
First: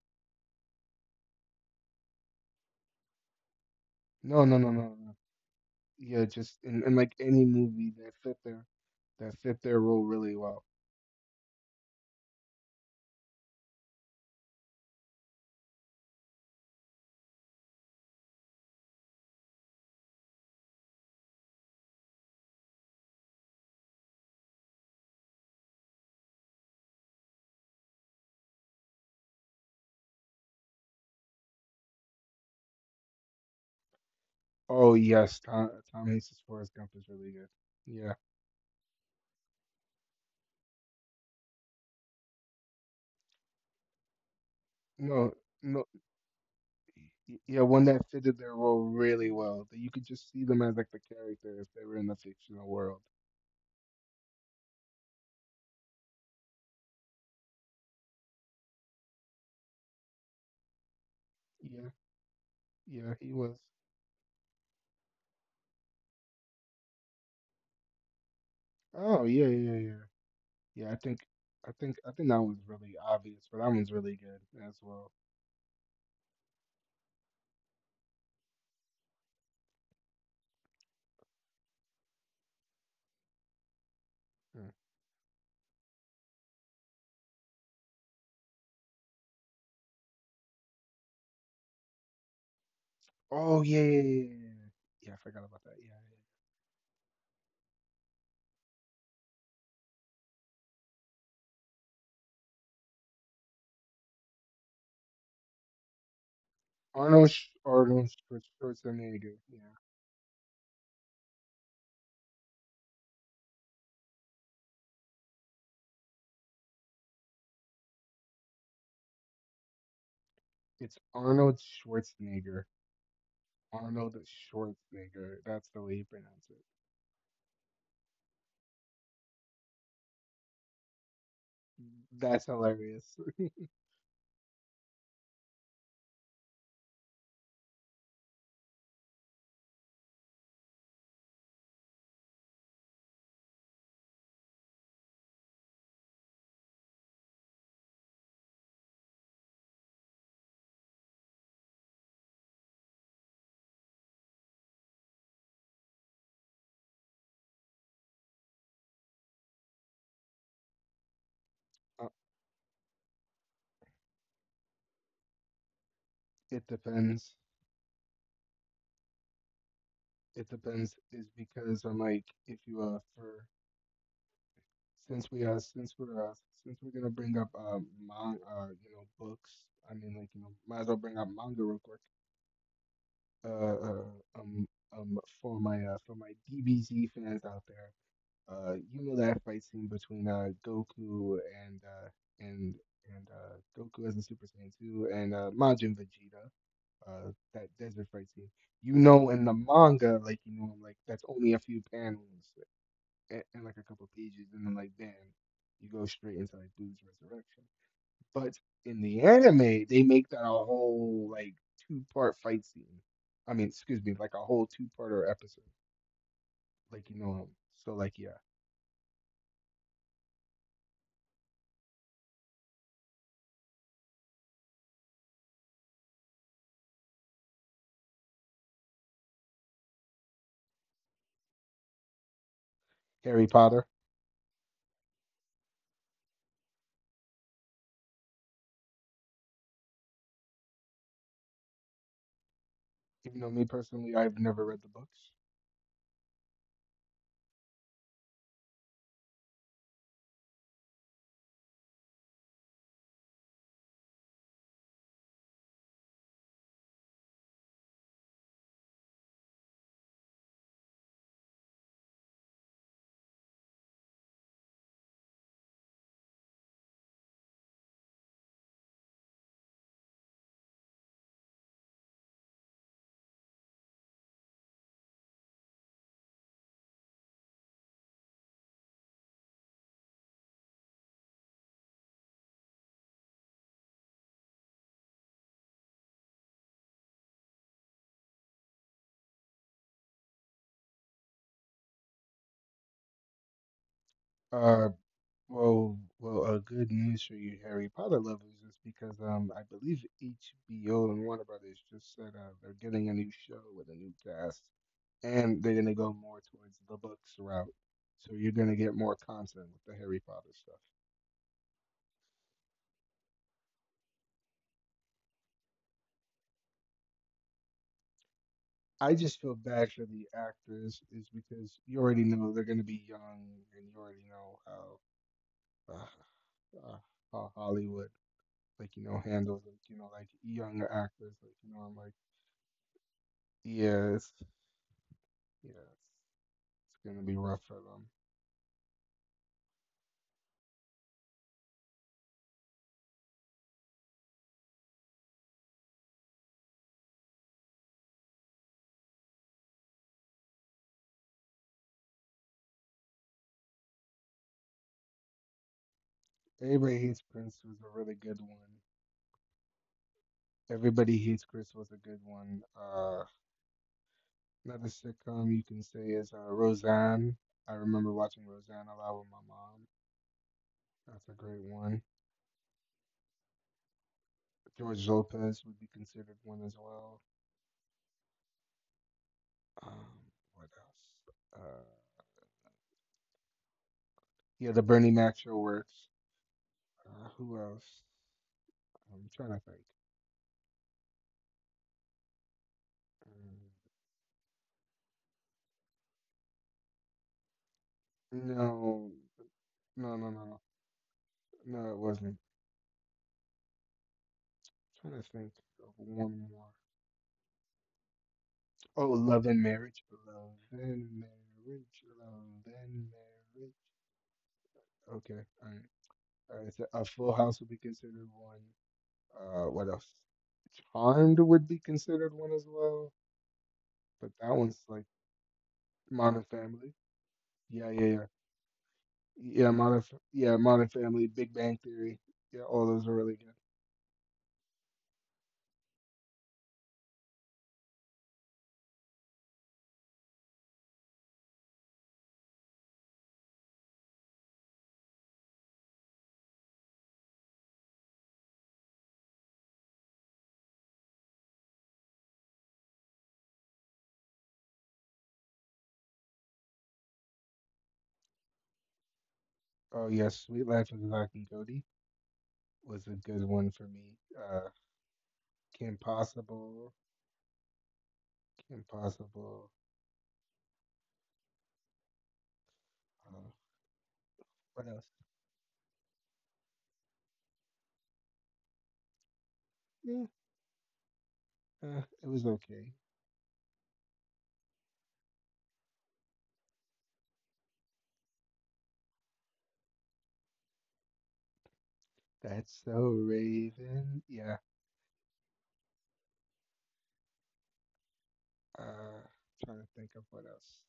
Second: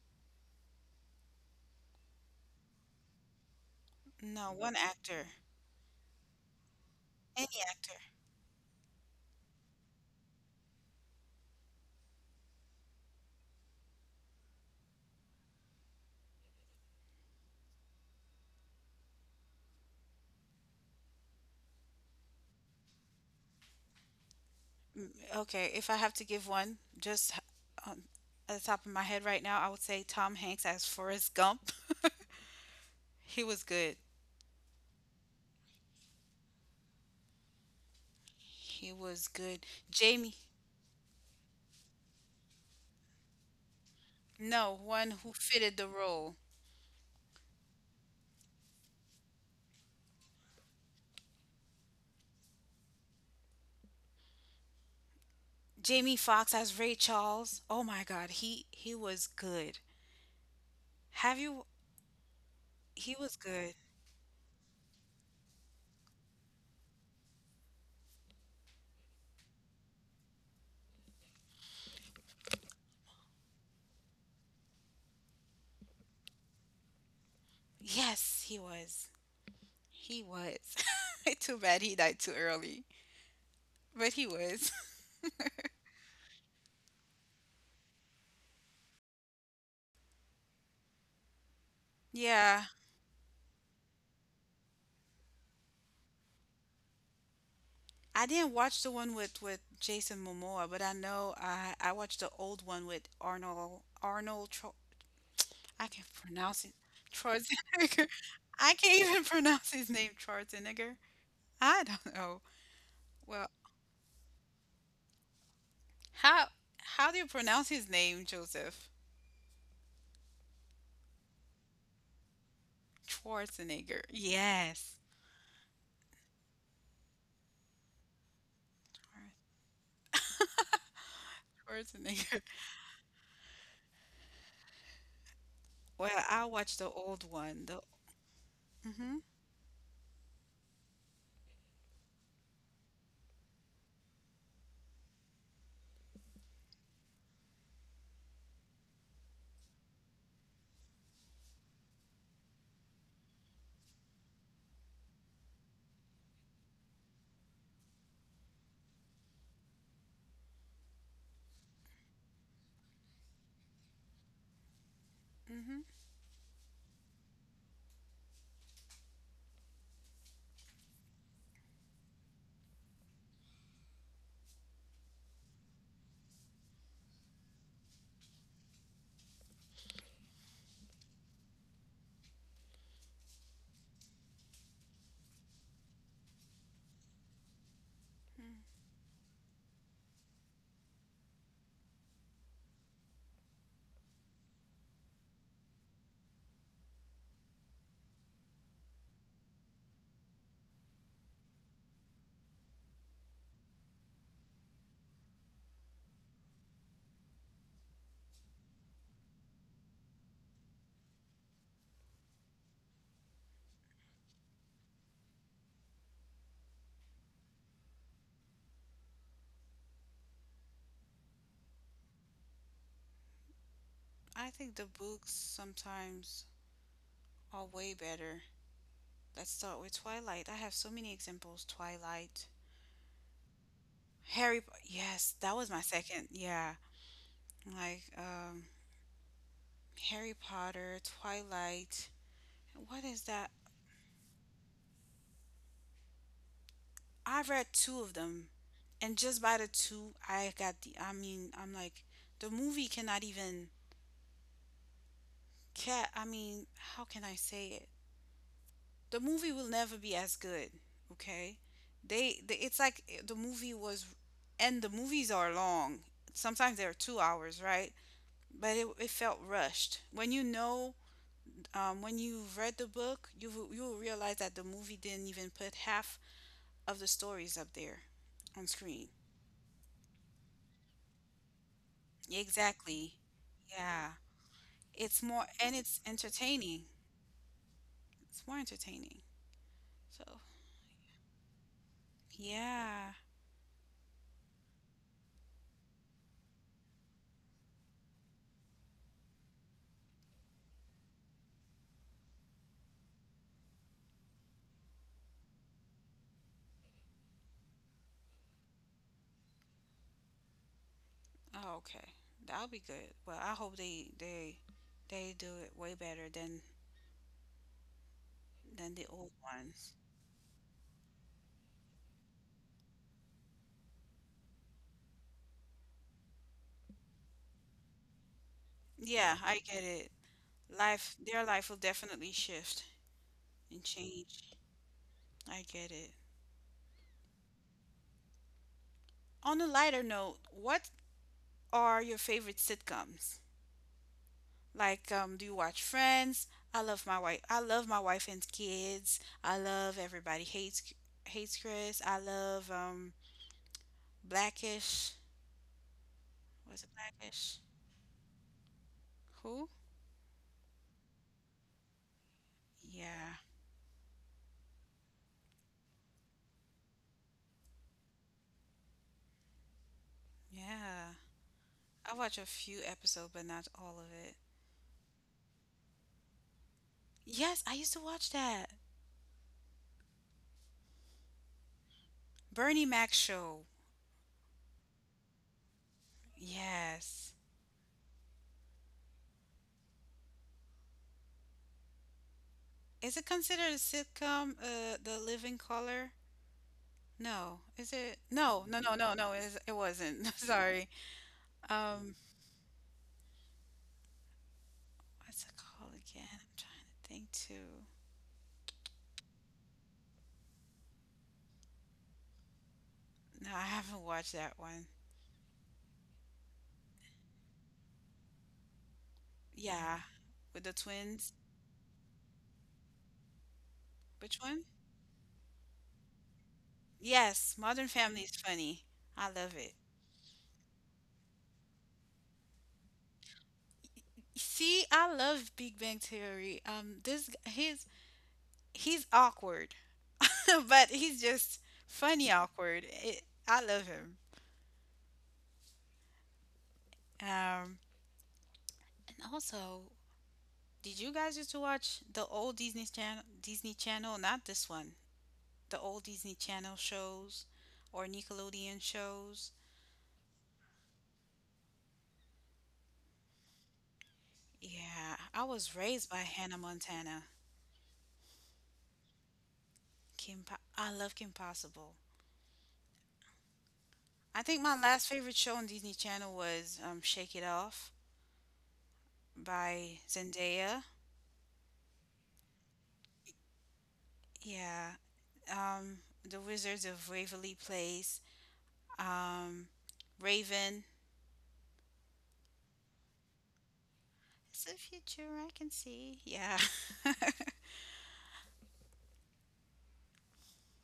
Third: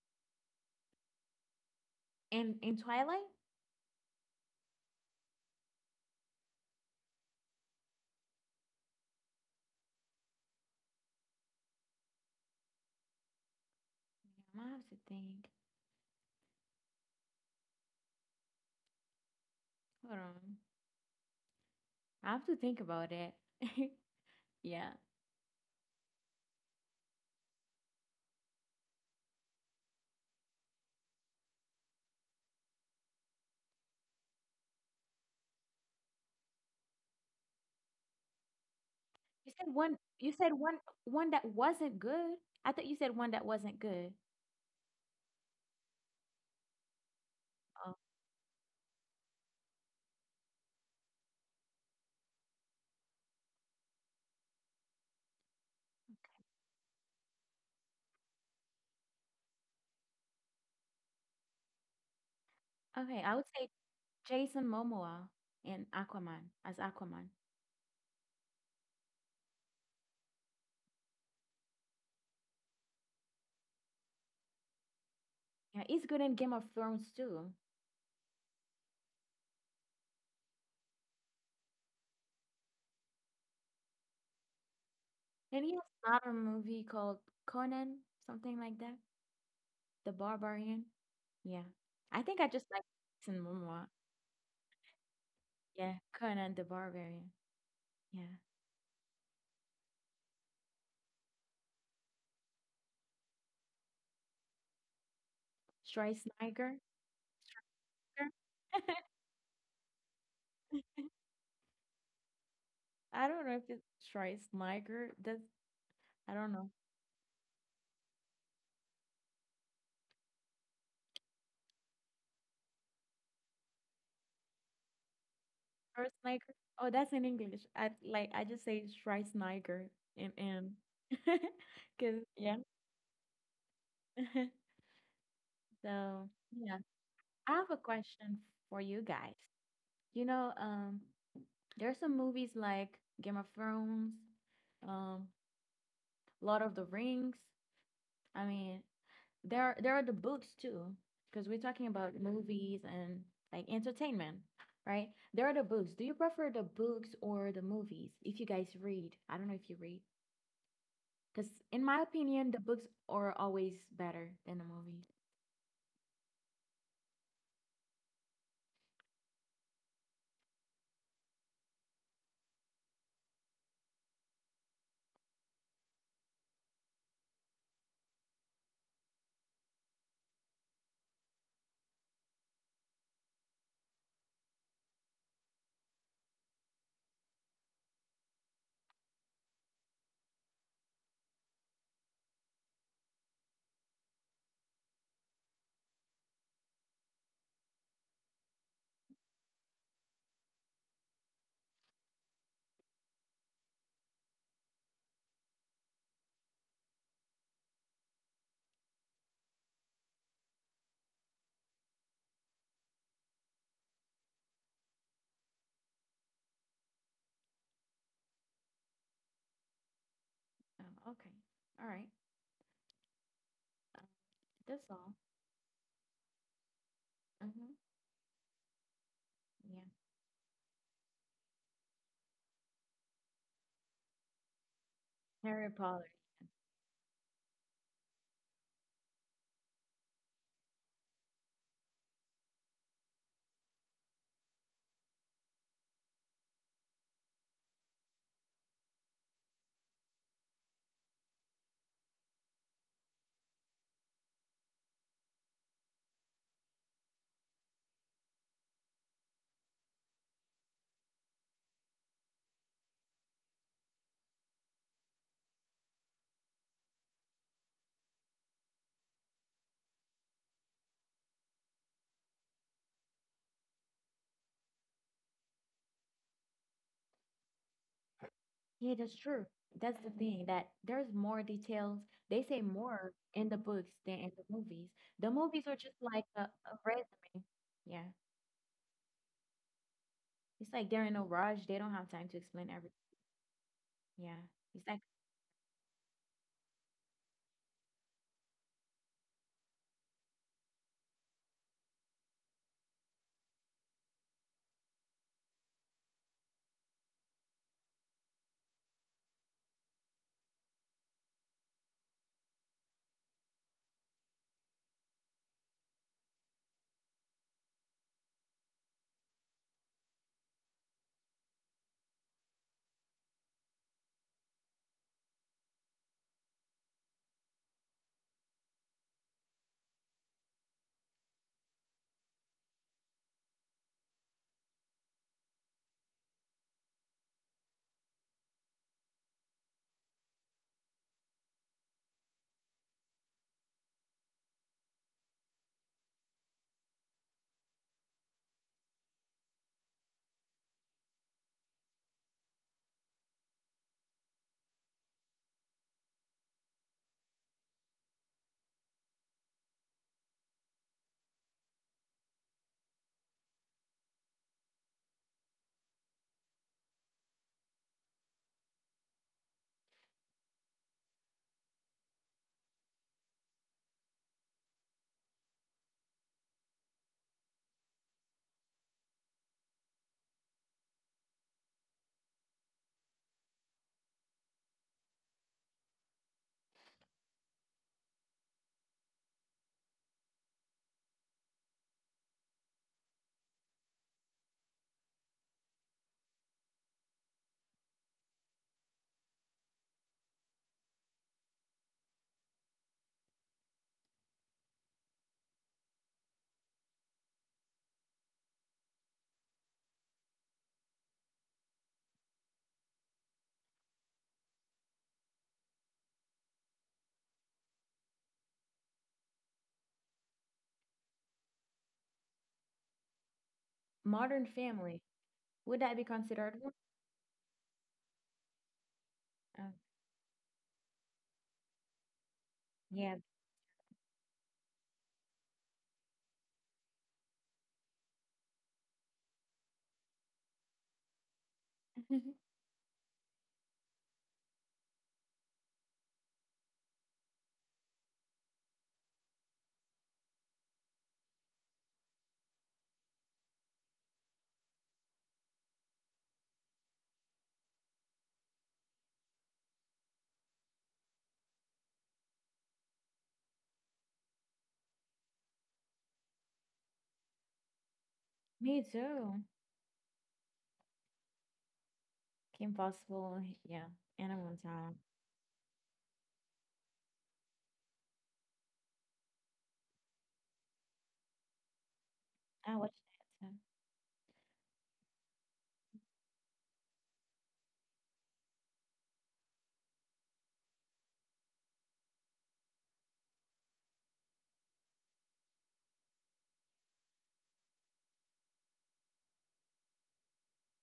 [SPEAKER 3] In in Twilight?
[SPEAKER 2] No
[SPEAKER 1] No,
[SPEAKER 2] no no
[SPEAKER 1] one
[SPEAKER 2] no no
[SPEAKER 1] actor.
[SPEAKER 2] Yeah, just in, in like any
[SPEAKER 1] Any
[SPEAKER 2] movie
[SPEAKER 1] actor.
[SPEAKER 2] that fit their that fit their role really well.
[SPEAKER 3] Yeah, I have to think. Hold on. I have to think about it. Yeah.
[SPEAKER 1] Okay, if I have to give one, just um, at the top of my head right now, I would say Tom Hanks as Forrest Gump. He was good.
[SPEAKER 2] Oh yes, Tom Tom Hanks' Forrest Gump is really good. Yeah.
[SPEAKER 1] He was
[SPEAKER 3] You
[SPEAKER 1] good.
[SPEAKER 3] said one you
[SPEAKER 1] Jamie,
[SPEAKER 3] said one one that wasn't good. I thought you said one that wasn't good.
[SPEAKER 1] no, one
[SPEAKER 2] No,
[SPEAKER 1] who fitted the
[SPEAKER 2] no,
[SPEAKER 1] role.
[SPEAKER 2] y- yeah, one
[SPEAKER 3] Oh,
[SPEAKER 2] that fitted their role really well. That you could just see them as like the character if they were in the fictional world.
[SPEAKER 1] Jamie Foxx as Ray Charles. Oh my God, he he was good. Have you?
[SPEAKER 2] Yeah,
[SPEAKER 3] okay.
[SPEAKER 1] He
[SPEAKER 3] Okay,
[SPEAKER 2] yeah,
[SPEAKER 3] I
[SPEAKER 1] was
[SPEAKER 2] he
[SPEAKER 3] would
[SPEAKER 2] was.
[SPEAKER 3] say
[SPEAKER 1] good.
[SPEAKER 3] Jason Momoa in Aquaman as Aquaman.
[SPEAKER 2] Oh, yeah, yeah, yeah. Yeah, I think, I think, I think that one's really obvious, but that one's really good as well.
[SPEAKER 3] Yeah, he's good in Game of Thrones too.
[SPEAKER 1] Yes, he was. He was. Too bad he died too early, but he was.
[SPEAKER 2] Yeah.
[SPEAKER 3] Did he start a movie called Conan, something like that? The Barbarian? Yeah. I think I
[SPEAKER 1] Yeah,
[SPEAKER 3] just like Jason
[SPEAKER 2] Oh,
[SPEAKER 3] Momoa.
[SPEAKER 2] yeah, yeah, yeah, yeah, yeah, yeah, I forgot about that.
[SPEAKER 3] Yeah,
[SPEAKER 2] Yeah, yeah.
[SPEAKER 3] Conan the Barbarian.
[SPEAKER 1] I
[SPEAKER 3] Yeah.
[SPEAKER 1] didn't watch the one with with Jason Momoa, but I know I I watched the old one with Arnold Arnold. Tro- I can't pronounce it.
[SPEAKER 3] Schwarzenegger?
[SPEAKER 2] Arnold, Sch
[SPEAKER 1] Schwarzenegger.
[SPEAKER 2] Arnold Schwar-
[SPEAKER 1] I can't even
[SPEAKER 2] Schwarzenegger.
[SPEAKER 1] pronounce
[SPEAKER 2] Yeah,
[SPEAKER 1] his name, Schwarzenegger. I don't know.
[SPEAKER 3] I don't
[SPEAKER 1] Well,
[SPEAKER 3] know if it's Schwarzenegger. That's I
[SPEAKER 1] how
[SPEAKER 3] don't know.
[SPEAKER 1] how do you pronounce his name, Joseph?
[SPEAKER 2] it's Arnold Schwarzenegger.
[SPEAKER 1] Schwarzenegger.
[SPEAKER 2] Arnold
[SPEAKER 1] Yes,
[SPEAKER 2] Schwarzenegger. That's the way you
[SPEAKER 3] Schwarzenegger.
[SPEAKER 2] pronounce it.
[SPEAKER 3] Oh, that's in English. I like I just say Schwarzenegger in in because
[SPEAKER 1] Schwarzenegger.
[SPEAKER 3] yeah.
[SPEAKER 2] That's hilarious.
[SPEAKER 1] Well,
[SPEAKER 3] So
[SPEAKER 1] I watch
[SPEAKER 3] yeah,
[SPEAKER 1] the old
[SPEAKER 3] I
[SPEAKER 1] one.
[SPEAKER 3] have a
[SPEAKER 1] The
[SPEAKER 3] question for you
[SPEAKER 1] Mhm.
[SPEAKER 3] guys. You know, um, there's some movies like Game of Thrones, um, Lord of the Rings. I mean, there are, there are the books too, because we're talking about movies and like entertainment, right? There are the books. Do you prefer the books or the movies? If you guys read, I don't know if you read, because in my
[SPEAKER 2] Uh,
[SPEAKER 3] opinion, the books are always better than the movies.
[SPEAKER 1] Mhm.
[SPEAKER 2] it depends. It depends is because I'm like if you uh for since we uh since we're uh since we're gonna bring up uh, man, uh you know, books, I mean, like, you know, might as well bring up manga real quick. uh, uh um um for my uh for my D B Z fans out there, uh you know that fight scene between uh Goku and uh and and uh Goku as a Super Saiyan two and uh Majin Vegeta, uh that desert fight scene, you know, in the manga, like, you know, like that's only a few panels and, and like a couple pages, and then like then you go straight into like Blue's resurrection. But in the anime, they make that a whole like two part fight scene. I mean, excuse me, like a whole two parter episode. Like, you know, so like yeah.
[SPEAKER 3] Oh, okay, all right,
[SPEAKER 1] I think
[SPEAKER 3] that's
[SPEAKER 1] the
[SPEAKER 3] all.
[SPEAKER 1] books sometimes are
[SPEAKER 3] Mm-hmm.
[SPEAKER 1] way better. Let's
[SPEAKER 3] Yeah,
[SPEAKER 1] start with Twilight. I have so many examples. Twilight,
[SPEAKER 2] Harry Potter.
[SPEAKER 1] Harry. Po- Yes, that
[SPEAKER 3] Harry
[SPEAKER 1] was my
[SPEAKER 3] Potter.
[SPEAKER 1] second. Yeah, like um, Harry Potter, Twilight. What is
[SPEAKER 2] Even though
[SPEAKER 1] that?
[SPEAKER 2] me personally, I've never read the books.
[SPEAKER 1] I read two of them, and just by the two, I got the. I mean, I'm like, the movie cannot even. Cat. I mean, how can I say it? The movie will never be as good. Okay, they. they it's like the movie was, and the movies are long. Sometimes they're two hours, right? But it, it felt rushed. When you know, um, when you have read the book, you will- you will realize that the movie didn't even put half of the stories up there on
[SPEAKER 3] Yeah,
[SPEAKER 1] screen.
[SPEAKER 3] that's true. That's the thing that there's more details. They say more
[SPEAKER 1] Exactly.
[SPEAKER 3] in the books
[SPEAKER 1] Yeah.
[SPEAKER 3] than in the movies.
[SPEAKER 1] It's
[SPEAKER 3] The
[SPEAKER 1] more
[SPEAKER 3] movies are
[SPEAKER 1] and
[SPEAKER 3] just
[SPEAKER 1] it's
[SPEAKER 3] like a, a
[SPEAKER 1] entertaining.
[SPEAKER 3] resume. Yeah.
[SPEAKER 1] It's more entertaining. So,
[SPEAKER 3] It's like they're in a rush. They don't have time to explain everything.
[SPEAKER 1] yeah.
[SPEAKER 3] Yeah. It's
[SPEAKER 2] Uh,
[SPEAKER 3] like
[SPEAKER 2] Well, well, uh, good news for you, Harry Potter lovers, is because um, I believe H B O and Warner Brothers just said uh, they're getting a new show with a new cast, and they're gonna go more towards the books route. So you're gonna get more content with the Harry Potter stuff.
[SPEAKER 1] Oh, okay. That'll be good. Well, I hope they they they do it way better than than the
[SPEAKER 2] I
[SPEAKER 1] old
[SPEAKER 2] just feel bad
[SPEAKER 1] ones.
[SPEAKER 2] for the actors, is because you already know they're gonna be young, and you already know how uh, uh, how Hollywood, like, you know,
[SPEAKER 1] Yeah, I
[SPEAKER 2] handles, like,
[SPEAKER 1] get
[SPEAKER 2] you know,
[SPEAKER 1] it.
[SPEAKER 2] like younger
[SPEAKER 1] Life,
[SPEAKER 2] actors,
[SPEAKER 1] their
[SPEAKER 2] like,
[SPEAKER 1] life
[SPEAKER 2] you
[SPEAKER 1] will
[SPEAKER 2] know, I'm like,
[SPEAKER 1] definitely shift and
[SPEAKER 2] yes,
[SPEAKER 1] change. I
[SPEAKER 2] yes.
[SPEAKER 1] get it.
[SPEAKER 2] It's gonna be rough for them.
[SPEAKER 1] On a lighter note, what are your favorite sitcoms? Like, um, do you watch Friends? I love my wife. I love my wife and kids. I love Everybody Hates Hates Chris. I love um Blackish. Was it
[SPEAKER 2] Everybody Hates Prince
[SPEAKER 1] Blackish?
[SPEAKER 2] was a really good one.
[SPEAKER 1] Who?
[SPEAKER 2] Everybody Hates Chris was a good one. Uh,
[SPEAKER 1] Yeah,
[SPEAKER 2] another sitcom you can say is uh, Roseanne. I remember watching Roseanne a lot with my mom.
[SPEAKER 1] yeah.
[SPEAKER 2] That's a great one.
[SPEAKER 1] I watch a few episodes, but not all of it.
[SPEAKER 2] George Lopez would be considered one as well.
[SPEAKER 1] Yes, I used to watch that
[SPEAKER 2] Um, what else? Uh,
[SPEAKER 1] Bernie Mac show.
[SPEAKER 2] yeah, the Bernie Mac show works. Uh,
[SPEAKER 1] Yes.
[SPEAKER 2] who else? I'm trying to think.
[SPEAKER 1] Is it considered a sitcom? Uh, The Living Color? No, is it?
[SPEAKER 2] Um,
[SPEAKER 1] No, no, no,
[SPEAKER 2] no,
[SPEAKER 1] no, no. It, it
[SPEAKER 2] no,
[SPEAKER 1] wasn't.
[SPEAKER 2] no, no, no.
[SPEAKER 1] Sorry.
[SPEAKER 2] No, it
[SPEAKER 1] Um,
[SPEAKER 2] wasn't. I'm trying to
[SPEAKER 1] What's
[SPEAKER 2] think
[SPEAKER 1] it
[SPEAKER 2] of
[SPEAKER 1] called again?
[SPEAKER 2] one
[SPEAKER 1] I'm
[SPEAKER 2] more.
[SPEAKER 1] trying to think too.
[SPEAKER 2] Oh, love and marriage, love and marriage, love and
[SPEAKER 1] No, I
[SPEAKER 2] marriage.
[SPEAKER 1] haven't watched that one.
[SPEAKER 2] Okay, all right. All right, so a Full House would be considered one. Uh, what
[SPEAKER 1] Yeah,
[SPEAKER 2] else?
[SPEAKER 1] with the twins.
[SPEAKER 2] Charmed would be considered one as well, but
[SPEAKER 1] Which
[SPEAKER 3] Modern
[SPEAKER 2] that
[SPEAKER 1] one?
[SPEAKER 2] one's
[SPEAKER 3] Family.
[SPEAKER 2] like
[SPEAKER 3] Would that be
[SPEAKER 2] Modern
[SPEAKER 3] considered one?
[SPEAKER 2] Family.
[SPEAKER 1] Yes, Modern
[SPEAKER 2] Yeah, yeah, yeah,
[SPEAKER 1] Family is funny. I love
[SPEAKER 2] yeah.
[SPEAKER 1] it.
[SPEAKER 3] Um,
[SPEAKER 2] Modern, F- yeah, Modern Family, Big Bang Theory. Yeah, all those are
[SPEAKER 3] yeah.
[SPEAKER 2] really good.
[SPEAKER 1] See, I love Big Bang Theory. Um, this g- he's he's awkward, but he's just funny awkward. It, I love him. Um, and also, did you guys used to watch the old Disney Channel? Disney Channel, not this one. The old Disney Channel shows or Nickelodeon shows.
[SPEAKER 2] Oh yeah, Sweet Life of Zack and Cody was a good one for me. Uh,
[SPEAKER 1] Yeah, I was
[SPEAKER 2] Kim
[SPEAKER 1] raised by Hannah
[SPEAKER 2] Possible,
[SPEAKER 1] Montana.
[SPEAKER 2] Kim
[SPEAKER 3] Me too.
[SPEAKER 2] Possible.
[SPEAKER 1] Kim, po- I love Kim Possible.
[SPEAKER 3] Kim
[SPEAKER 2] Uh,
[SPEAKER 3] Possible. Yeah. And
[SPEAKER 1] I
[SPEAKER 3] one
[SPEAKER 1] think my
[SPEAKER 2] what else?
[SPEAKER 3] time.
[SPEAKER 1] last favorite show on Disney Channel was um, Shake It Off by
[SPEAKER 2] Yeah,
[SPEAKER 1] Zendaya.
[SPEAKER 2] Uh, it was
[SPEAKER 3] I
[SPEAKER 2] okay.
[SPEAKER 3] watched that.
[SPEAKER 1] Yeah, um, The Wizards of Waverly Place, um, Raven.
[SPEAKER 2] That's so Raven. Yeah.
[SPEAKER 1] It's the future I can see. Yeah,
[SPEAKER 2] Uh, Trying to think of what else.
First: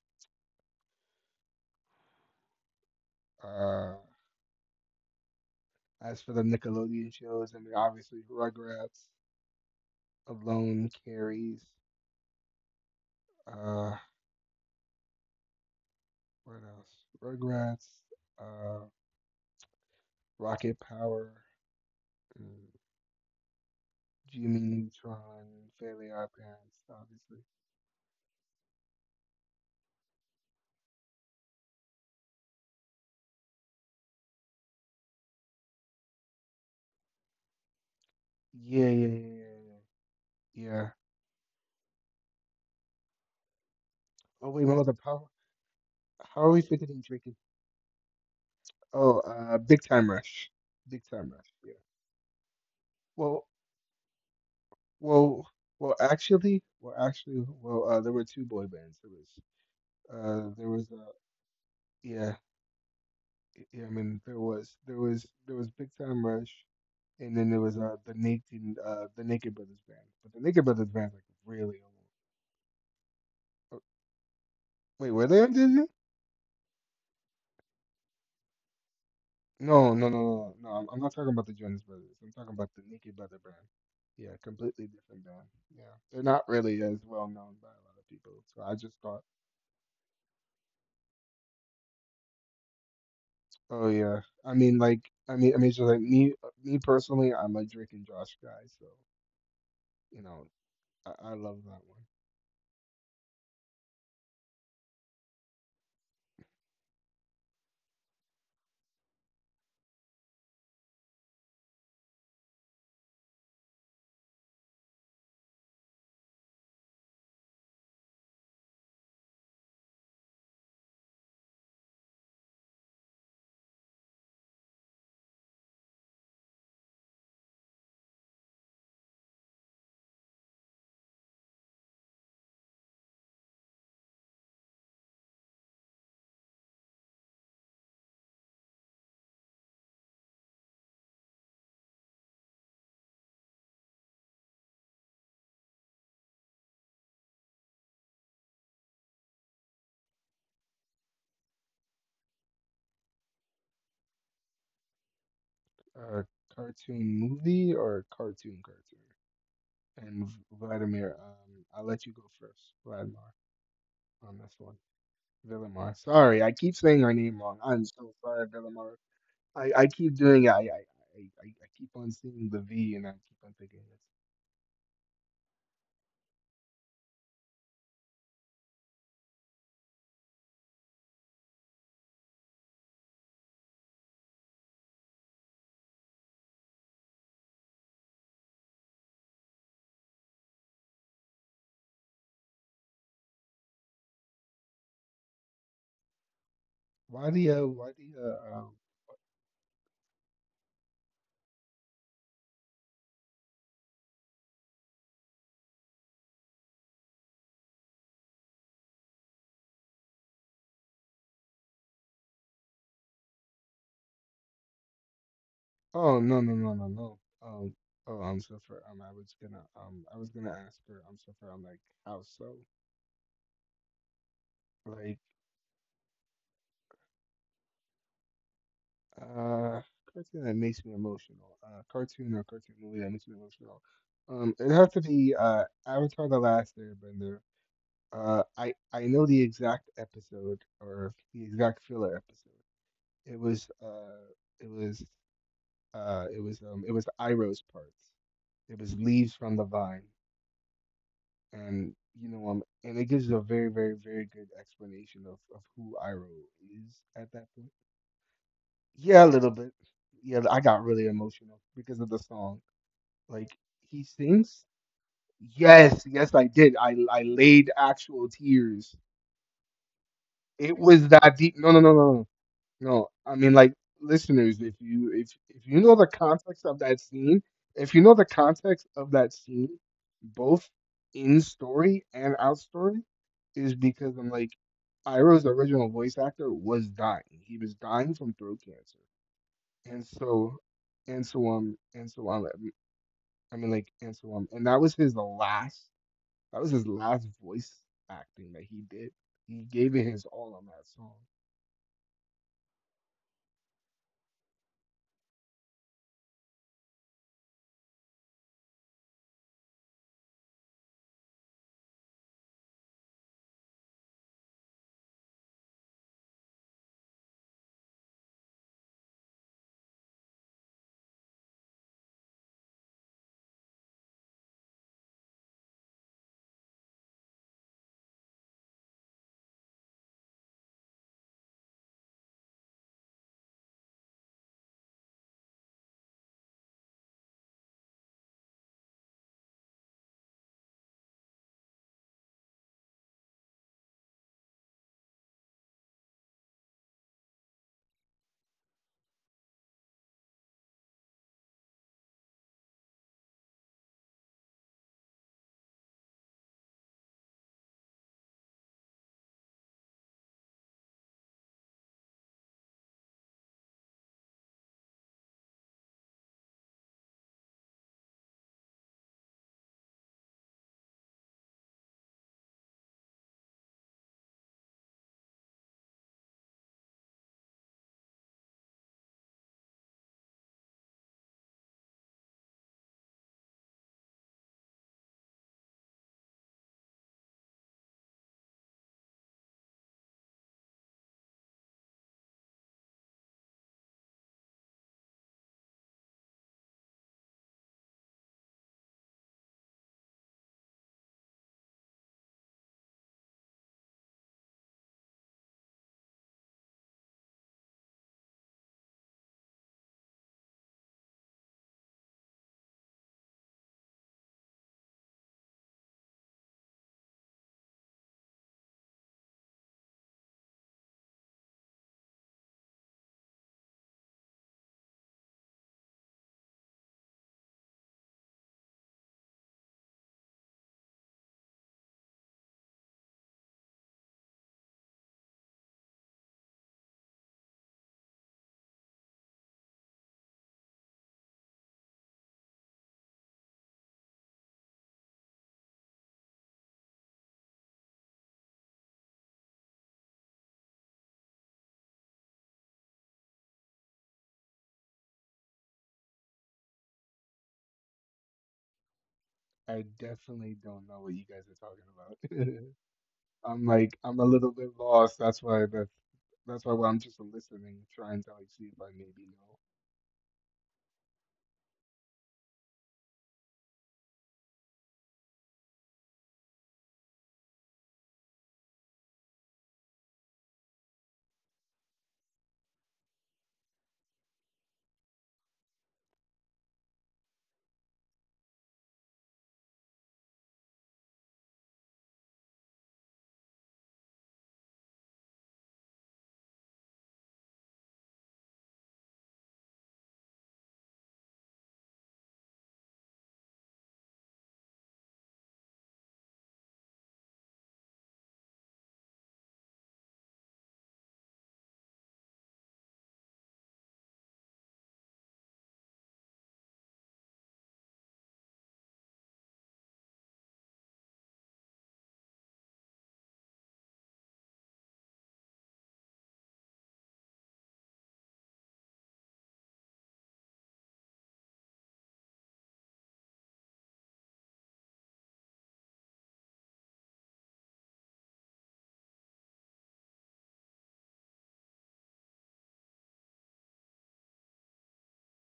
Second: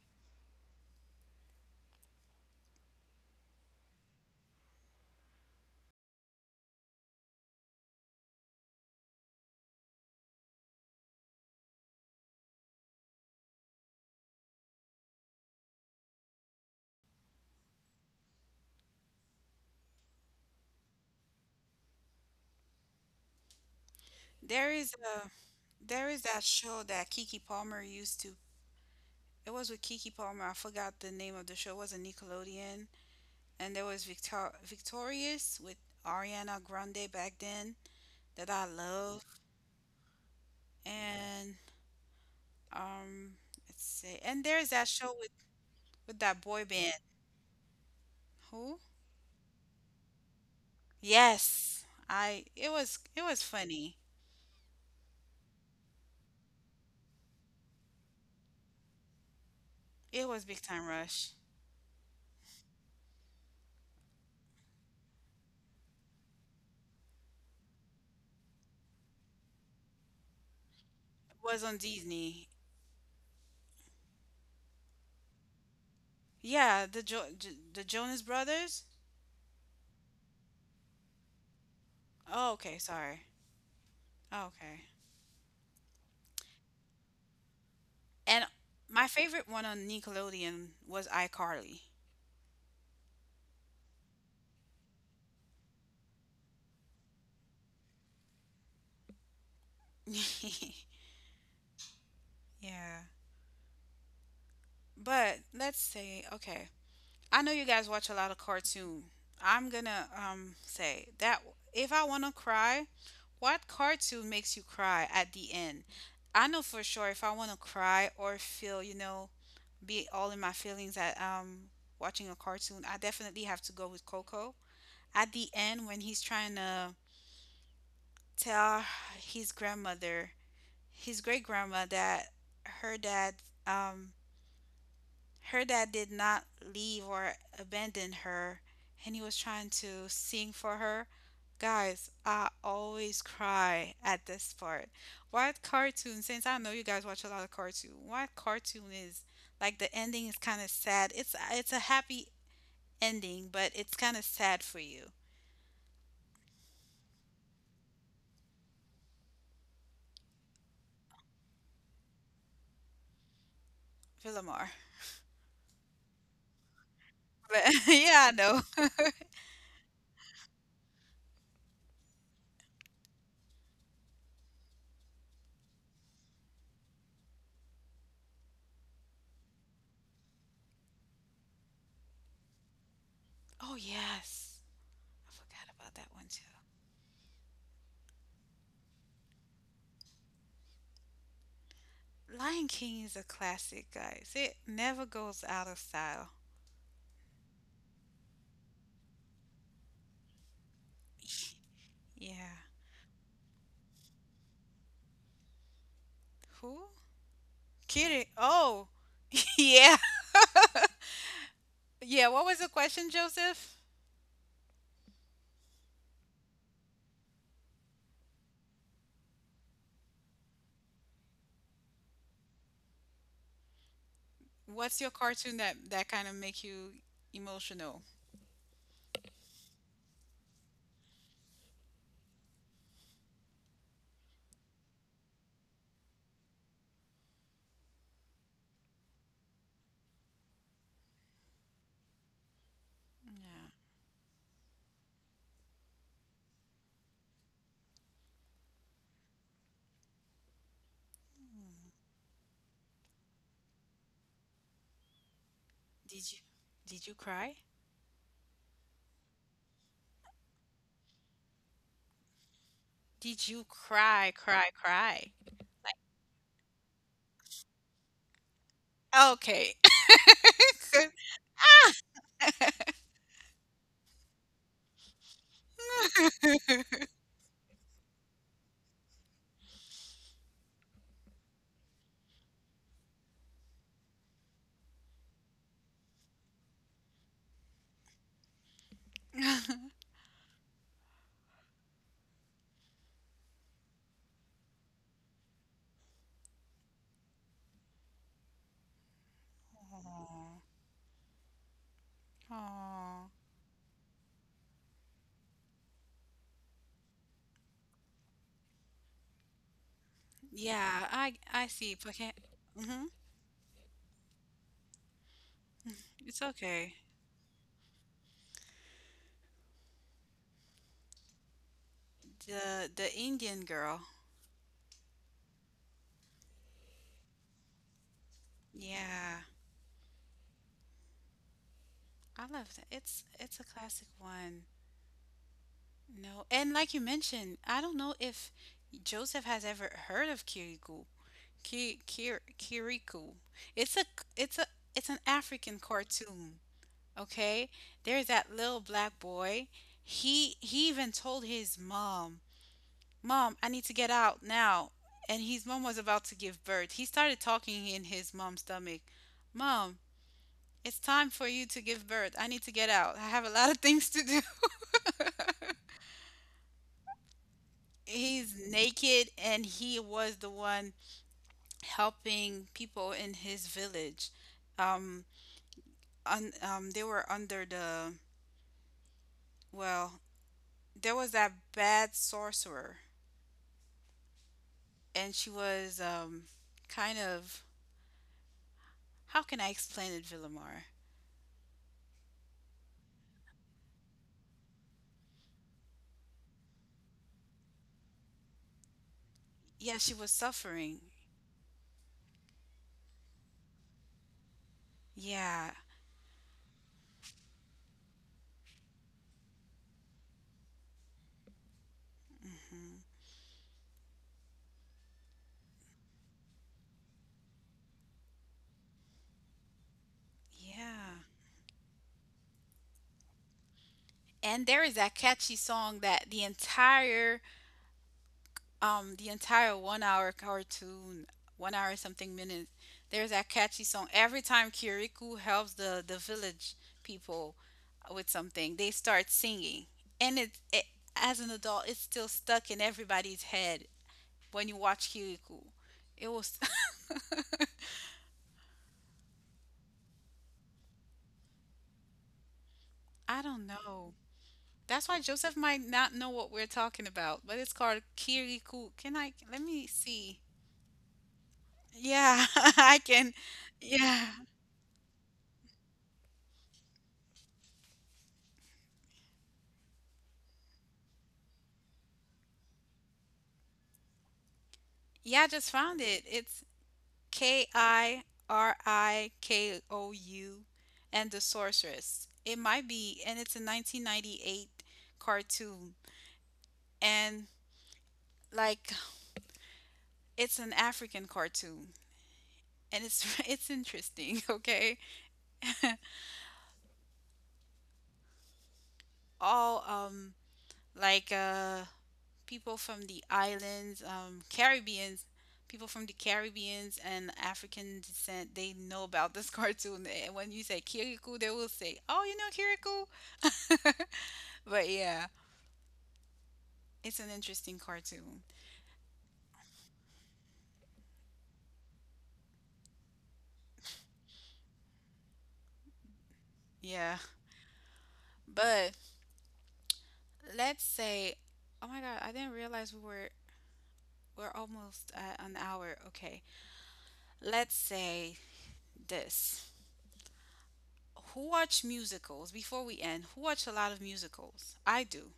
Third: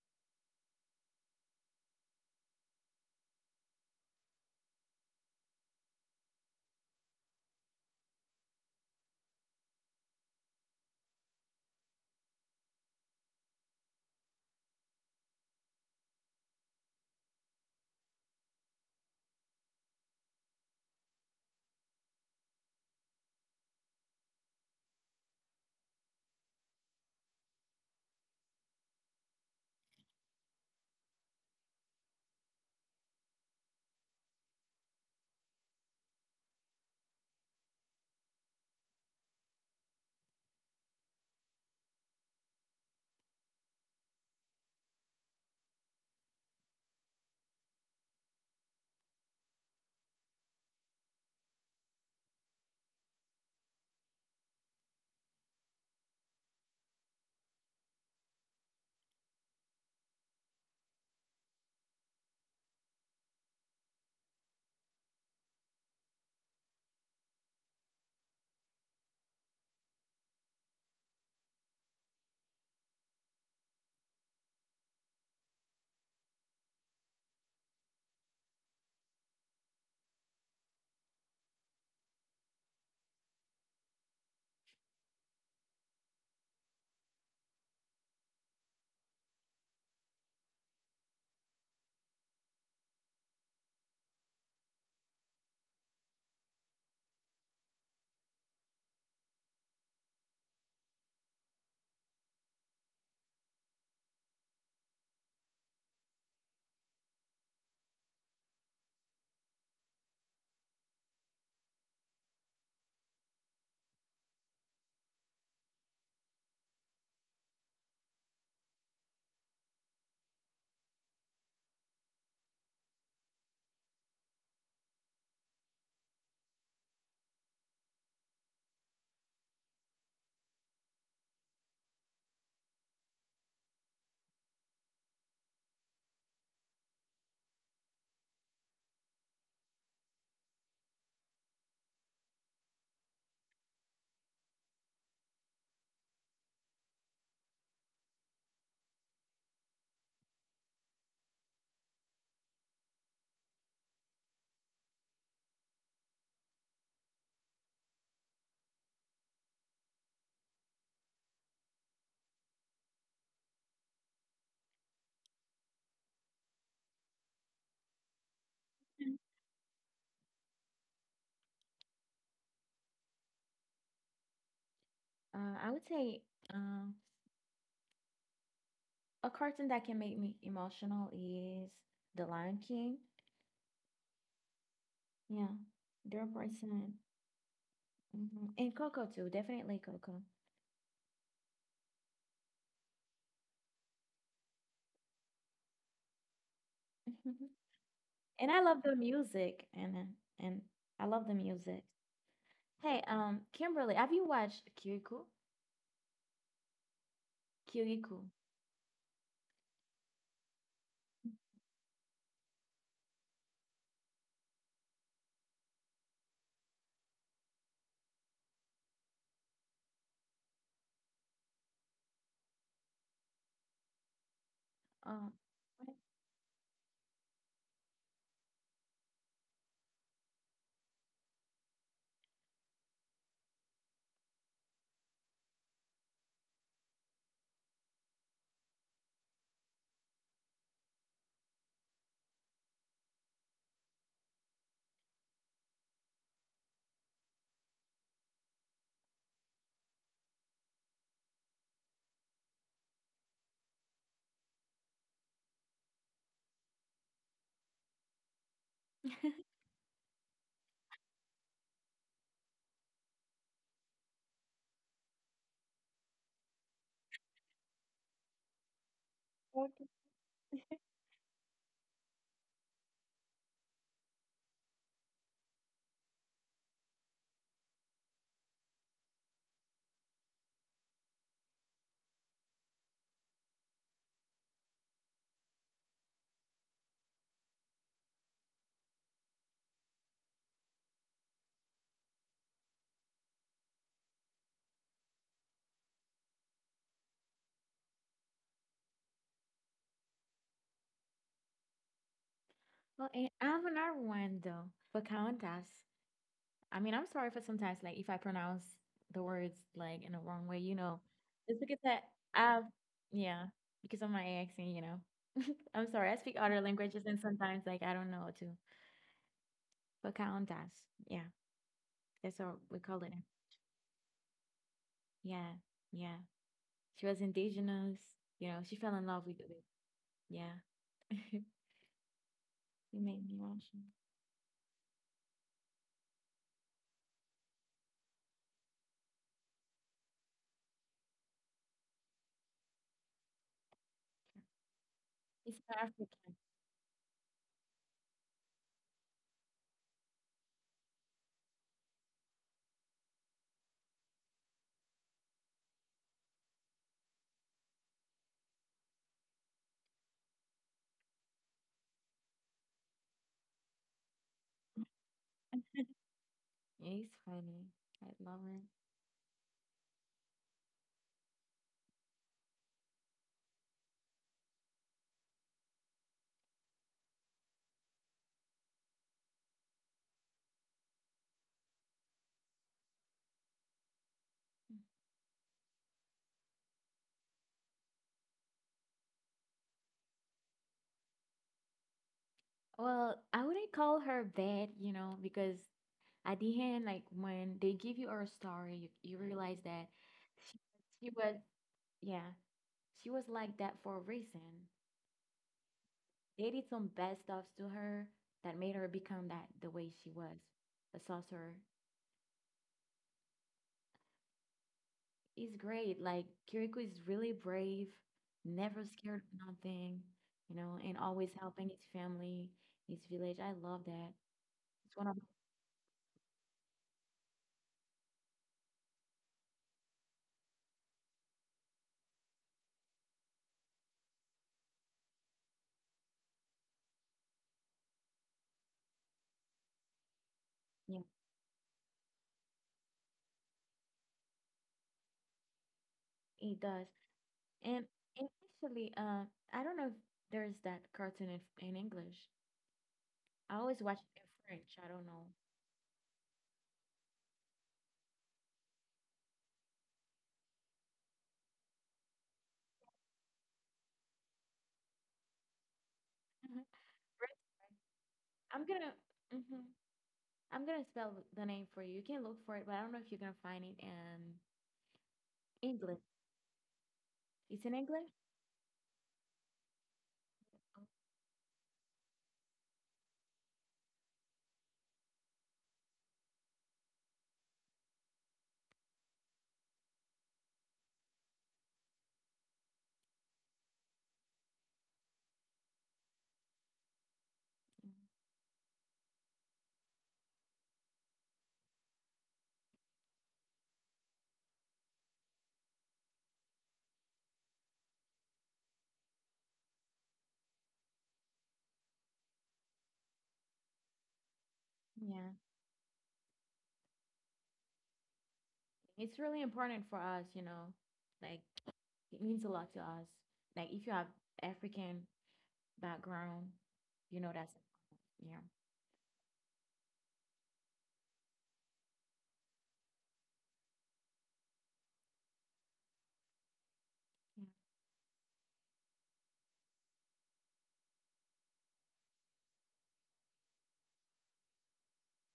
[SPEAKER 2] Uh, as for the Nickelodeon shows, I mean, obviously Rugrats, Alone carries. Uh, what else? Rugrats, uh, Rocket Power, mm, Jimmy
[SPEAKER 1] there is a
[SPEAKER 2] Neutron,
[SPEAKER 1] there
[SPEAKER 2] Fairly
[SPEAKER 1] is
[SPEAKER 2] Odd
[SPEAKER 1] that show
[SPEAKER 2] Parents,
[SPEAKER 1] that Kiki
[SPEAKER 2] obviously.
[SPEAKER 1] Palmer used to. It was with Kiki Palmer. I forgot the name of the show. It was a Nickelodeon, and there was Victor- Victorious with Ariana Grande back then that I
[SPEAKER 2] Yeah, yeah,
[SPEAKER 1] love,
[SPEAKER 2] yeah, yeah, yeah, yeah.
[SPEAKER 1] and um, let's see, and
[SPEAKER 2] Oh
[SPEAKER 1] there's
[SPEAKER 2] wait,
[SPEAKER 1] that
[SPEAKER 2] what was the
[SPEAKER 1] show with
[SPEAKER 2] power?
[SPEAKER 1] with that
[SPEAKER 2] How are
[SPEAKER 1] boy
[SPEAKER 2] we
[SPEAKER 1] band.
[SPEAKER 2] forgetting Drake? and-
[SPEAKER 1] Who?
[SPEAKER 2] Oh, uh, Big Time Rush. Big Time Rush.
[SPEAKER 1] Yes,
[SPEAKER 2] Yeah.
[SPEAKER 1] I. It was it was
[SPEAKER 2] Well,
[SPEAKER 1] funny.
[SPEAKER 2] Well, well, actually, well, actually, well, uh, there were two boy bands. There was,
[SPEAKER 1] It was Big
[SPEAKER 2] uh, there
[SPEAKER 1] Time
[SPEAKER 2] was, uh,
[SPEAKER 1] Rush.
[SPEAKER 2] yeah, y- yeah. I mean, there was, there was, There was Big Time Rush, and then there was uh, the Naked, uh, the Naked Brothers band. But the Naked Brothers band, like,
[SPEAKER 1] It was on
[SPEAKER 2] really old.
[SPEAKER 1] Disney.
[SPEAKER 2] Uh, Wait, were they on Disney?
[SPEAKER 1] Yeah, the jo- J- the Jonas Brothers.
[SPEAKER 2] No, no, no, no, no. I'm, I'm not talking about the Jonas Brothers. I'm
[SPEAKER 1] Oh,
[SPEAKER 2] talking about
[SPEAKER 1] okay,
[SPEAKER 2] the Naked
[SPEAKER 1] sorry.
[SPEAKER 2] Brother band. Yeah,
[SPEAKER 1] Oh, okay.
[SPEAKER 2] completely different band. Yeah, they're not really as well known by a lot of people.
[SPEAKER 1] And
[SPEAKER 2] So I just
[SPEAKER 1] my
[SPEAKER 2] thought.
[SPEAKER 1] favorite one on Nickelodeon was iCarly.
[SPEAKER 2] Oh yeah. I mean like I mean I mean so like me uh, me personally, I'm a Drake and Josh guy, so you know, I, I love that one.
[SPEAKER 1] yeah. But let's see. Okay. I know you guys watch a lot of cartoon. I'm gonna um say that if I wanna cry, what cartoon makes you cry at the end? I know for sure if I wanna cry or feel, you know, be all in my feelings at um watching a cartoon, I definitely have to go with Coco. At the end when he's trying to tell his grandmother, his great grandma that her dad um her dad did not leave or abandon her, and he was trying to sing for her. Guys, I always cry at this part. What cartoon, since I know you guys watch a lot of cartoon, what cartoon is, like, the ending is kind of sad? It's it's a happy ending but it's kind of sad for you.
[SPEAKER 2] Uh Cartoon movie or cartoon cartoon? And V- Vladimir, um I'll let you go first, Vladimir, on this
[SPEAKER 1] Villamar.
[SPEAKER 2] one. Villamar. Sorry, I keep saying her name wrong.
[SPEAKER 1] But
[SPEAKER 2] I'm so
[SPEAKER 1] yeah, I
[SPEAKER 2] sorry,
[SPEAKER 1] know.
[SPEAKER 2] Villamar.
[SPEAKER 3] So.
[SPEAKER 2] I, I keep doing it. I, I I I I keep on seeing the V and I keep on thinking it's
[SPEAKER 3] Uh, I would say um, a cartoon that can make me emotional is The Lion King.
[SPEAKER 1] Oh yes, I
[SPEAKER 3] Yeah,
[SPEAKER 1] forgot about that
[SPEAKER 3] zero
[SPEAKER 1] one too.
[SPEAKER 3] percent. Mhm. And Coco too, definitely Coco.
[SPEAKER 1] Lion King is a classic, guys. It never goes out of style.
[SPEAKER 2] Why do you why do you
[SPEAKER 3] And I
[SPEAKER 2] um
[SPEAKER 3] love the music, and and I love the music.
[SPEAKER 1] Yeah.
[SPEAKER 3] Hey, um, Kimberly, have you watched Kyuriku?
[SPEAKER 1] Who?
[SPEAKER 3] Kyuriku.
[SPEAKER 1] Kitty. Oh, yeah. Yeah, what was the question, Joseph?
[SPEAKER 2] Oh no no no no no. Um oh, I'm so for um I was gonna um I was gonna ask her, um so for um like how so,
[SPEAKER 1] What's your
[SPEAKER 2] like
[SPEAKER 3] Um,
[SPEAKER 1] cartoon that that kind of make you emotional?
[SPEAKER 2] uh cartoon that makes me emotional, uh cartoon or cartoon movie that makes me emotional. Um it'd have to be uh Avatar: The Last Airbender. Uh I I know the exact episode, or the exact filler episode. It was
[SPEAKER 1] Yeah.
[SPEAKER 2] uh it was uh it was um it was Iroh's parts. It was Leaves from the Vine.
[SPEAKER 1] Mm.
[SPEAKER 2] And you know um and it gives you a very very very good explanation of of who
[SPEAKER 1] Did you
[SPEAKER 2] Iroh is
[SPEAKER 1] did you
[SPEAKER 2] at that
[SPEAKER 1] cry?
[SPEAKER 2] point. Yeah, a little bit. Yeah, I got really emotional because of the song.
[SPEAKER 1] Did
[SPEAKER 2] Like,
[SPEAKER 1] you
[SPEAKER 2] he
[SPEAKER 1] cry,
[SPEAKER 2] sings.
[SPEAKER 1] cry, cry?
[SPEAKER 2] Yes, yes, I did. I I laid actual tears.
[SPEAKER 1] Okay.
[SPEAKER 2] It was that deep. No, no, no, no, no. No, I mean, like, listeners, if you if if you know the context of that scene, if you know the context of that scene, both in story and out story, is because I'm like Iroh's original voice actor was dying. He was dying from throat cancer.
[SPEAKER 1] Aw.
[SPEAKER 2] And so and so um and so um I mean, like, and so um and that was his last, that was his last voice acting that he did. He gave it his all on that song.
[SPEAKER 3] well, and
[SPEAKER 1] Aw.
[SPEAKER 3] I have another one though, Pocahontas. I mean, I'm sorry for sometimes, like, if I pronounce the words like in the wrong way, you know,
[SPEAKER 1] Yeah, I
[SPEAKER 3] it's
[SPEAKER 1] I
[SPEAKER 3] because
[SPEAKER 1] see.
[SPEAKER 3] that
[SPEAKER 1] Okay.
[SPEAKER 3] I've,
[SPEAKER 1] Mhm.
[SPEAKER 3] yeah, because of my accent, you know. I'm sorry, I speak
[SPEAKER 1] It's
[SPEAKER 3] other
[SPEAKER 1] okay.
[SPEAKER 3] languages and sometimes, like, I don't know how to. Pocahontas, yeah, that's what we
[SPEAKER 1] The
[SPEAKER 3] call it.
[SPEAKER 1] the Indian girl.
[SPEAKER 3] Yeah, yeah. She was indigenous, you know, she fell in love with,
[SPEAKER 1] Yeah.
[SPEAKER 3] with yeah.
[SPEAKER 1] I love that.
[SPEAKER 3] It made
[SPEAKER 1] It's
[SPEAKER 3] me
[SPEAKER 1] it's
[SPEAKER 3] laugh.
[SPEAKER 1] a classic one. No, and like you mentioned, I don't know if Joseph has ever heard of Kirikou. Ki, Kir, Kirikou. It's a it's a it's an
[SPEAKER 3] It's not
[SPEAKER 1] African
[SPEAKER 3] African.
[SPEAKER 1] cartoon. Okay, there's that little black boy. He he even told his mom, "Mom, I need to get out now." And his mom was about to give birth. He started talking in his mom's stomach. Mom, it's time for you to give birth. I need to get out. I have a lot of things to do.
[SPEAKER 3] It's funny. I love
[SPEAKER 1] He's
[SPEAKER 3] her.
[SPEAKER 1] naked, and he was the one helping people in his village. Um, un, um, they were under the, well, there was that bad sorcerer, and she was um, kind of, how can I explain it, Villamar?
[SPEAKER 3] Well, I wouldn't call her bad, you know, because at the end, like when they give you her story, you, you realize that
[SPEAKER 1] Yeah, she was
[SPEAKER 3] she,
[SPEAKER 1] suffering.
[SPEAKER 3] she was, yeah, she was like that for a reason.
[SPEAKER 1] Yeah.
[SPEAKER 3] They did some bad stuff to her that made her become that the way she was. A sorcerer
[SPEAKER 1] Mm-hmm.
[SPEAKER 3] is great. Like Kiriko is really brave, never scared of nothing, you know, and
[SPEAKER 1] Yeah.
[SPEAKER 3] always helping his family, his village. I love that.
[SPEAKER 1] And there
[SPEAKER 3] It's
[SPEAKER 1] is
[SPEAKER 3] one of
[SPEAKER 1] that catchy song that the entire um the entire one hour cartoon, one hour something minutes. There's that catchy song. Every time Kirikou helps the the village people with something, they start singing, and it, it
[SPEAKER 3] yeah,
[SPEAKER 1] as an adult, it's still stuck in everybody's head when you watch Kirikou. It
[SPEAKER 3] he
[SPEAKER 1] was
[SPEAKER 3] does. And, and actually, uh, I don't know if there's that cartoon in, in English.
[SPEAKER 1] I
[SPEAKER 3] I
[SPEAKER 1] don't
[SPEAKER 3] always watch
[SPEAKER 1] know.
[SPEAKER 3] it in French. I don't
[SPEAKER 1] That's why
[SPEAKER 3] know.
[SPEAKER 1] Joseph might not know what we're talking about, but it's called Kirikou. Can I let
[SPEAKER 2] I
[SPEAKER 1] me see?
[SPEAKER 2] definitely don't know what you guys are talking about.
[SPEAKER 1] Yeah, I can.
[SPEAKER 2] I'm like, I'm a
[SPEAKER 1] Yeah.
[SPEAKER 2] little bit lost. That's why that's that's
[SPEAKER 3] Mhm.
[SPEAKER 2] why well, I'm just
[SPEAKER 3] French, right?
[SPEAKER 2] listening, trying to, like, see
[SPEAKER 3] I'm
[SPEAKER 2] if I
[SPEAKER 3] gonna
[SPEAKER 2] maybe know.
[SPEAKER 3] mhm. I'm gonna spell the name for you. You can look for it, but I don't know if you're gonna find it in
[SPEAKER 1] Yeah, I just found
[SPEAKER 3] English.
[SPEAKER 1] it. It's
[SPEAKER 3] It's
[SPEAKER 1] K
[SPEAKER 3] in English?
[SPEAKER 1] I R I K O U
[SPEAKER 3] Oh,
[SPEAKER 1] and the Sorceress. It might be, and it's a nineteen ninety-eight cartoon, and like it's an African cartoon, and it's it's interesting. Okay, all um like uh people from the islands, um Caribbeans, people from the Caribbeans and African descent, they know about this cartoon. And when you say Kirikou, they will say, "Oh, you know Kirikou." but yeah.
[SPEAKER 3] yeah.
[SPEAKER 1] It's an interesting cartoon.
[SPEAKER 3] It's really important for us, you know. Like it means a lot to us. Like if you have African background,
[SPEAKER 1] Yeah.
[SPEAKER 3] you know that's yeah.
[SPEAKER 1] But let's say, oh my God, I didn't realize we were we're almost at an hour. Okay.
[SPEAKER 3] Yeah.
[SPEAKER 1] Let's say this. Who watch musicals? Before we end, who watch a lot of musicals? I do.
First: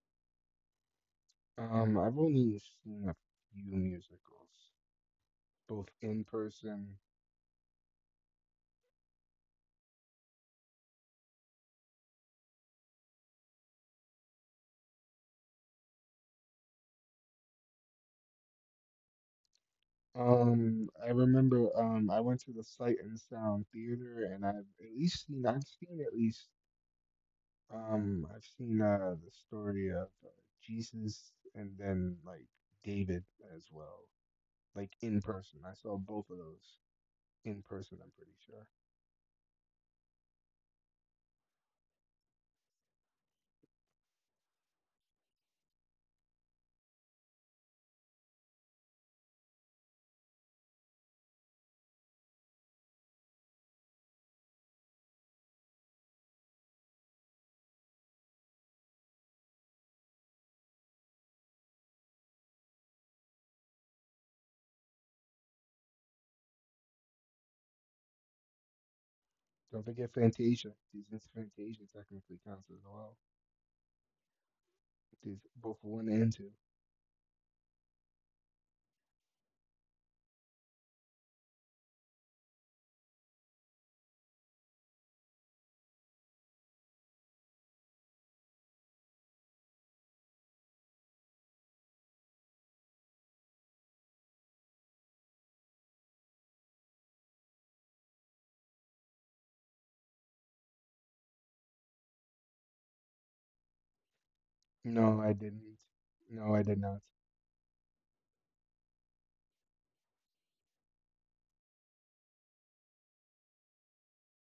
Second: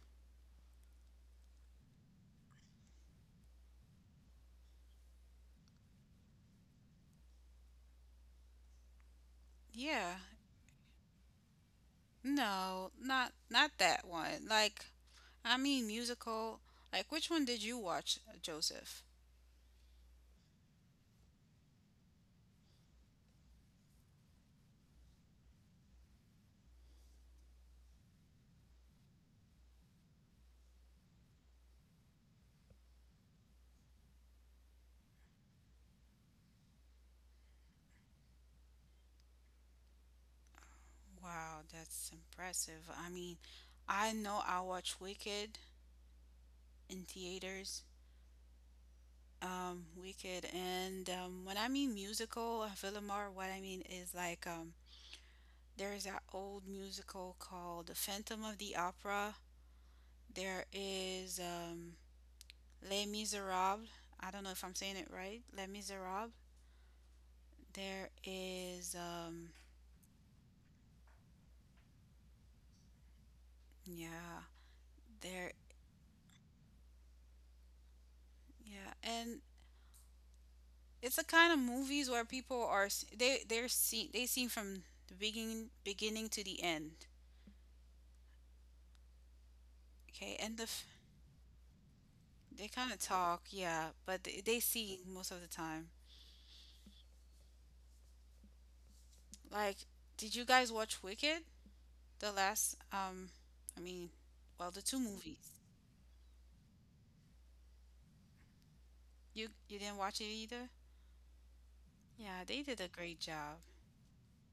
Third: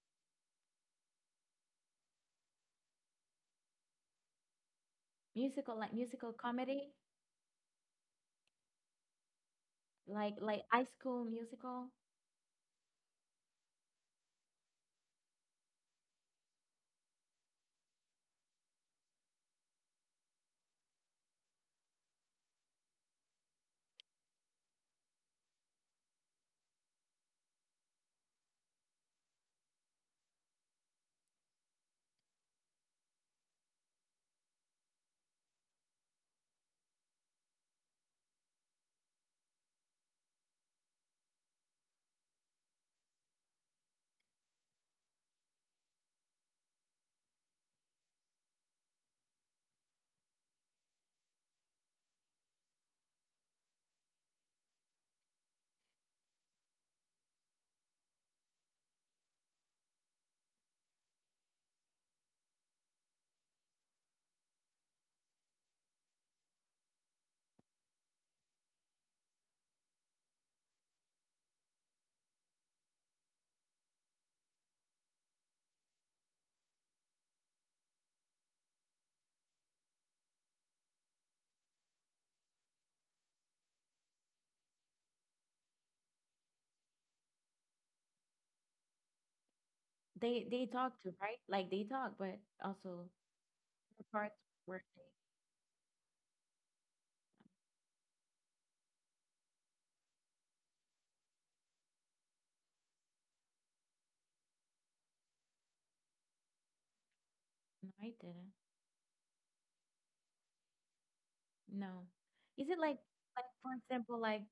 [SPEAKER 2] Um, I've only seen a few musicals,
[SPEAKER 3] Musical
[SPEAKER 2] both
[SPEAKER 3] like
[SPEAKER 2] in
[SPEAKER 3] musical comedy,
[SPEAKER 2] person.
[SPEAKER 1] Yeah.
[SPEAKER 3] like like high school musical.
[SPEAKER 1] No, not not that one. Like, I mean musical. Like, which one did you watch, Joseph?
[SPEAKER 2] Um, I remember um I went to the Sight and Sound Theater, and I've at least seen I've seen at least um I've seen uh the story of uh, Jesus, and then, like, David as well, like, in person. I saw both of those in person, I'm pretty sure.
[SPEAKER 1] Wow, that's impressive. I mean, I know I watched Wicked in theaters. Um, Wicked. And um, when I mean musical, uh, Villamar, what I mean is like um, there's that old musical called The Phantom of the Opera. There is um, Les Miserables. I don't know if I'm saying it right. Les Miserables. There is, um,
[SPEAKER 2] Don't forget Fantasia. Disney's Fantasia technically counts as well.
[SPEAKER 1] yeah,
[SPEAKER 2] These
[SPEAKER 1] there,
[SPEAKER 2] both one and two.
[SPEAKER 1] yeah, and it's the kind of movies where people are s- they they're seen they seen from the beginning beginning to the end. Okay,
[SPEAKER 3] They
[SPEAKER 1] and the
[SPEAKER 3] they
[SPEAKER 1] f-
[SPEAKER 3] talk too, right? Like they talk, but
[SPEAKER 1] They kind of
[SPEAKER 3] also
[SPEAKER 1] talk, yeah,
[SPEAKER 3] the
[SPEAKER 1] but
[SPEAKER 3] parts
[SPEAKER 1] they, they
[SPEAKER 3] where
[SPEAKER 1] see
[SPEAKER 3] they
[SPEAKER 1] most of the time. Like, did you guys watch Wicked? The last, um, I mean, well, the two
[SPEAKER 2] No, I
[SPEAKER 1] movies.
[SPEAKER 2] didn't. No, I did not.
[SPEAKER 3] no, I didn't.
[SPEAKER 1] You you didn't watch it either?
[SPEAKER 3] No.
[SPEAKER 1] Yeah, they
[SPEAKER 3] Is
[SPEAKER 1] did
[SPEAKER 3] it
[SPEAKER 1] a
[SPEAKER 3] like
[SPEAKER 1] great
[SPEAKER 3] like
[SPEAKER 1] job.
[SPEAKER 3] for example like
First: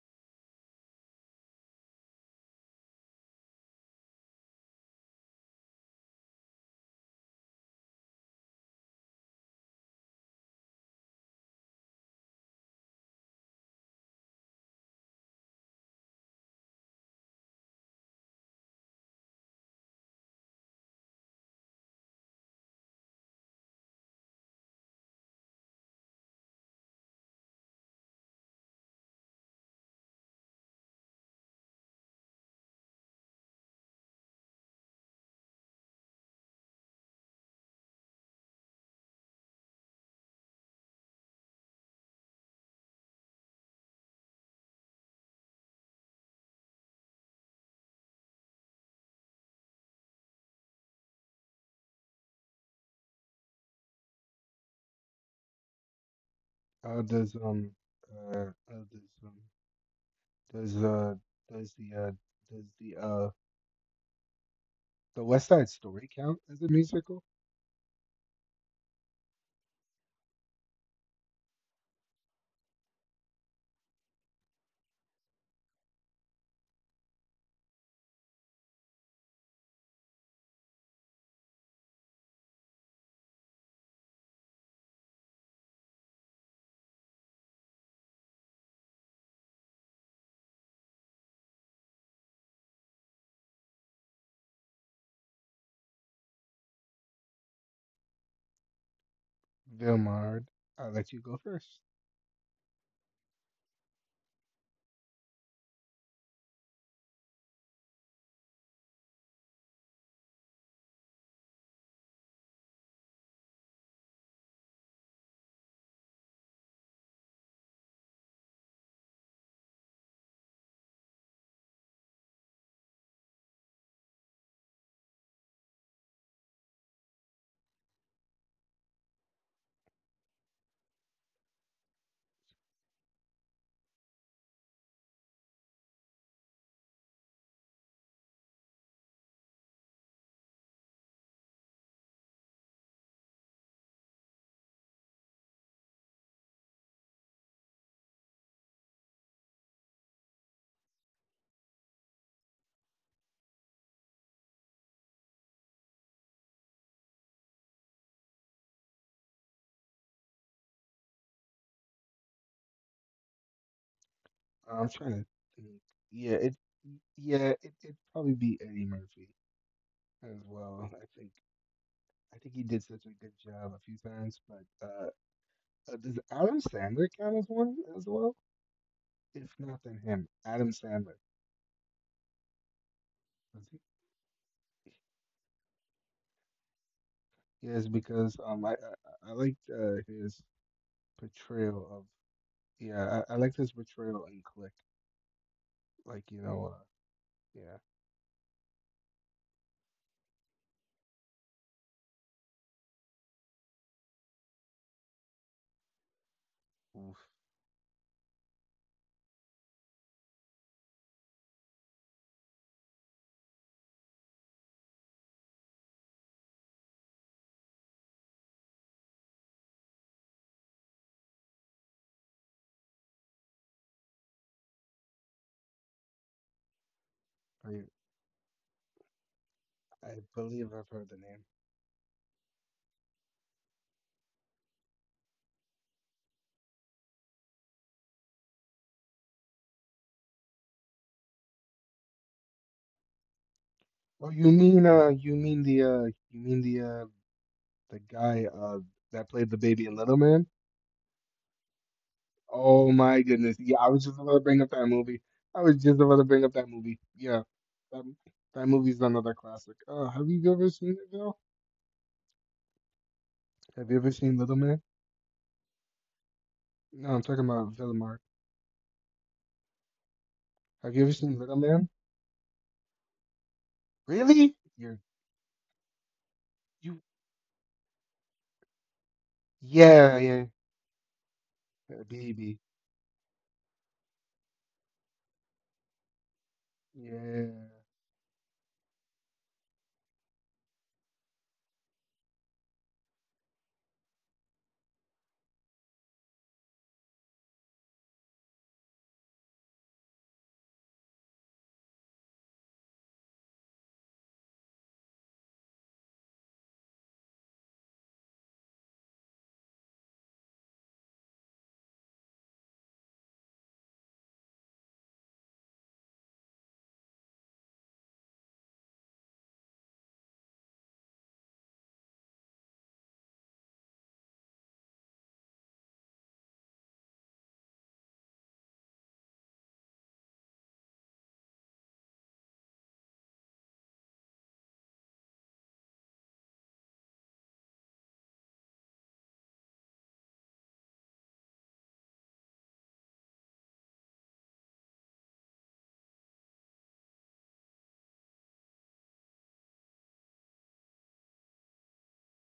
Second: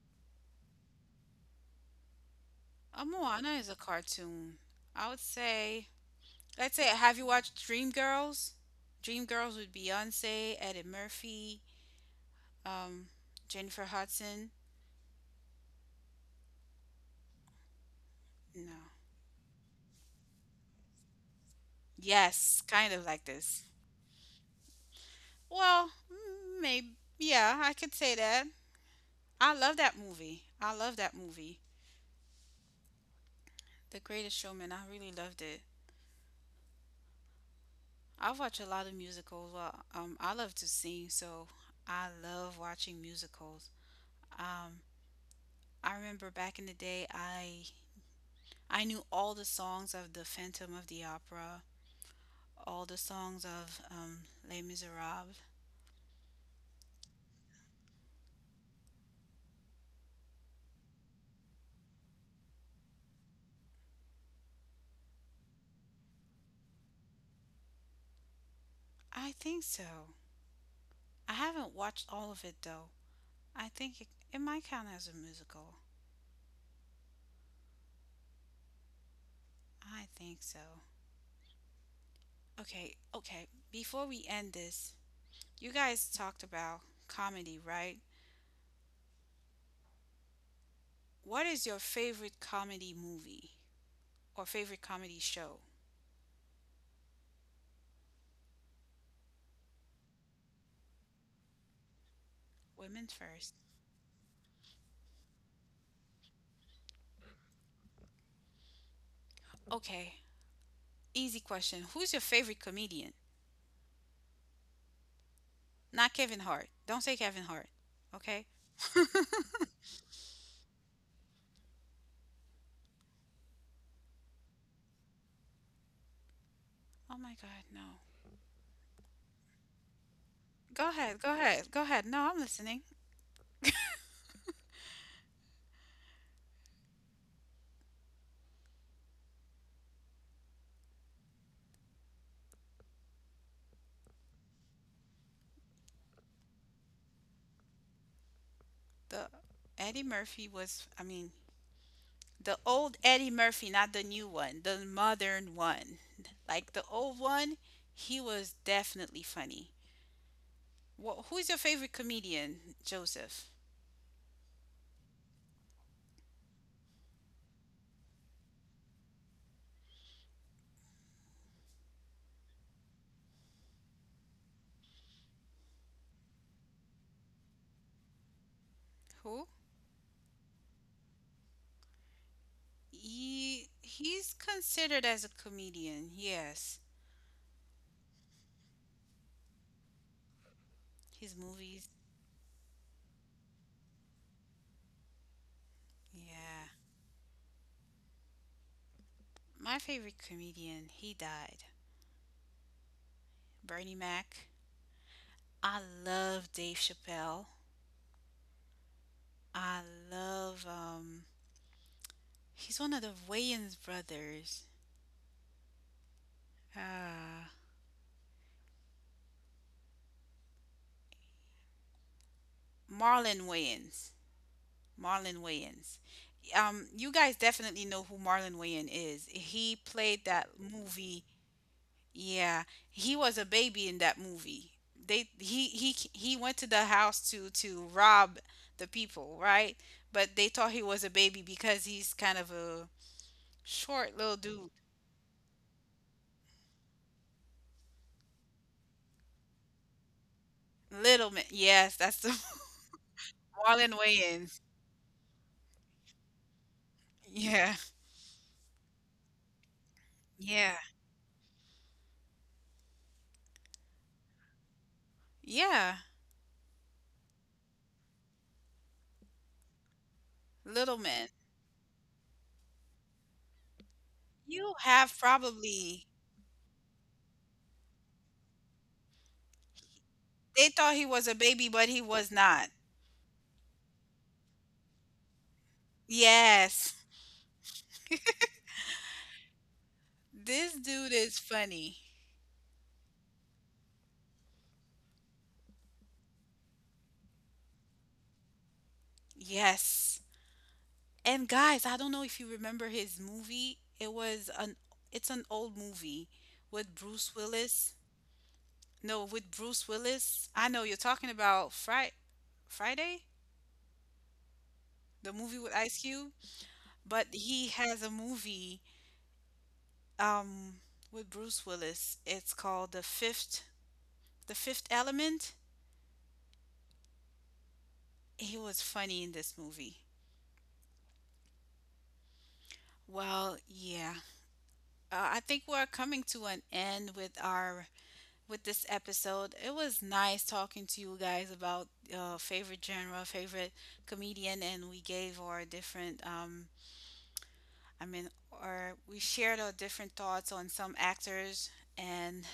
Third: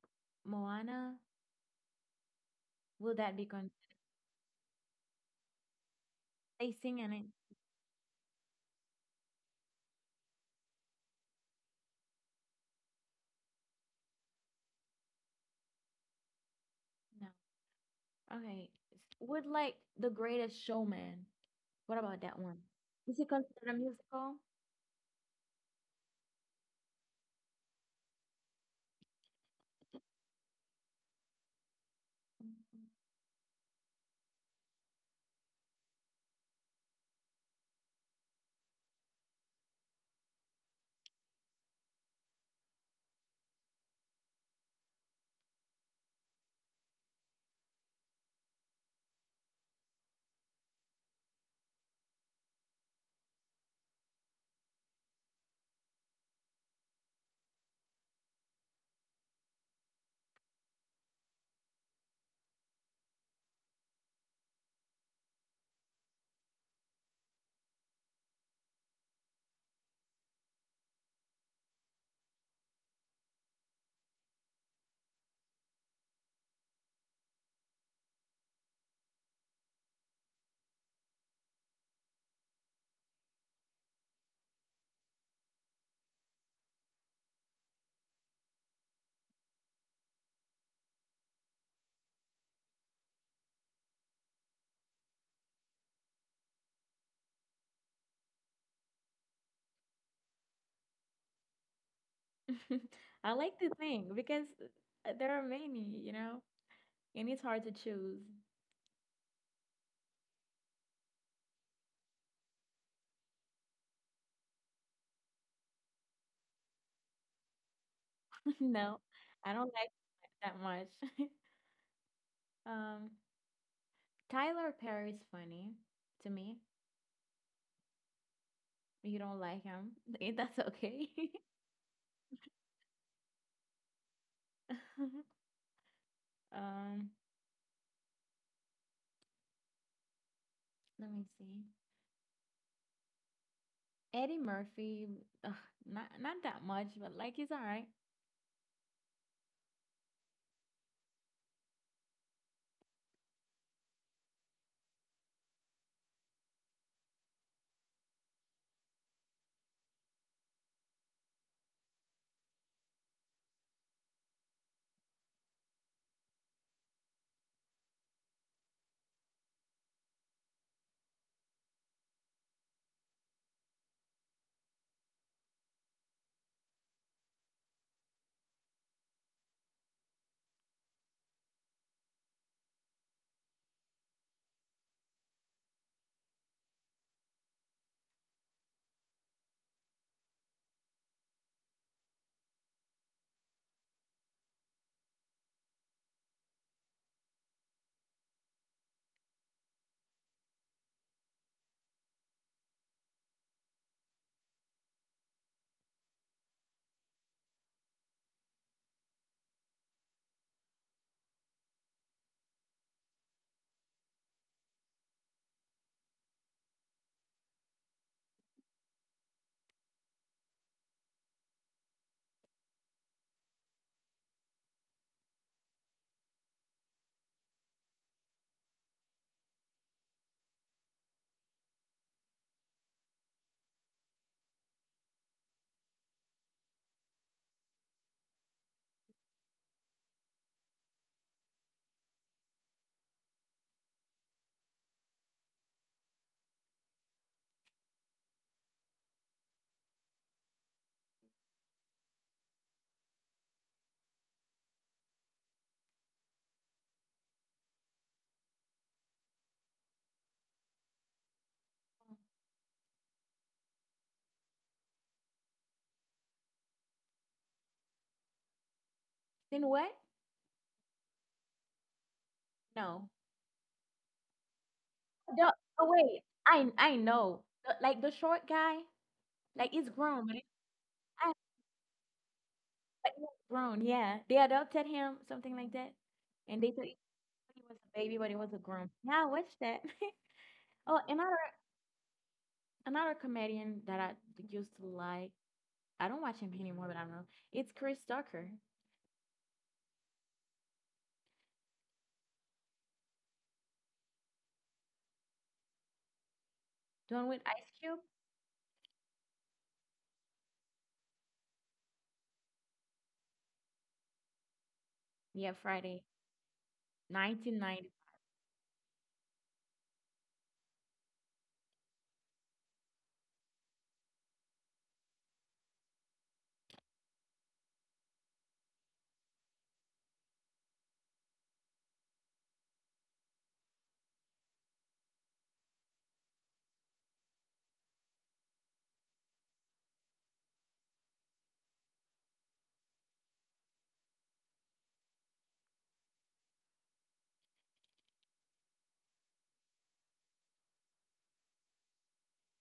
[SPEAKER 3] Moana?
[SPEAKER 1] Uh,
[SPEAKER 3] Will that be
[SPEAKER 1] Moana is
[SPEAKER 3] con
[SPEAKER 1] a cartoon. I would say,
[SPEAKER 3] they
[SPEAKER 1] let's say,
[SPEAKER 3] sing in
[SPEAKER 1] have
[SPEAKER 3] it?
[SPEAKER 1] you watched Dreamgirls? Dreamgirls with Beyonce, Eddie Murphy, um, Jennifer Hudson.
[SPEAKER 3] No. Okay.
[SPEAKER 1] No.
[SPEAKER 3] Would like The Greatest Showman? What about that one?
[SPEAKER 1] Yes, kind of
[SPEAKER 3] Is it
[SPEAKER 1] like this.
[SPEAKER 3] considered a musical?
[SPEAKER 1] Well, mm, maybe. Yeah, I could say that. I love that movie. I love that movie.
[SPEAKER 3] Mhm.
[SPEAKER 1] The Greatest Showman. I really loved it. I watch a lot of musicals. Well, um, I love to sing, so I love watching musicals. Um, I remember back in the day, I I knew all the songs of The Phantom of the Opera, all the songs of um, Les Miserables.
[SPEAKER 2] Uh, does um uh, uh does um does uh does the uh does the uh the West Side Story count as a musical?
[SPEAKER 1] I think so. I haven't watched all of it though. I think it, it might count as a musical. I think so. Okay, okay. Before we end this, you guys talked about comedy, right? What is your favorite comedy movie or favorite comedy show?
[SPEAKER 2] Vilmard, I'll let you go first.
[SPEAKER 1] Women
[SPEAKER 3] I like
[SPEAKER 1] first.
[SPEAKER 3] to think because uh, there are many, you know, and it's hard to choose.
[SPEAKER 1] Okay, easy question. Who's your favorite comedian? Not Kevin Hart. Don't say Kevin Hart, okay?
[SPEAKER 3] No, I don't like that much. Um, Tyler Perry's funny to me.
[SPEAKER 1] Oh my God, no.
[SPEAKER 3] You don't like him. That's
[SPEAKER 1] Go
[SPEAKER 3] okay.
[SPEAKER 1] ahead, go ahead, go ahead. No, I'm listening.
[SPEAKER 3] Um, let me see. Eddie Murphy, ugh, not not that much, but like he's all right.
[SPEAKER 1] The Eddie Murphy was, I mean, the old Eddie Murphy, not the new one, the modern one. Like the old one, he was definitely funny. Well, who is your favorite comedian, Joseph?
[SPEAKER 2] I'm trying to think. Yeah, it yeah it it'd probably be Eddie Murphy as well. I think I think he did such a good job a few times, but uh, Uh, does Adam Sandler count as one as well?
[SPEAKER 1] Who?
[SPEAKER 2] If not, then him, Adam Sandler. Does
[SPEAKER 1] He
[SPEAKER 2] he?
[SPEAKER 1] he's considered as a comedian. Yes,
[SPEAKER 2] Yes, because um, I I, I liked uh, his
[SPEAKER 1] his
[SPEAKER 2] portrayal
[SPEAKER 1] movies.
[SPEAKER 2] of, yeah, I, I liked his portrayal in Click. Like, you
[SPEAKER 1] Yeah,
[SPEAKER 2] know, uh, yeah.
[SPEAKER 1] my favorite comedian. He died. Bernie Mac. I love Dave
[SPEAKER 2] Oof.
[SPEAKER 1] Chappelle. I love um. He's one of the Wayans brothers. Uh, Marlon Wayans. Marlon Wayans. Um, you guys
[SPEAKER 2] I
[SPEAKER 1] definitely know who Marlon Wayans is. He
[SPEAKER 2] I
[SPEAKER 1] played that
[SPEAKER 2] believe I've heard the
[SPEAKER 1] movie.
[SPEAKER 2] name.
[SPEAKER 1] Yeah, he was a baby in that movie. They he he he went to the house to to rob the people, right? But they thought he was a baby because he's kind of a short
[SPEAKER 2] Oh,
[SPEAKER 1] little
[SPEAKER 2] you
[SPEAKER 1] dude.
[SPEAKER 2] mean uh, you mean the uh, you mean the uh, the guy uh that played the baby in Little Man?
[SPEAKER 1] Little man. Yes, that's the
[SPEAKER 2] Oh my goodness. Yeah, I
[SPEAKER 1] Marlon
[SPEAKER 2] was just about to bring
[SPEAKER 1] Wayans.
[SPEAKER 2] up that movie. I was just about to bring up that movie. Yeah.
[SPEAKER 1] Yeah.
[SPEAKER 2] That, that movie's another classic. Uh, have you ever
[SPEAKER 1] Yeah.
[SPEAKER 2] seen it, Bill? Have you ever seen Little Man?
[SPEAKER 1] Yeah.
[SPEAKER 2] No, I'm talking about Villamar.
[SPEAKER 3] Then what?
[SPEAKER 2] Have
[SPEAKER 1] Little
[SPEAKER 2] you ever
[SPEAKER 1] man.
[SPEAKER 2] seen Little Man?
[SPEAKER 3] No.
[SPEAKER 2] Really?
[SPEAKER 1] You
[SPEAKER 2] You're,
[SPEAKER 1] have
[SPEAKER 3] The, oh
[SPEAKER 1] probably
[SPEAKER 3] wait, I I
[SPEAKER 2] you,
[SPEAKER 3] know. The- like the short guy, like he's
[SPEAKER 2] yeah,
[SPEAKER 3] grown, but
[SPEAKER 2] yeah.
[SPEAKER 3] he-
[SPEAKER 1] they thought he was
[SPEAKER 3] I
[SPEAKER 1] a baby, but
[SPEAKER 2] Uh,
[SPEAKER 1] he was
[SPEAKER 2] Baby.
[SPEAKER 1] not.
[SPEAKER 3] but he's grown. Yeah, they adopted him, something like that, and they thought
[SPEAKER 1] Yes.
[SPEAKER 2] Yeah.
[SPEAKER 3] he was a baby, but he was a grown. Yeah, I watched that.
[SPEAKER 1] This
[SPEAKER 3] Oh,
[SPEAKER 1] dude
[SPEAKER 3] another
[SPEAKER 1] is funny.
[SPEAKER 3] another comedian that I used to like. I don't watch him anymore, but I don't know. It's Chris Tucker,
[SPEAKER 1] Yes. And guys, I don't know if you remember his movie. It was an it's an old movie with
[SPEAKER 3] the one
[SPEAKER 1] Bruce
[SPEAKER 3] with Ice
[SPEAKER 1] Willis.
[SPEAKER 3] Cube.
[SPEAKER 1] No, with Bruce Willis. I know you're talking about Fri Friday, the
[SPEAKER 3] Yeah,
[SPEAKER 1] movie with
[SPEAKER 3] Friday.
[SPEAKER 1] Ice Cube, but he
[SPEAKER 3] nineteen ninety.
[SPEAKER 1] has a movie um with Bruce Willis. It's called The Fifth The Fifth Element. He was funny in this movie. Well, yeah. Uh, I think we're coming to an end with our with this episode. It was nice talking to you guys about uh, favorite genre, favorite comedian, and we gave our different, um, I mean, or we shared our different thoughts on some actors, and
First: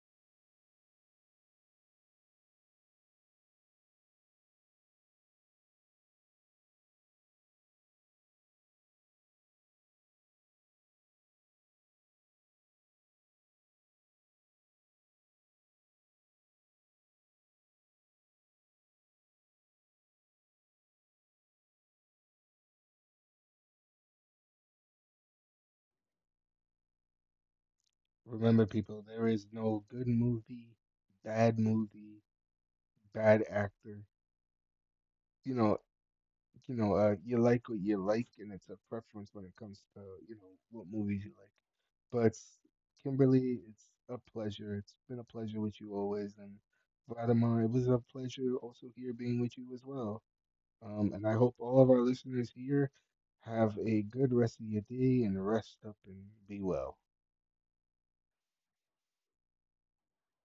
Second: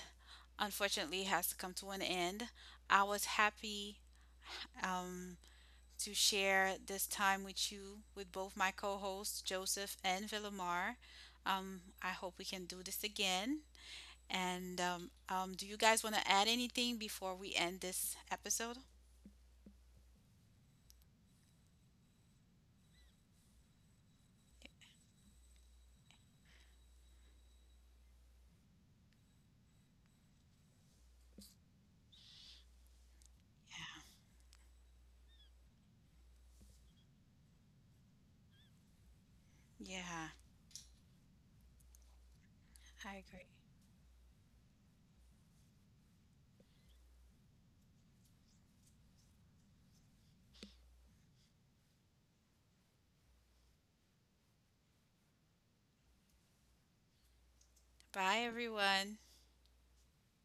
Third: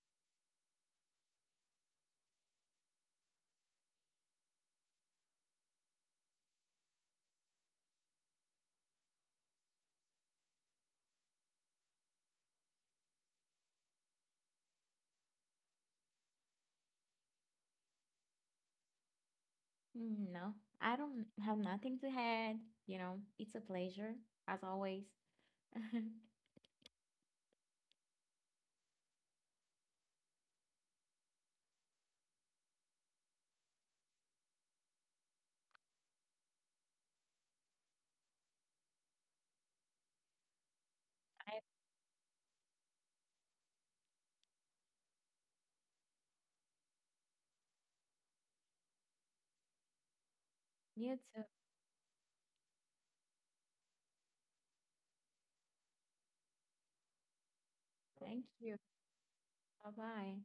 [SPEAKER 1] unfortunately, it has to come to an end. I was happy um, to share this time with you, with both my co hosts, Joseph and Villamar. Um, I hope we can do this again. And um, um, do you guys want to add anything before we end this episode?
[SPEAKER 3] Mm, no, I don't have nothing to add. You know, it's a pleasure as always. I
[SPEAKER 2] Remember, people, there is no good movie, bad movie, bad actor. You know, you know, uh, you like what you like, and it's a preference when it comes to,
[SPEAKER 1] Yeah,
[SPEAKER 2] you know, what movies you like. But
[SPEAKER 1] I agree.
[SPEAKER 2] Kimberly, it's a pleasure. It's been a pleasure with you always, and Vladimir, it was a pleasure also here being with you as well. Um,
[SPEAKER 3] you
[SPEAKER 2] and I
[SPEAKER 3] too.
[SPEAKER 2] hope all of our listeners here have a good rest of your day and rest up and be well.
[SPEAKER 1] Bye,
[SPEAKER 3] Thank you.
[SPEAKER 1] everyone.
[SPEAKER 3] Bye bye.